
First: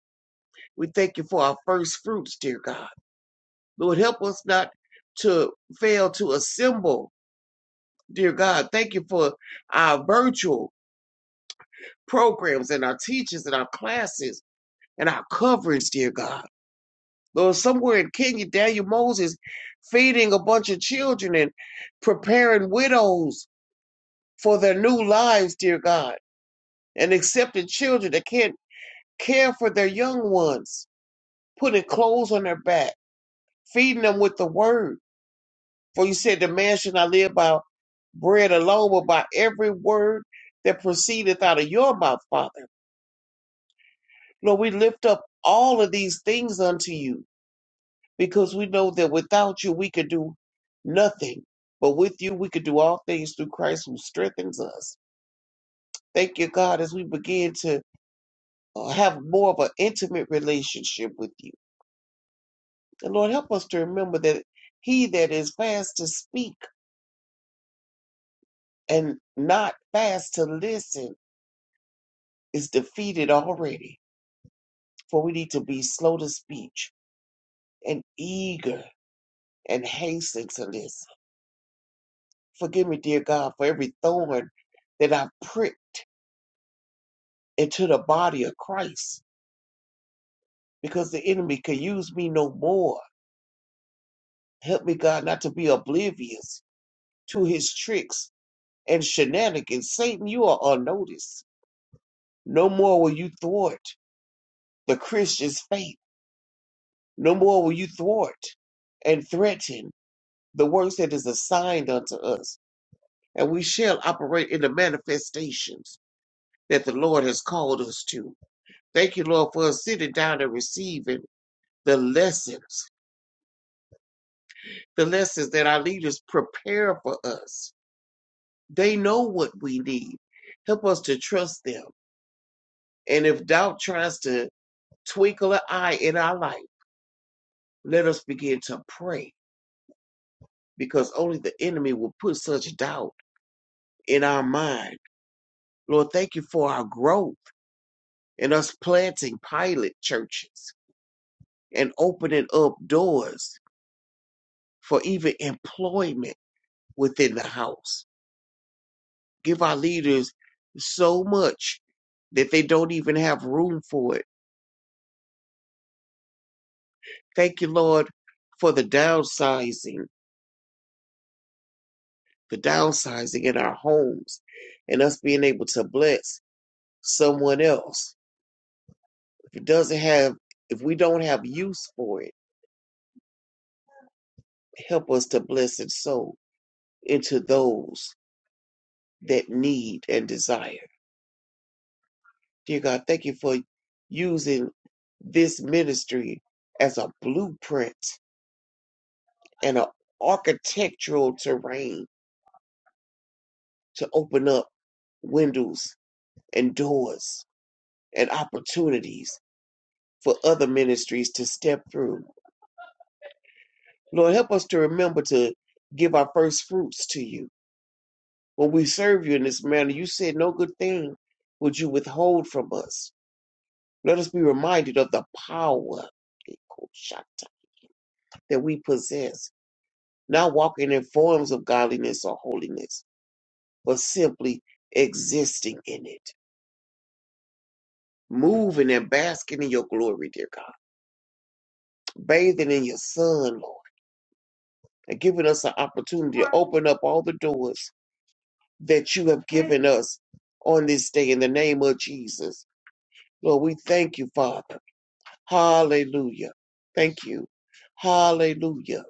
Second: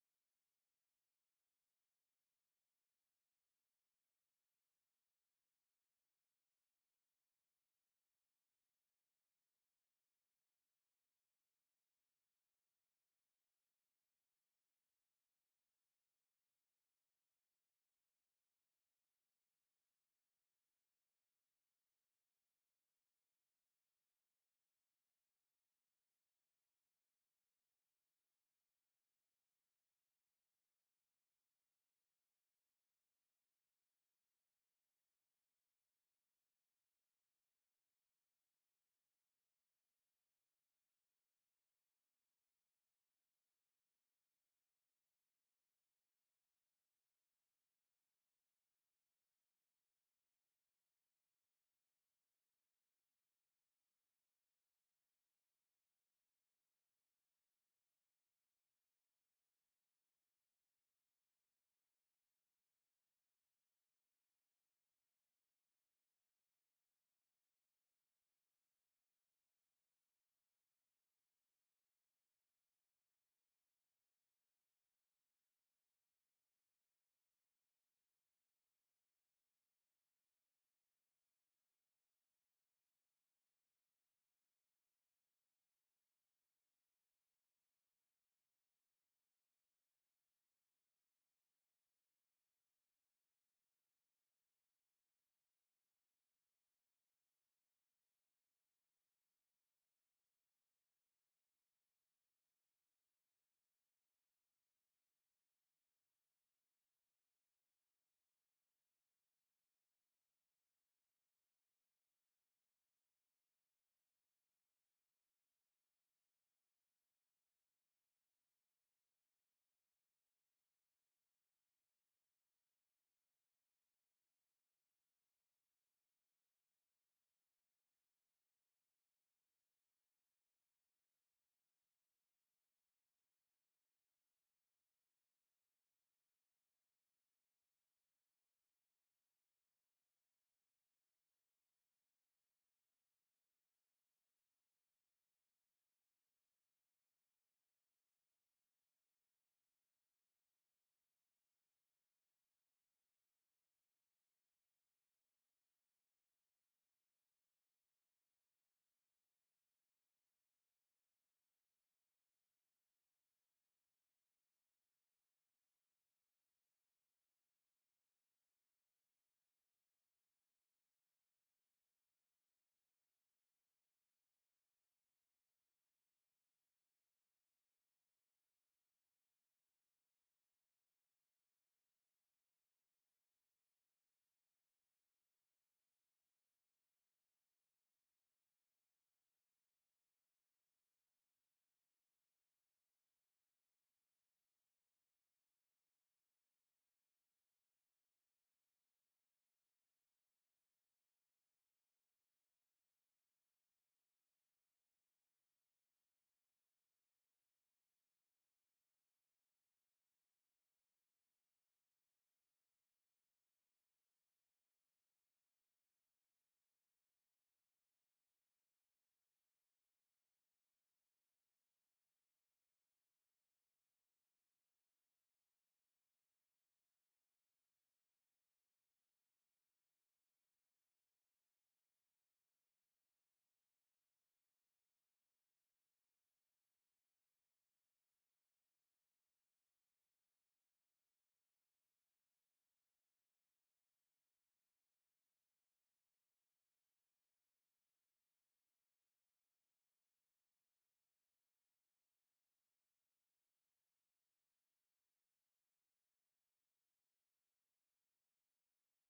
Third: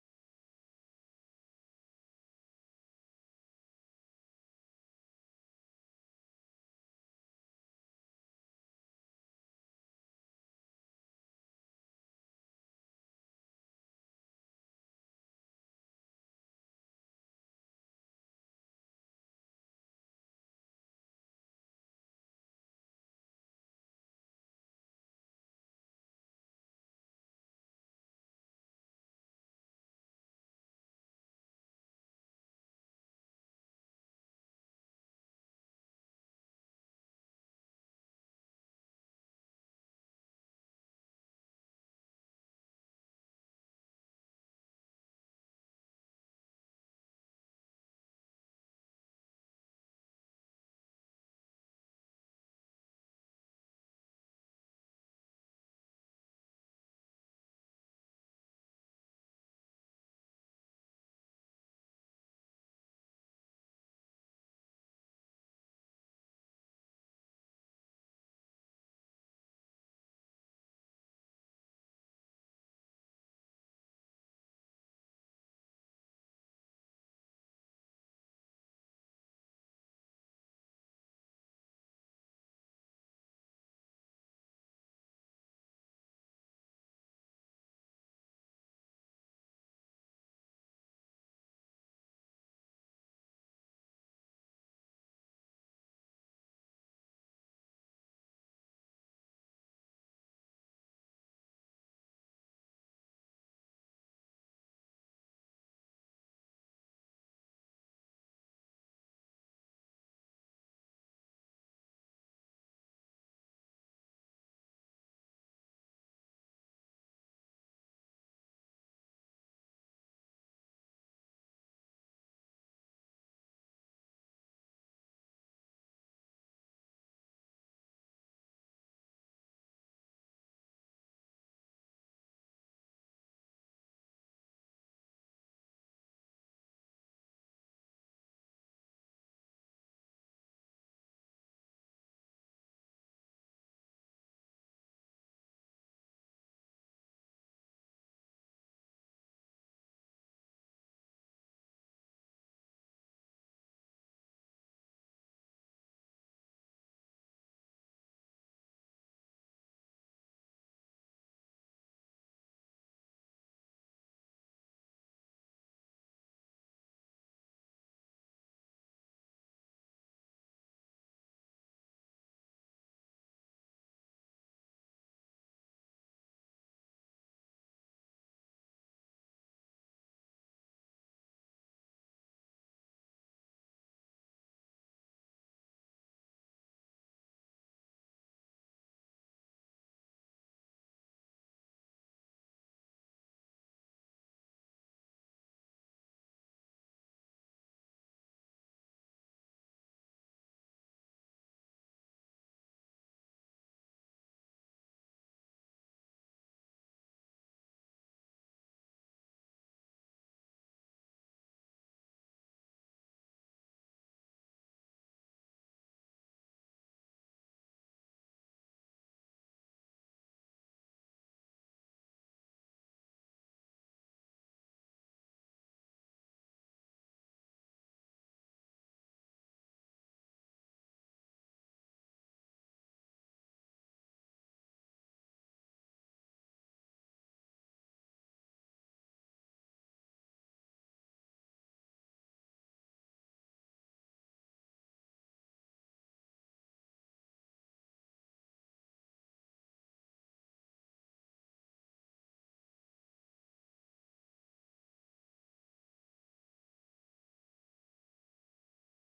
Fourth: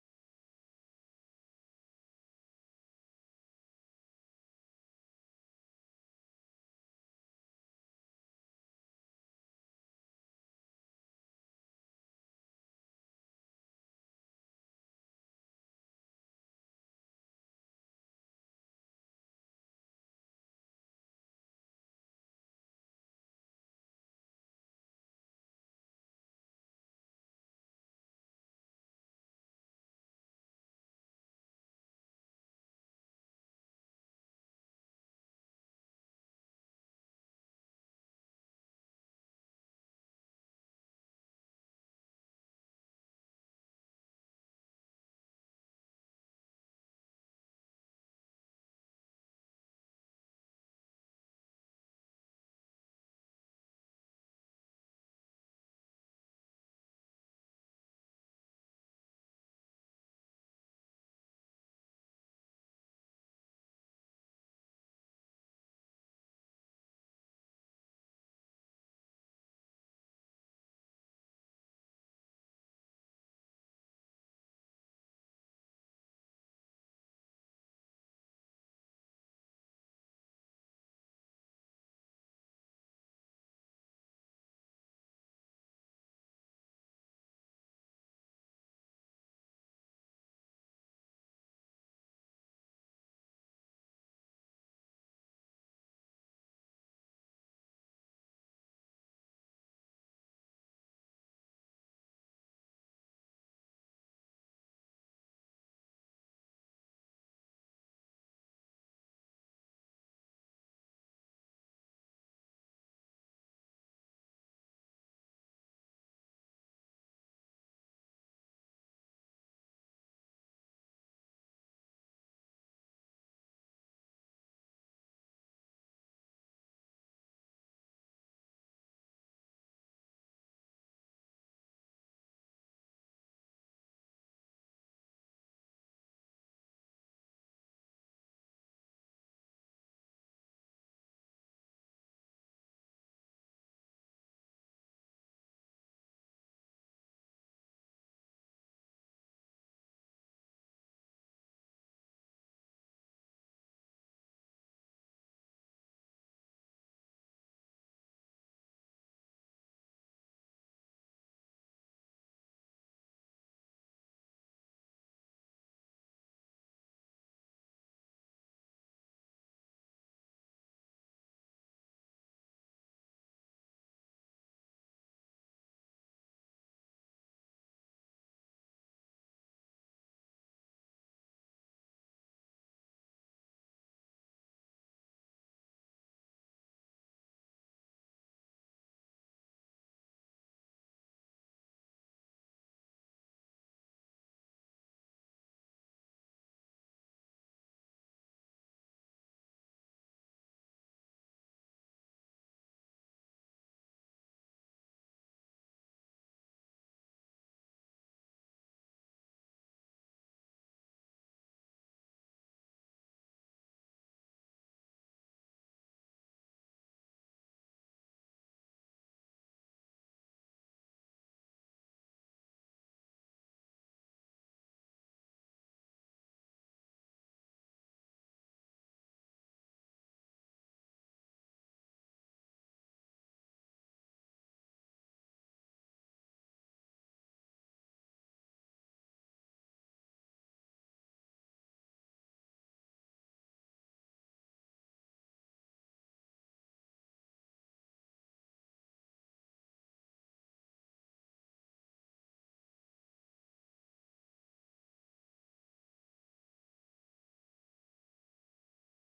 Speaker 4: We thank you for our first fruits, dear God. Lord, help us not to fail to assemble, dear God. Thank you for our virtual programs and our teachers and our classes and our coverage, dear God. Lord, somewhere in Kenya, Daniel Moses feeding a bunch of children and preparing widows for their new lives, dear God, and accepting children that can't care for their young ones, putting clothes on their back, feeding them with the word. For you said the man should not live by bread alone, but by every word that proceedeth out of your mouth, Father. Lord, we lift up all of these things unto you because we know that without you we could do nothing, but with you we could do all things through Christ who strengthens us. Thank you, God, as we begin to uh, have more of an intimate relationship with you. And Lord, help us to remember that he that is fast to speak and not fast to listen is defeated already. For we need to be slow to speech and eager and hasten to listen. Forgive me, dear God, for every thorn that I've pricked into the body of Christ because the enemy can use me no more. Help me, God, not to be oblivious to his tricks and shenanigans. Satan, you are unnoticed. No more will you thwart the Christian's faith. No more will you thwart and threaten the works that is assigned unto us. And we shall operate in the manifestations that the Lord has called us to. Thank you, Lord, for us sitting down and receiving the lessons the lessons that our leaders prepare for us. They know what we need. Help us to trust them. And if doubt tries to twinkle an eye in our life, let us begin to pray because only the enemy will put such doubt in our mind. Lord, thank you for our growth and us planting pilot churches and opening up doors for even employment within the house. give our leaders so much that they don't even have room for it. Thank you, Lord, for the downsizing, the downsizing in our homes and us being able to bless someone else. If it doesn't have, if we don't have use for it, help us to bless and sow into those that need and desire. Dear God, thank you for using this ministry as a blueprint and an architectural terrain to open up windows and doors and opportunities for other ministries to step through. Lord, help us to remember to give our first fruits to you. When we serve you in this manner, you said no good thing would you withhold from us. Let us be reminded of the power that we possess, not walking in forms of godliness or holiness, but simply existing in it. moving and basking in your glory, dear God, bathing in your sun, Lord, and giving us an opportunity to open up all the doors that you have given us on this day in the name of Jesus. Lord, we thank you, Father. Hallelujah. Thank you. Hallelujah.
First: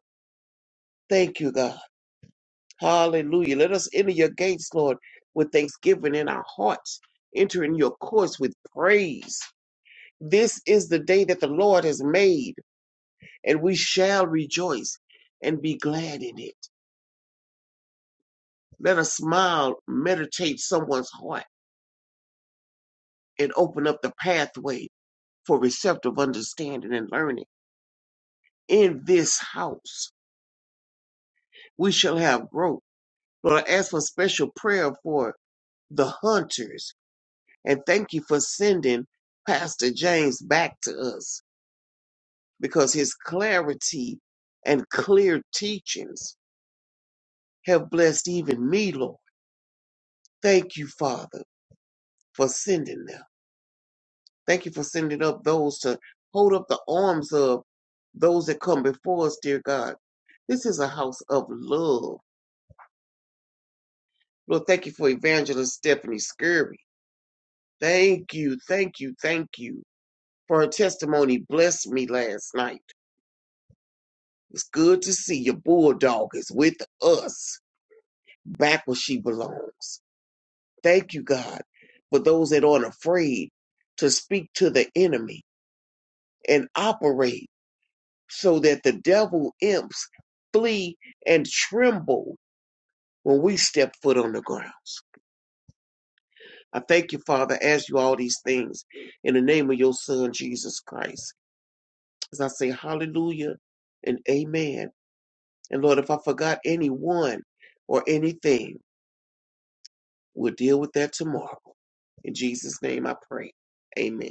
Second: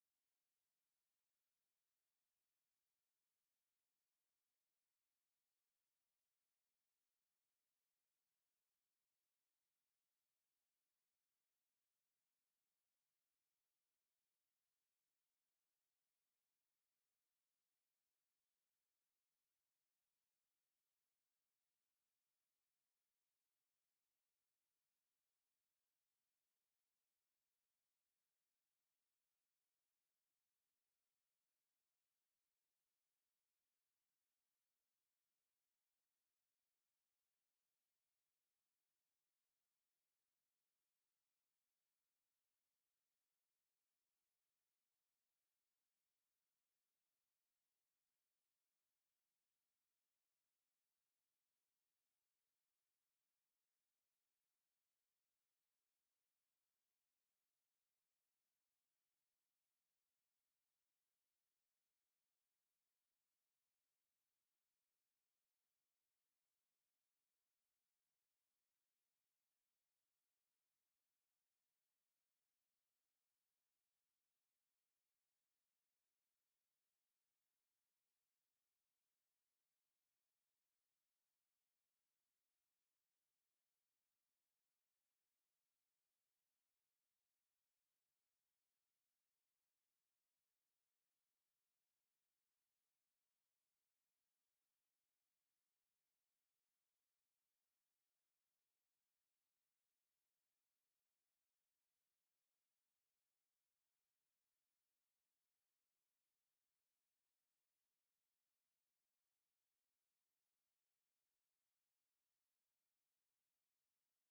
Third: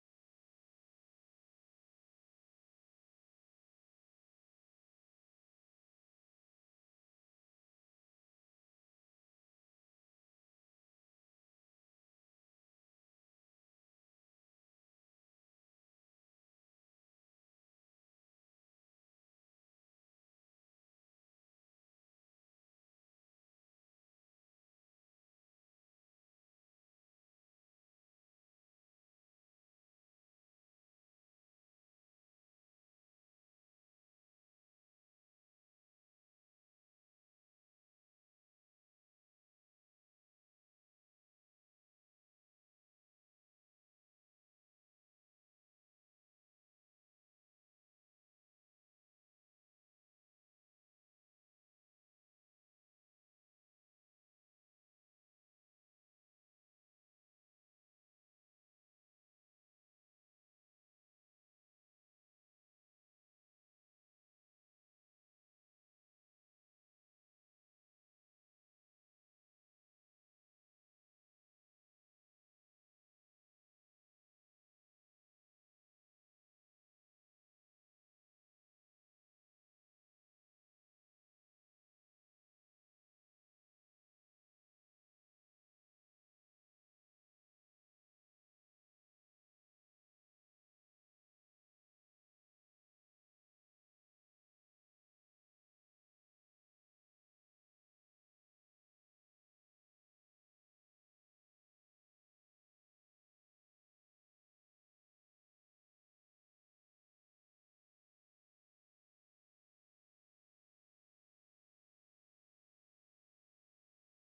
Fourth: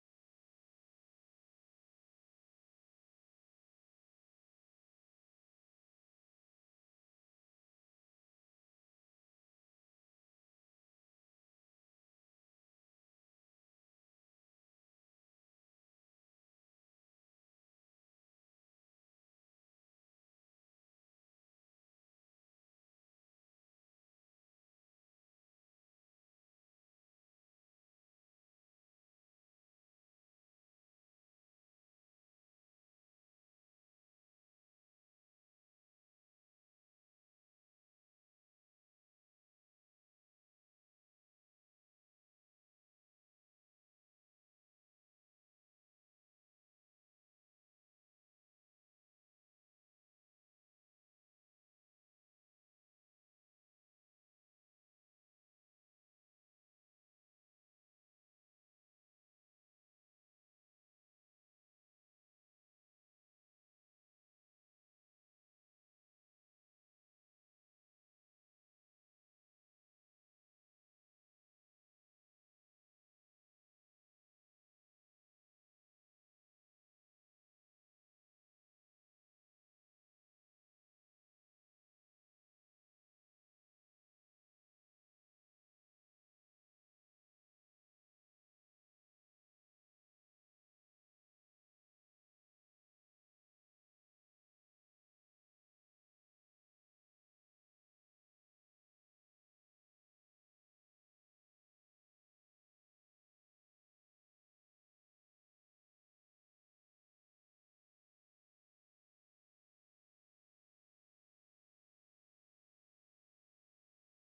Speaker 4: Thank you, God. Hallelujah. Let us enter your gates, Lord, with thanksgiving in our hearts, entering your courts with praise. This is the day that the Lord has made and we shall rejoice and be glad in it. Let a smile meditate someone's heart and open up the pathway for receptive understanding and learning. In this house, we shall have growth. Lord, I ask for special prayer for the hunters and thank you for sending Pastor James back to us because his clarity and clear teachings have blessed even me, Lord. Thank you, Father, for sending them. Thank you for sending up those to hold up the arms of those that come before us, dear God. This is a house of love. Lord, thank you for Evangelist Stephanie Scurry. Thank you, thank you, thank you for her testimony. Blessed me last night. It's good to see your bulldog is with us, back where she belongs. Thank you, God, for those that aren't afraid to speak to the enemy and operate. so that the devil imps flee and tremble when we step foot on the grounds. I thank you, Father, as you all these things in the name of your Son, Jesus Christ. As I say hallelujah and amen. And Lord, if I forgot anyone or anything, we'll deal with that tomorrow. In Jesus' name I pray. Amen.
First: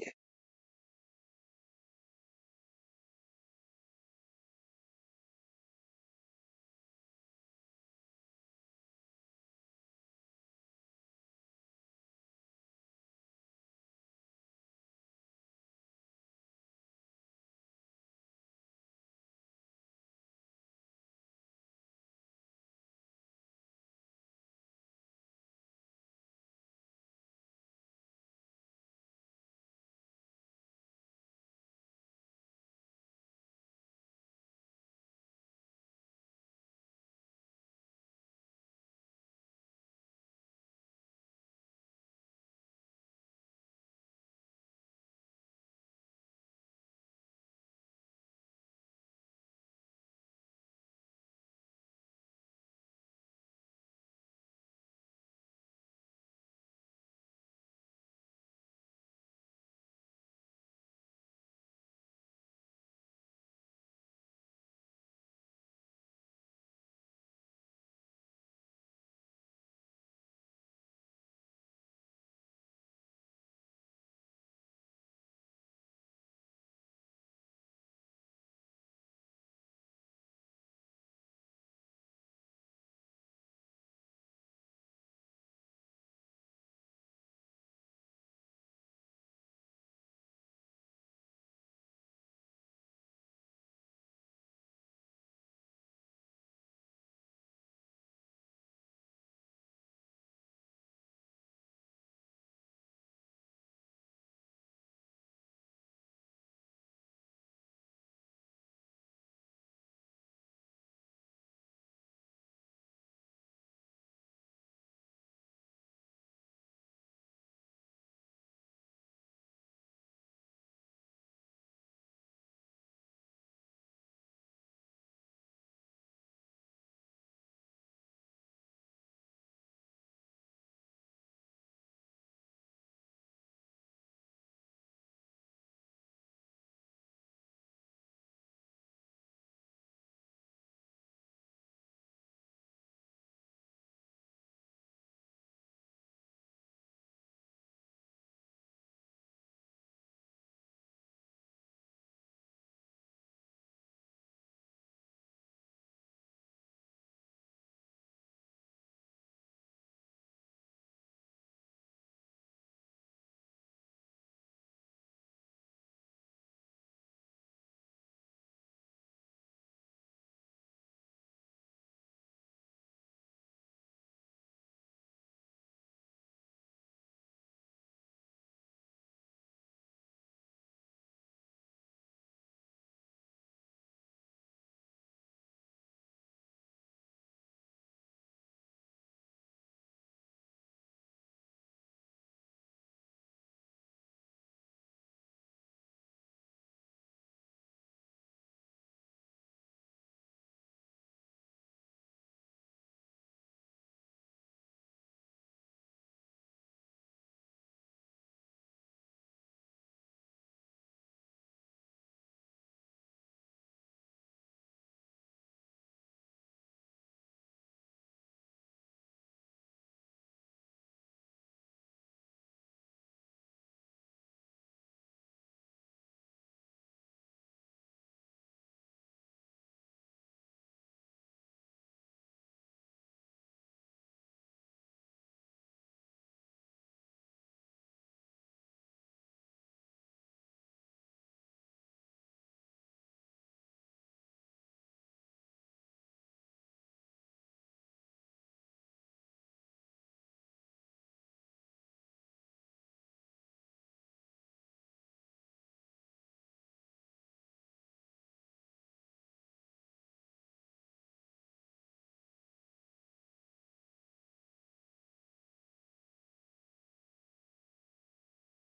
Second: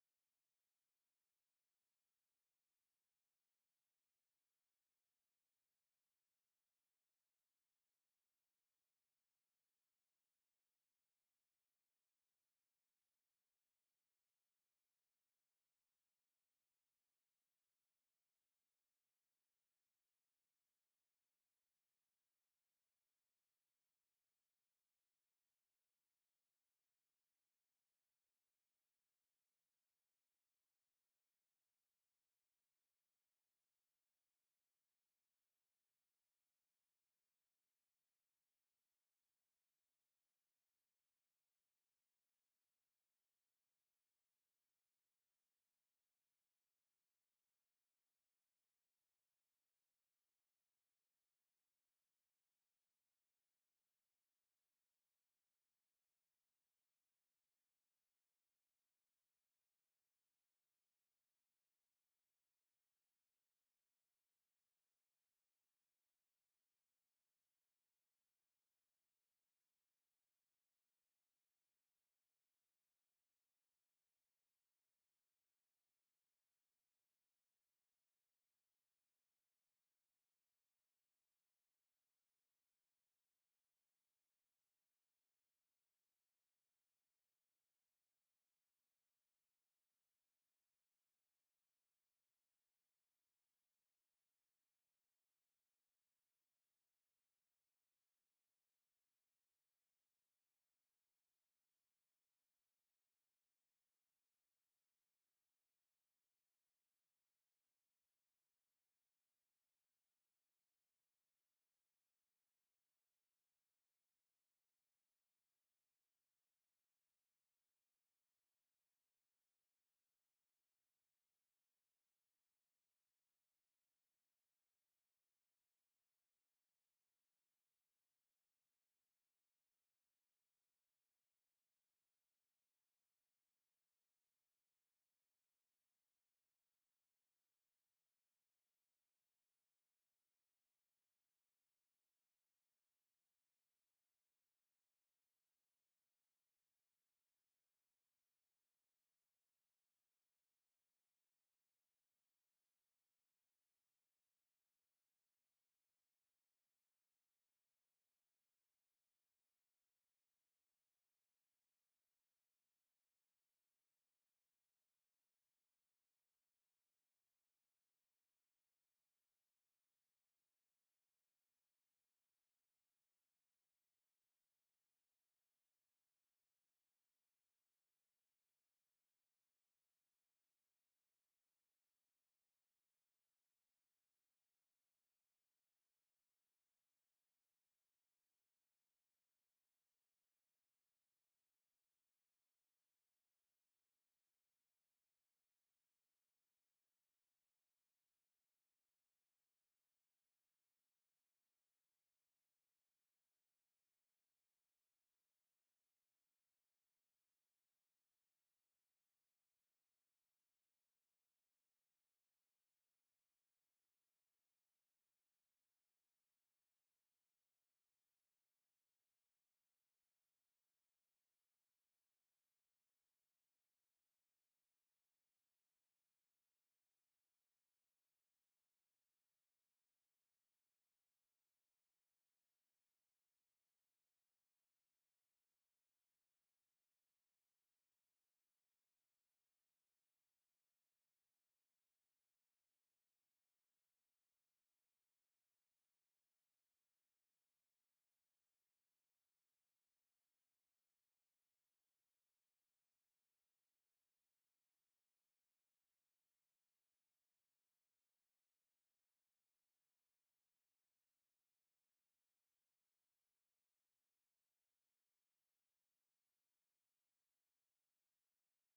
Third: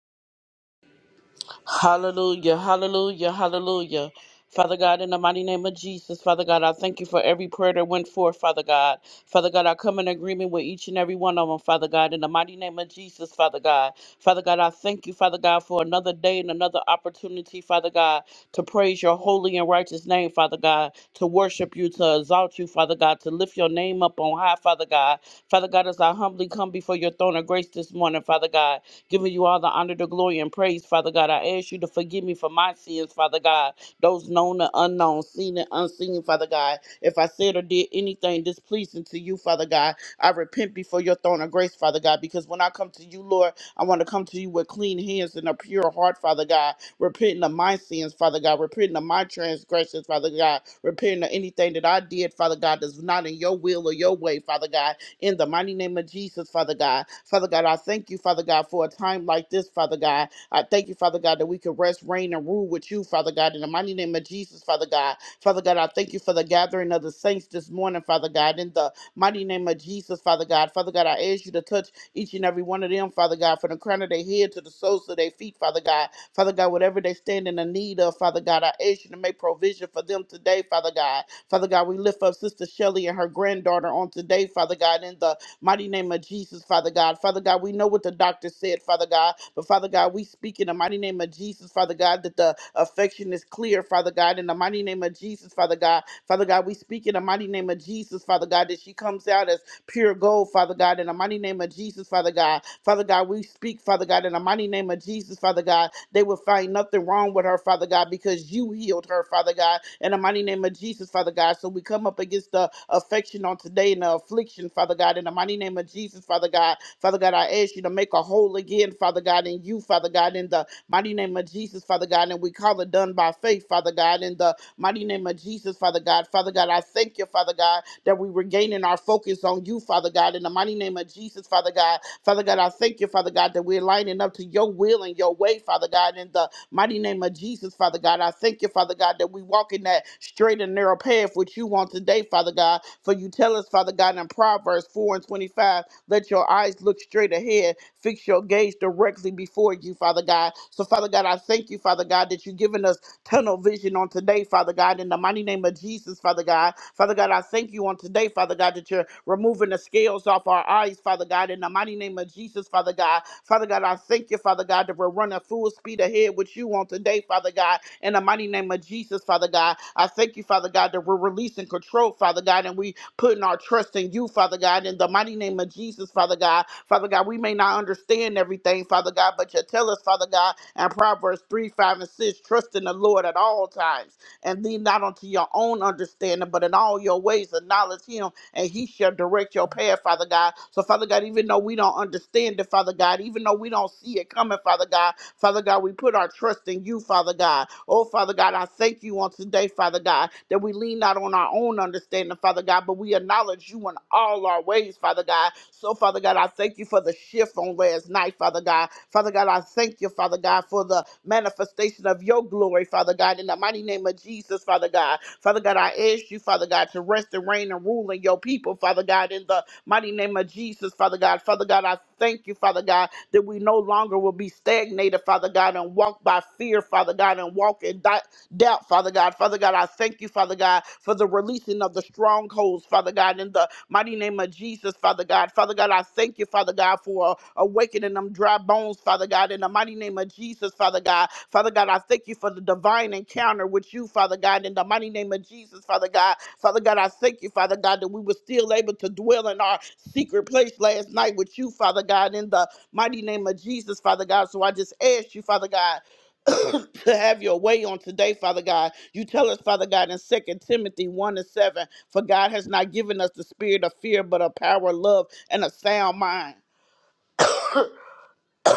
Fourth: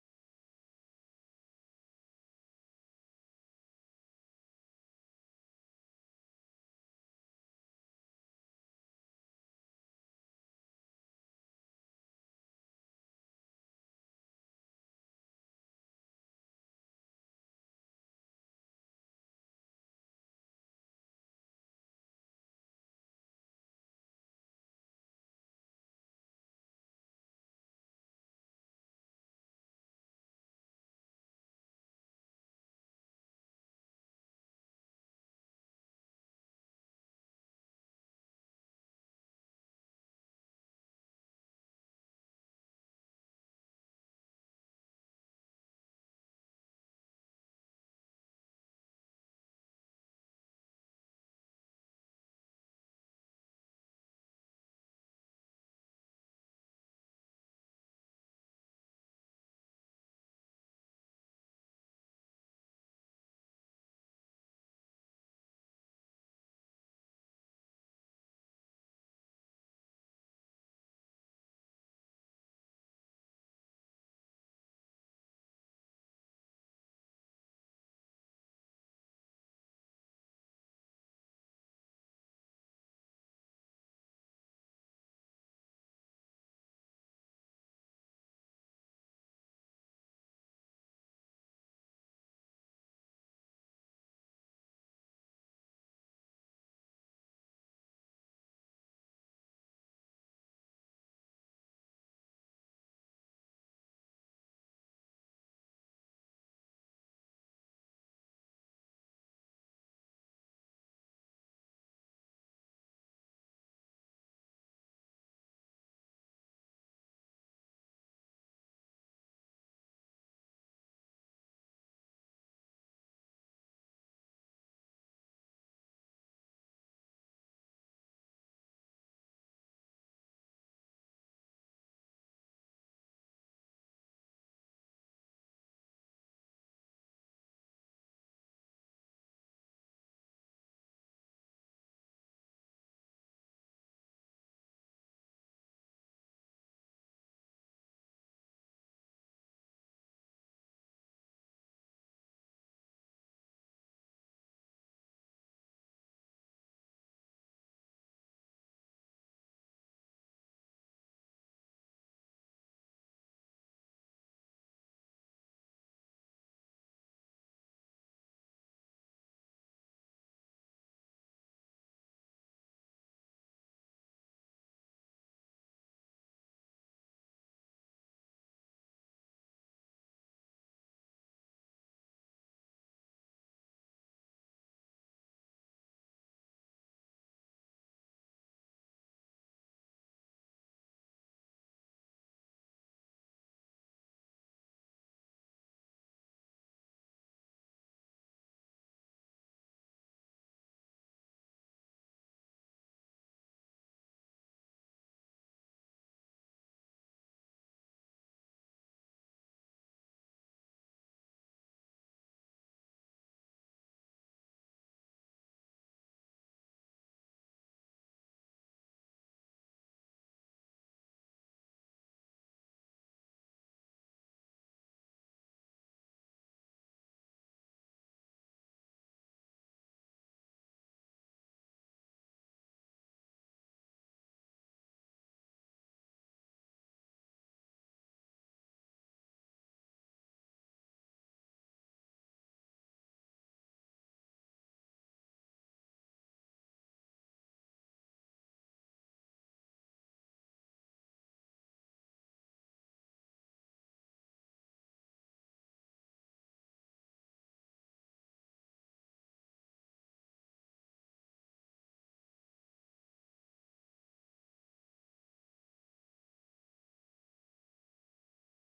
Speaker 1: Hallelujah, hallelujah, hallelujah. Father God, in the mighty name of Jesus, Father God, I thank you for every prayer that went forth, Father God. Father God, I come in agreement with each and every one of them, Father God, in the mighty name of Jesus, Father God. Father God, I thank you, Father God, for another day and another opportunity, Father God, to praise your holy and righteous name, Father God, to worship you, to exalt you, Father God, to lift your name up on high, Father God. Father God, as I humbly come before your throne of grace this morning, Father God, giving you all the honor, the glory, and praise, Father God. I ask you to forgive me for my sins, Father God, those known and unknown, seen and unseen, Father God. If I said or did anything displeasing to you, Father God, I repent before your throne of grace, Father God, because when I come to you, Lord, I want to come to you with clean hands and a pure heart, Father God, repenting of my sins, Father God, repenting of my transgressions, Father God, repenting of anything that I did, Father God, that's not in your will or your way, Father God, in the mighty name of Jesus, Father God. Father God, I thank you, Father God, for a time like this, Father God. I thank you, Father God, that we can rest, reign, and rule with you, Father God, in the mighty name of Jesus, Father God. Father God, I thank you for the gathering of the saints this morning, Father God, in the mighty name of Jesus, Father God. Father God, I ask you to touch each and every one of them, Father God, from the crown of their head to the soles of their feet, Father God. Father God, whatever they stand in the need of, Father God, I ask you to make provision for them today, Father God. Father God, we lift up Sister Shelley and her granddaughter on today, Father God, in the mighty name of Jesus, Father God. Father God, we know what the doctor said, Father God, but Father God, we speak in the mighty name of Jesus, Father God, that the affection is clear, Father God, in the mighty name of Jesus, Father God. Father God, we speak in the mighty name of Jesus, Father God, that she comes out as pure gold, Father God, in the mighty name of Jesus, Father God. Father God, we speak, Father God, in the mighty name of Jesus, Father God. They will find nothing wrong with her, Father God, because you healed her, Father God, in the mighty name of Jesus, Father God. So we come up against the affection on today and the affliction, Father God, in the mighty name of Jesus, Father God. Father God, I ask you to make a whole again, Father God, in you, Father God, in the mighty name of Jesus, Father God. And we call it done by faith, Father God, in the mighty name of Jesus, Father God. Father God. I thank you, Father God, that we were gaining our focus on you, Father God, in the mighty name of Jesus, Father God. Father God, I thank you, Father God, that we're lining up to your will and your way, Father God, in the mighty name of Jesus, Father God. I thank you, Father God, that we walk in that straight and narrow path which you want today, Father God. For you tell us, Father God, in Proverbs 4 and 25, let your eyes look straight ahead, fix your gaze directly before you, Father God. So, Father God, I thank you, Father God, that you've given us tunnel vision on today, Father God, in the mighty name of Jesus, Father God. Father God, I thank you on today, Father God, that you're removing the scales off our eyes, Father God, in the mighty name of Jesus, Father God. Father God, I thank you, Father God, that we're running full speed ahead with you on today, Father God, in the mighty name of name of Jesus, Father God. I thank you, Father God, that we're releasing control, Father God, and we putting our trust in you, Father God, in the mighty name of Jesus, Father God. Father God, we may not understand everything, Father God, but you tell us, Father God, in Proverbs 3, 5, and 6, trust in the Lord at all times and lean not unto your own understanding, but in all your ways acknowledge him, and he shall direct your path, Father God. So, Father God, even though we don't understand it, Father God, even though we don't see it coming, Father God, Father God, we put our trust in you, Father God. Oh, Father God, I thank you on today, Father God, that we lean not on our own understanding, Father God, but we acknowledge you in all our ways, Father God. So, Father God, I thank you for the shift on last night, Father God. Father God, I thank you, Father God, for the manifestation of your glory, Father God, in the mighty name of Jesus, Father God. Father God, I ask you, Father God, to rest and reign and rule in your people, Father God, in the mighty name of Jesus, Father God. Father God, I thank you, Father God, that we no longer will be stagnated, Father God, and walk by fear, Father God, and walk in doubt doubt, Father God. Father God, I thank you, Father God, for the releasing of the strongholds, Father God, in the mighty name of Jesus, Father God. Father God, I thank you, Father God, for awakening them dry bones, Father God, in the mighty name of Jesus, Father God. Father God, I thank you for the divine encounter with you, Father God, in the mighty name of Jesus, Father God. Father God, I thank you, Father God, that we were still able to dwell in our secret place last night with you, Father God, in the mighty name of Jesus, Father God. So I just ask you, Father God, to have your way on today, Father God. You tell us, Father God, in Second Timothy 1 and 7, for God has not given us the spirit of fear, but of power, love, and a sound mind.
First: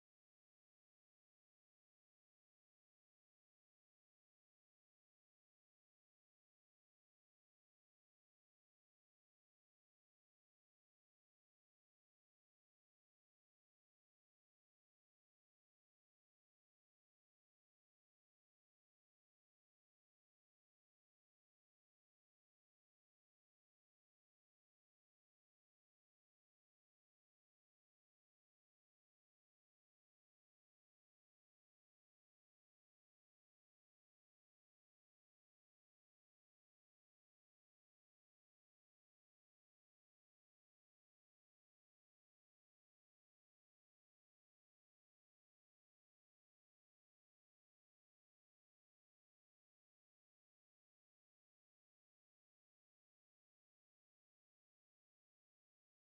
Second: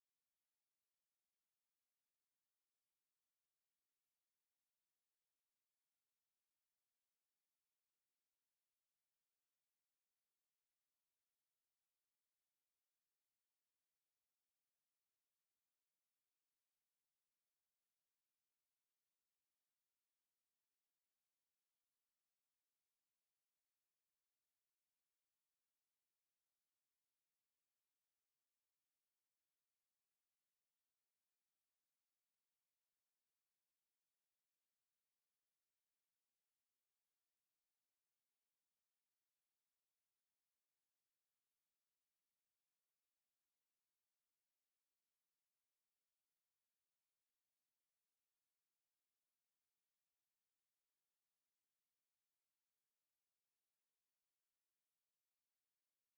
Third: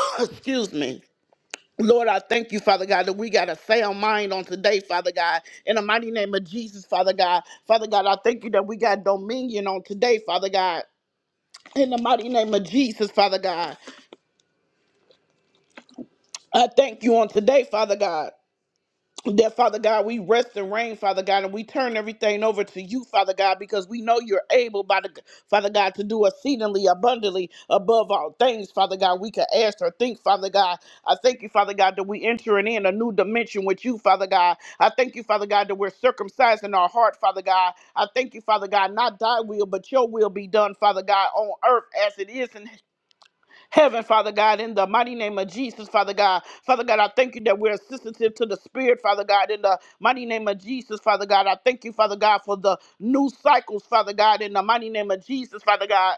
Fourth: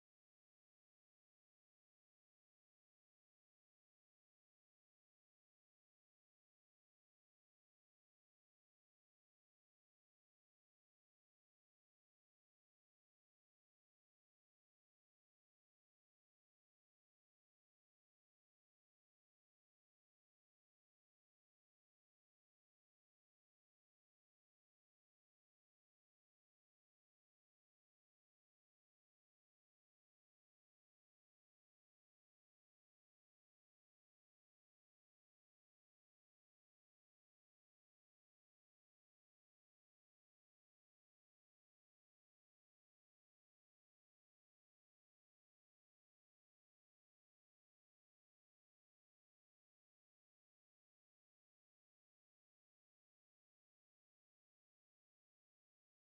Speaker 1: Excuse me. Lord, I thank you, Father God, that we got a sound mind on today, Father God. In the mighty name of Jesus, Father God. Father God, I thank you that we got dominion on today, Father God. In the mighty name of Jesus, Father God. I thank you on today, Father God. that Father God, we rest and reign, Father God, and we turn everything over to you, Father God, because we know you're able, by the Father God, to do exceedingly abundantly above all things, Father God. We can ask or think, Father God. I thank you, Father God, that we entering in a new dimension with you, Father God. I thank you, Father God, that we're circumcising our heart, Father God. I thank you, Father God, not thy will, but your will be done, Father God, on earth as it is in heaven heaven, Father God, in the mighty name of Jesus, Father God. Father God, I thank you that we're sensitive to the Spirit, Father God, in the mighty name of Jesus, Father God. I thank you, Father God, for the new cycles, Father God, in the mighty name of Jesus, Father God.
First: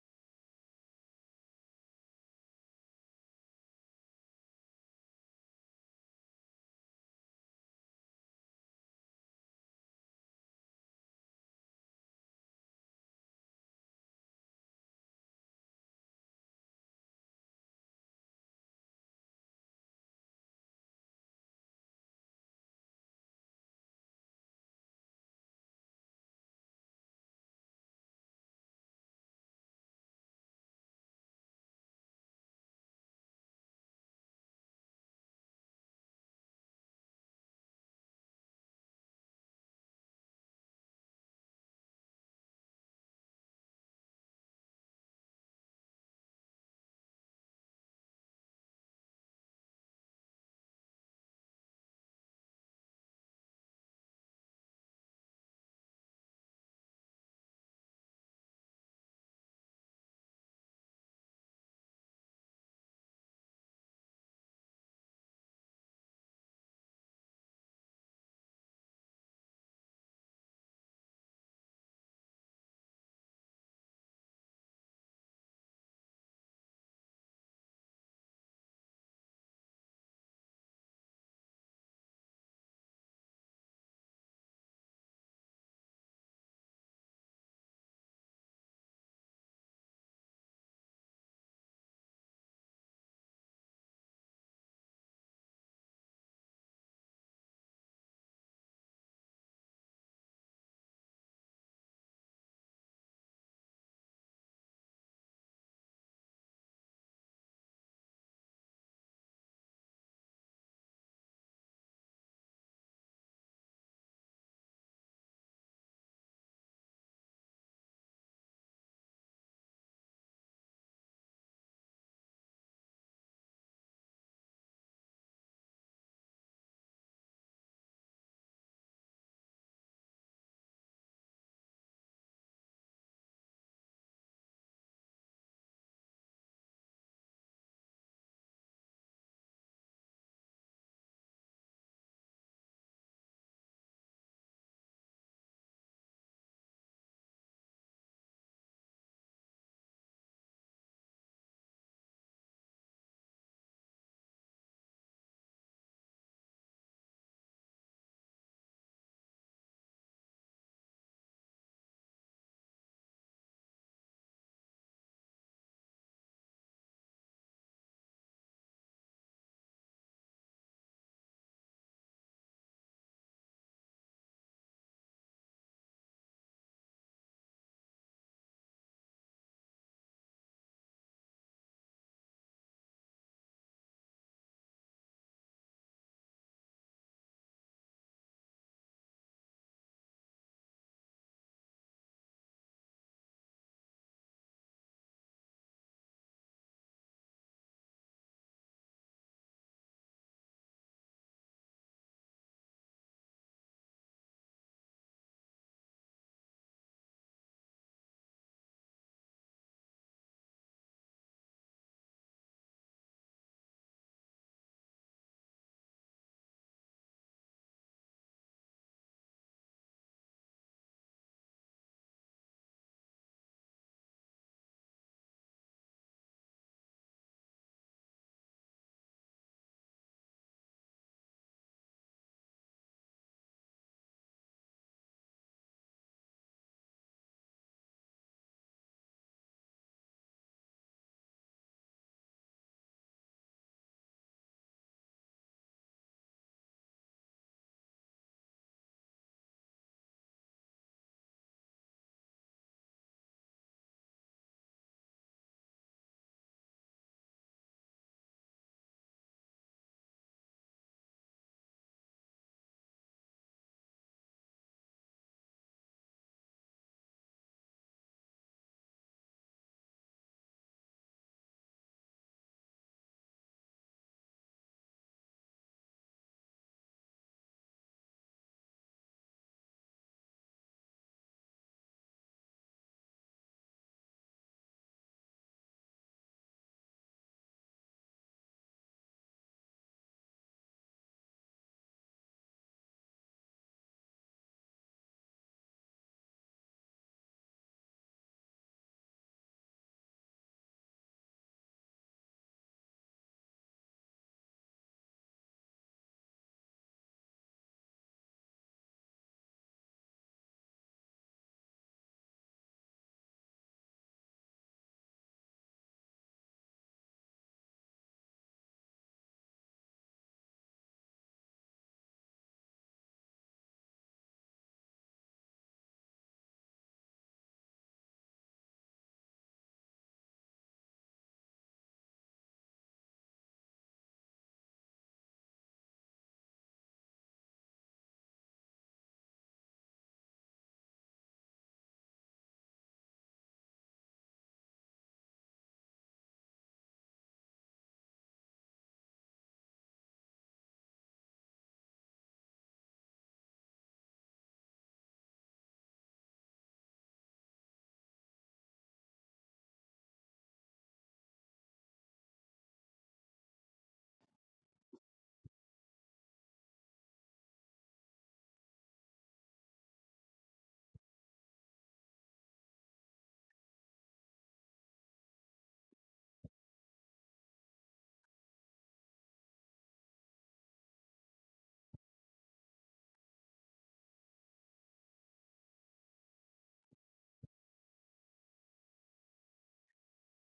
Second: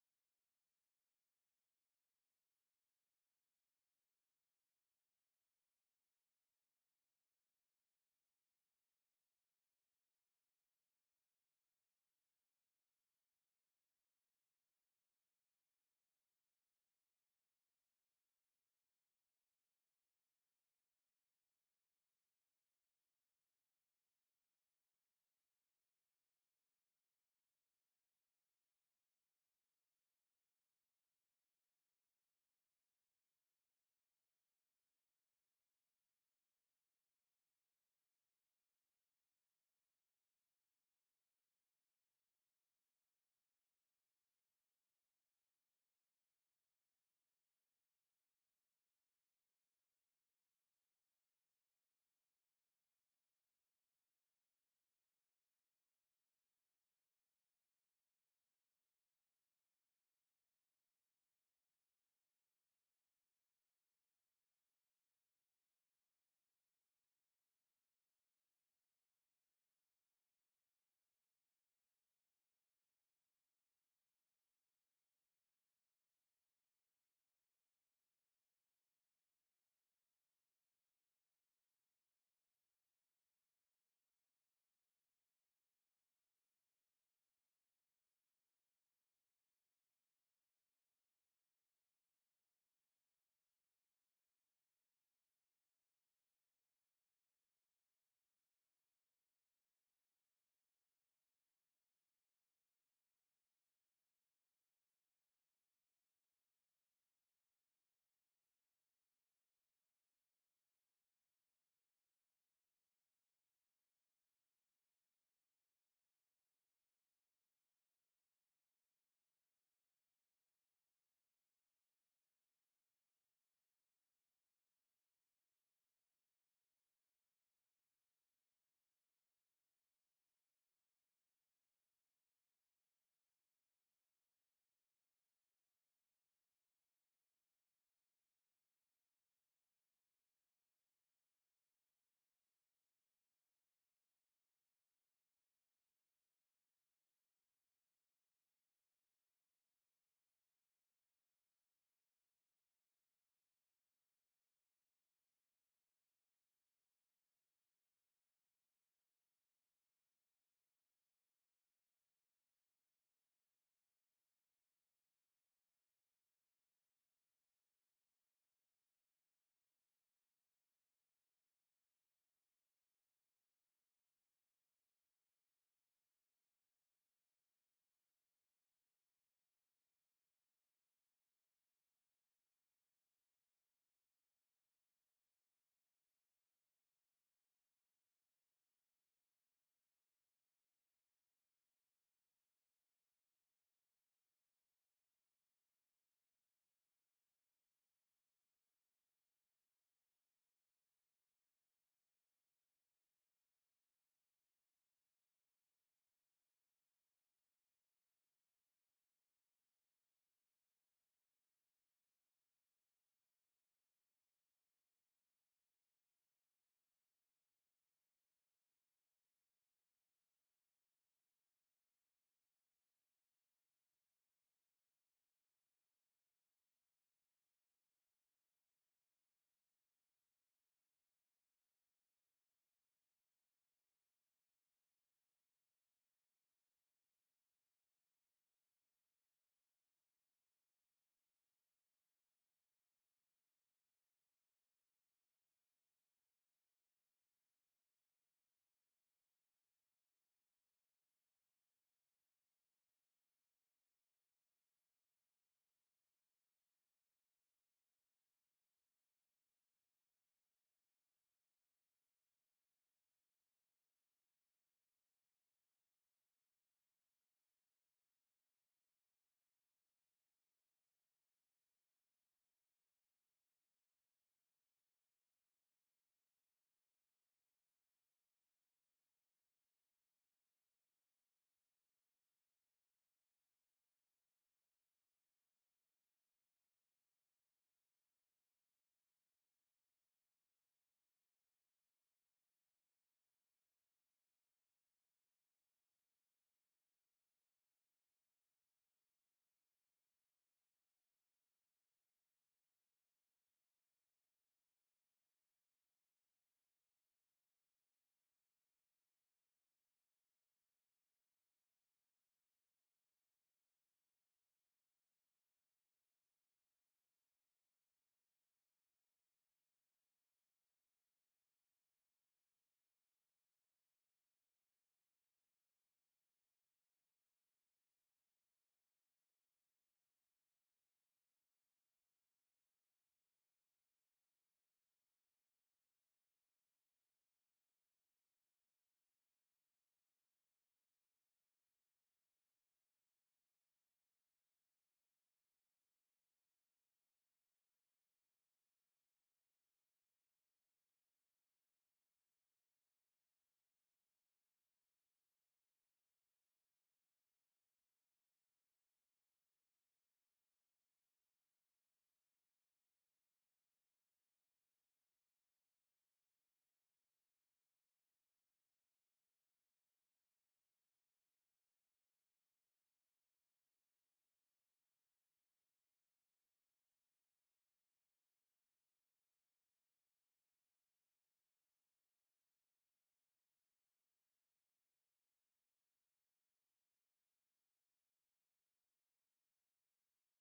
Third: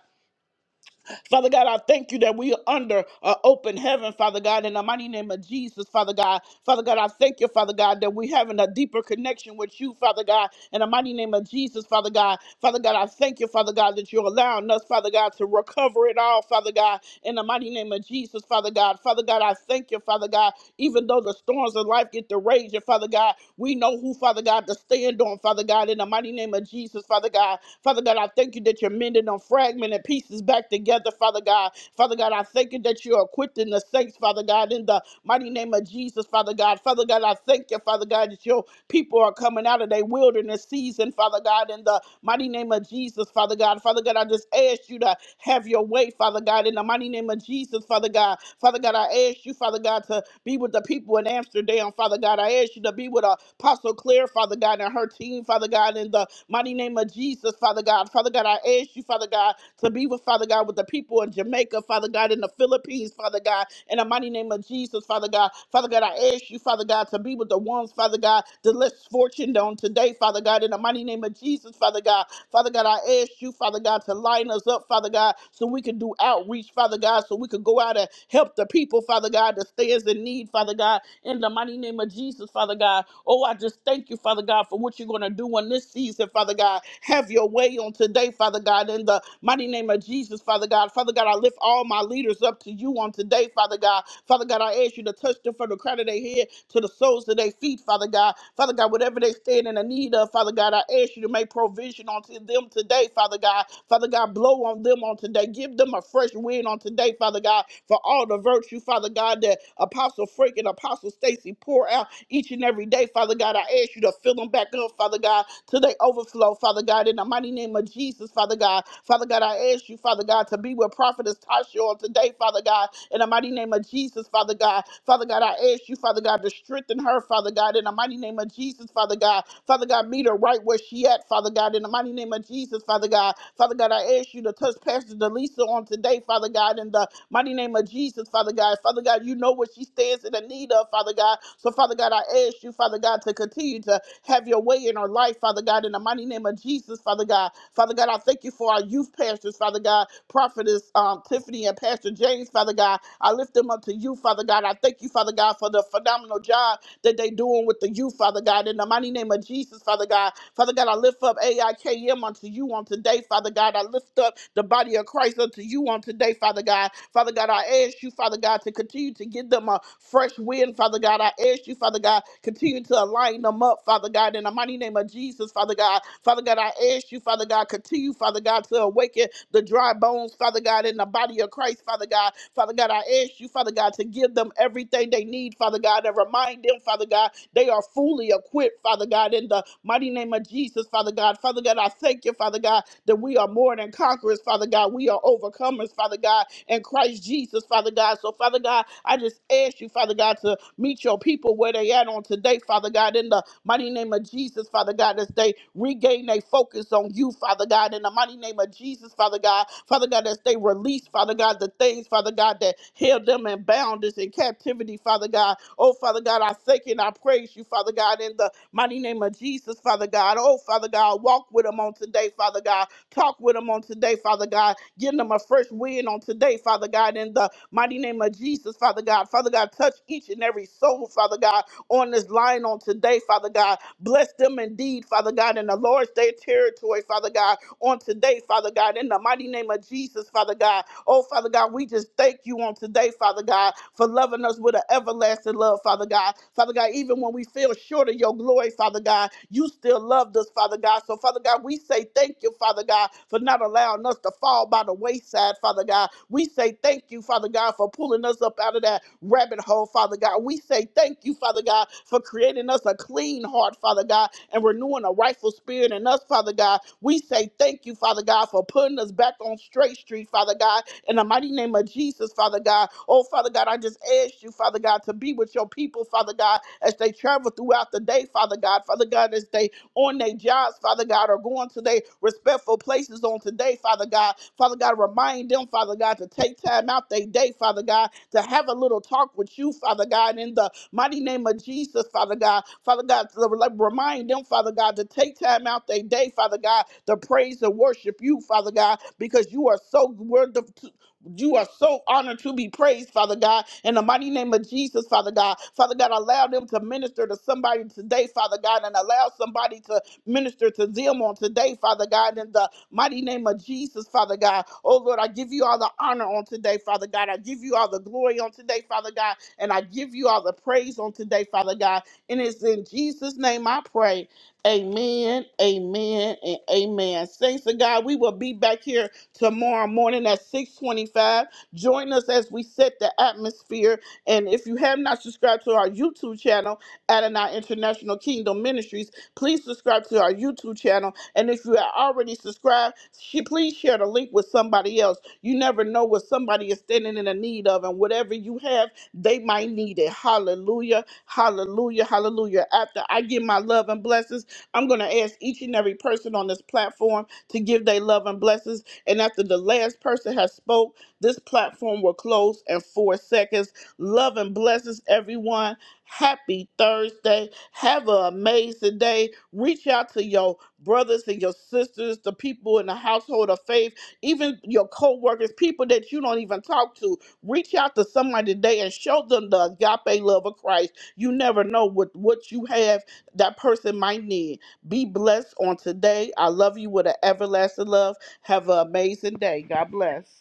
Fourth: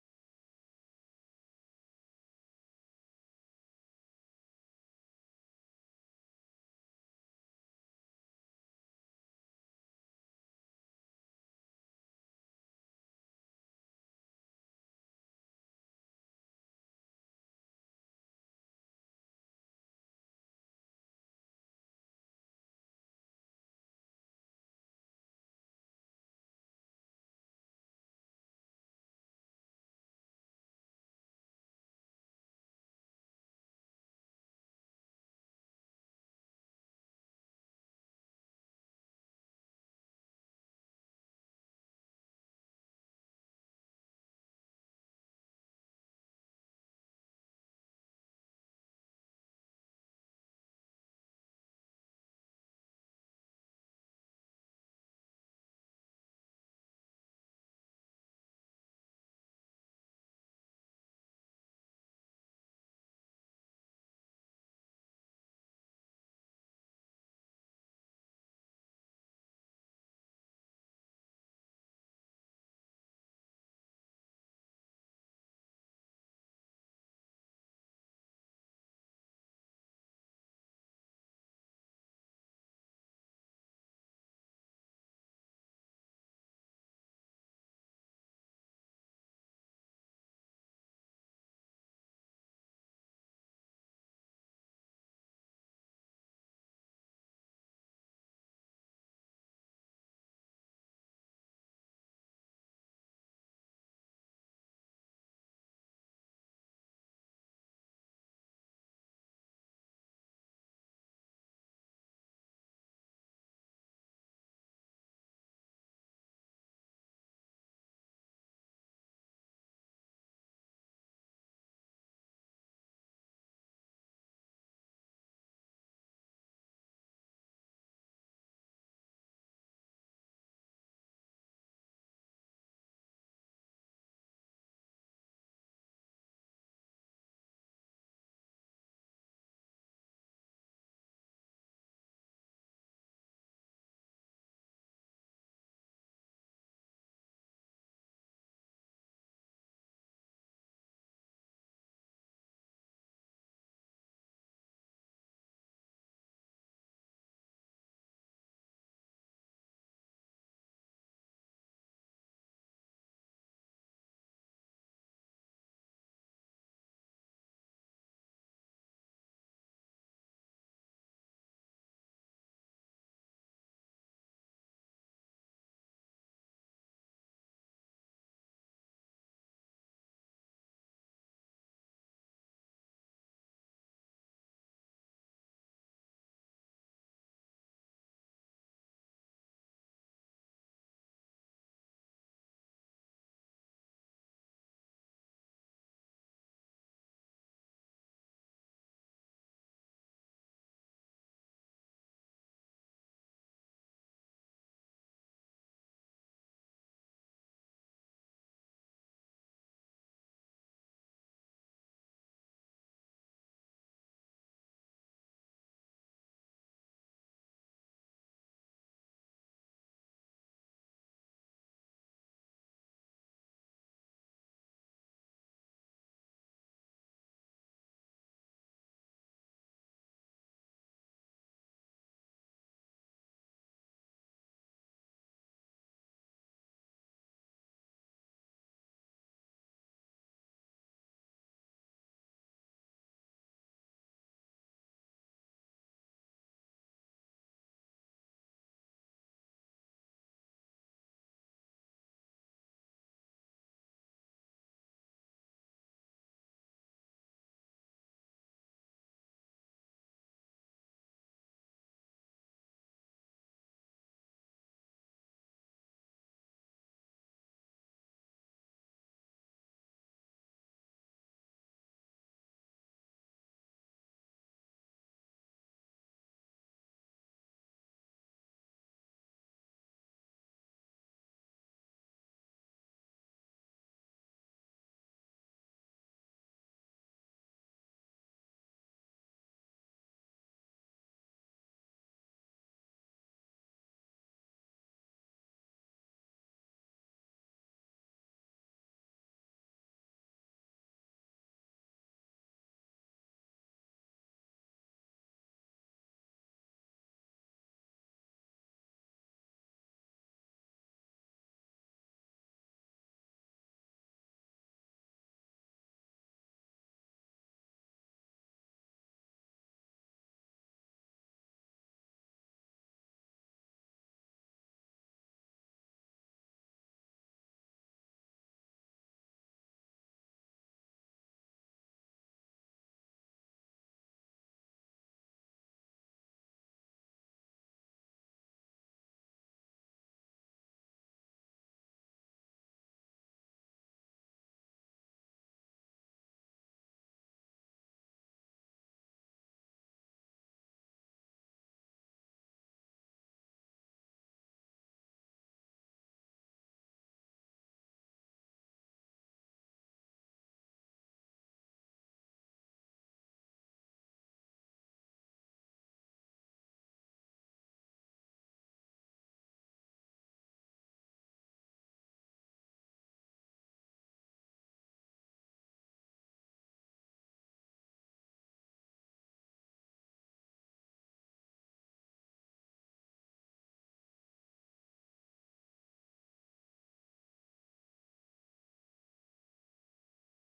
Speaker 1: Father God, I thank you that we are under uh, open heaven, Father God, in the mighty name of Jesus, Father God. Father God, I thank you, Father God, that we're having a deeper connection with you, Father God, in the mighty name of Jesus, Father God. Father God, I thank you, Father God, that you're allowing us, Father God, to recover it all, Father God, in the mighty name of Jesus, Father God. Father God, I thank you, Father God, even though the storms of life get to raging, Father God, we know who, Father God, to stand on, Father God, in the mighty name of Jesus, Father God. Father God, I thank you that you're mending them fragmented pieces back together, Father God. Father God, I thank you that you're equipping the saints, Father God, in the mighty name of Jesus, Father God. Father God, I thank you, Father God, that your people are coming out of their wilderness season, Father God, in the mighty name of Jesus, Father God. Father God, I just ask you to have your way, Father God, in the mighty name of Jesus, Father God. Father God, I ask you, Father God, to be with the people in Amsterdam, Father God. I ask you to be with Apostle Claire, Father God, and her team, Father God, in the mighty name of Jesus, Father God. Father God, I ask you, Father God, to be with Father God, with the people in Jamaica, Father God, in the Philippines, Father God, in the mighty name of Jesus, Father God. Father God, I ask you, Father God, to be with the ones, Father God, that less fortunate on today, Father God, in the mighty name of Jesus, Father God. Father God, I ask you, Father God, to line us up, Father God, so we can do outreach, Father God, so we could go out and help the people, Father God, that stands in need, Father God, in the mighty name of Jesus, Father God. Oh, I just thank you, Father God, for what you're going to do in this season, Father God. Have your way on today, Father God, in the mighty name of Jesus, Father God. Father God, I lift all my leaders up to you on today, Father God. Father God, I ask you to touch them from the crown of their head to the soles of their feet, Father God. Father God, whatever they stand in the need of, Father God, I ask you to make provision onto them today, Father God. Father Father God. Blow on them on today. Give them a fresh wind on today, Father God, for all the virtue, Father God, that Apostle Frank and Apostle Stacy pour out each and every day, Father God. I ask you to fill them back up, Father God, till they overflow, Father God, in the mighty name of Jesus, Father God. Father God, I ask you, Father God, to be with Prophetess Tasha on today, Father God, in the mighty name of Jesus, Father God. Father God, I ask you, Father God, to strengthen her, Father God, in the mighty name of Jesus, Father God. Father God, meet her right where she at, Father God, in the God, in the mighty name of Jesus, Father God. Father God, I ask you to touch Pastor Delisa on today, Father God, in the mighty name of Jesus, Father God. Father God, you know what she stands in the need of, Father God. So, Father God, I ask you, Father God, to continue to have your way in her life, Father God, in the mighty name of Jesus, Father God. Father God, I thank you for our youth pastors, Father God, prophetess um, Tiffany and Pastor James, Father God. I lift them up to you, Father God. I thank you, Father God, for the phenomenal job that they doing with the youth, Father God, in the mighty name of Jesus. Jesus, Father God. Father God, I lift up AIKM unto you on today, Father God. I lift up the body of Christ unto you on today, Father God. Father God, I ask you, Father God, to continue to give them a fresh wind, Father God. I ask you, Father God, continue to align them up, Father God, in the mighty name of Jesus, Father God. Father God, I ask you, Father God, continue, Father God, to awaken the dry bones, Father God, in the body of Christ, Father God. Father God, I ask you, Father God, to give them everything they need, Father God, and remind them, Father God, they are fully equipped, Father God, in the mighty name of Jesus, Father God. Father God, I thank you, Father God, that we are more than conquerors, Father God. We are overcomers, Father God, in Christ Jesus, Father God. So, Father God, I just ask you, Father God, to meet your people where they at on today, Father God, in the mighty name of Jesus, Father God, as they regain their focus on you, Father God, in the mighty name of Jesus, Father God, Father God, as they release, Father God, the things, Father God, that held them in boundness and captivity, Father God, Oh, Father God, I thank you and I praise you, Father God, in the mighty name of Jesus, Father God. Oh, Father God, walk with them on today, Father God. Talk with them on today, Father God. Give them a fresh win on today, Father God, in the mighty name of Jesus, Father God. Father God, touch each and every soul, Father God, on this line on today, Father God. Bless them indeed, Father God, in the Lord's day territory, Father God, on today, Father God, in the mighty name of Jesus, Father God. Oh, Father God, we just thank you on today, Father God, for loving us with an everlasting love, Father God. Father God, even when we feel short of your glory, Father God, you still loved us, Father God. So, Father God, we say thank you, Father God, for not allowing us to fall by the wayside, Father God. We say thank you, Father God, for pulling us up out of that rabbit hole, Father God. God. We say thank you, Father God, for creating us a clean heart, Father God, and renewing a rightful spirit in us, Father God. We say thank you, Father God, for putting us back on straight street, Father God, in the mighty name of Jesus, Father God. Oh, Father God, I just ask you, Father God, to be with your people, Father God, as they travel throughout the day, Father God. Father God, as they on their jobs, Father God, or going to their respectful places on today, Father God. Father God, remind them, Father God, to take time out their day, Father God, to have a little talk with you, Father God, in the mighty name of Jesus, Father God. Father God, to re- remind them, Father God, to take time out their day, Father God, to praise and worship you, Father God, because you are so wonderful, you are so honored to be praised, Father God, in the mighty name of Jesus, Father God. Father God, allow them to minister to somebody today, Father God, and allow somebody to minister to them on today, Father God, in the mighty name of Jesus, Father God. Oh Lord, I give you all the honor on today, Father God. I give you all the glory on today, Father God, and I give you all the praise on today, Father God. And it's in Jesus' name I pray. Amen, amen, and amen. Saints of God, we will be back here tomorrow morning at 625. Join us as we set the atmosphere. And if you have not subscribed to our YouTube channel, Adonai International Kingdom Ministries, please subscribe to our YouTube channel. And if you are already subscribed, sh- please share the link with somebody else. You never know what somebody is standing in the need of, and whatever you have, they might need it. Hallelujah, hallelujah, hallelujah. After I give my love and blessings, I'm going to ask each and every person on this platform to give their love and blessings. And after the last person has spoke, this platform will close in four seconds. Love and blessings, everyone. Happy Thursday. Have an amazing day. Reach out to your brothers and your sisters, the people in the household of faith, even your co-workers, people that you don't even talk to. Reach out to somebody today and show them the agape love of Christ. You never know what, what you have that person might need. Be blessed on today. I love you with an everlasting love. Have an amazing day. God bless.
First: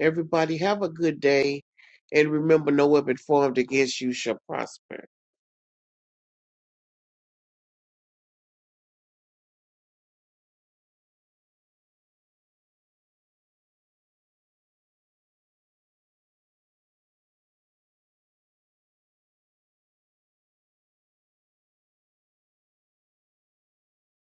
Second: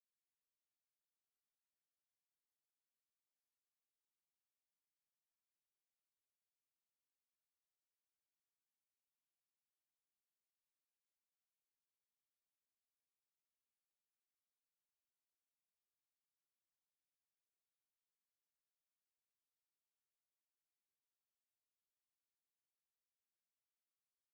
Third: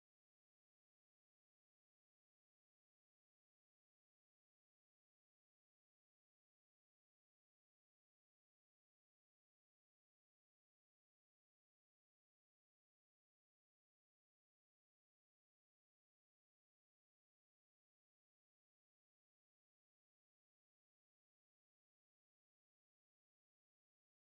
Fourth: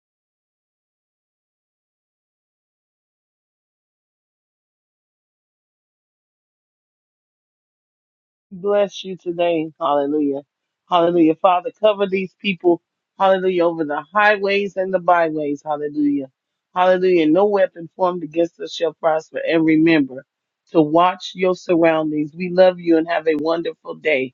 Speaker 4: Everybody, have a good day. And remember, no weapon formed against you shall prosper.
Speaker 3: bless you today. Hallelujah. Hallelujah. Father, cover these people. Hallelujah. Over the highways and the byways. Hallelujah. Hallelujah. No weapon formed against us shall prosper. And remember to watch your surroundings. We love you and have a wonderful day.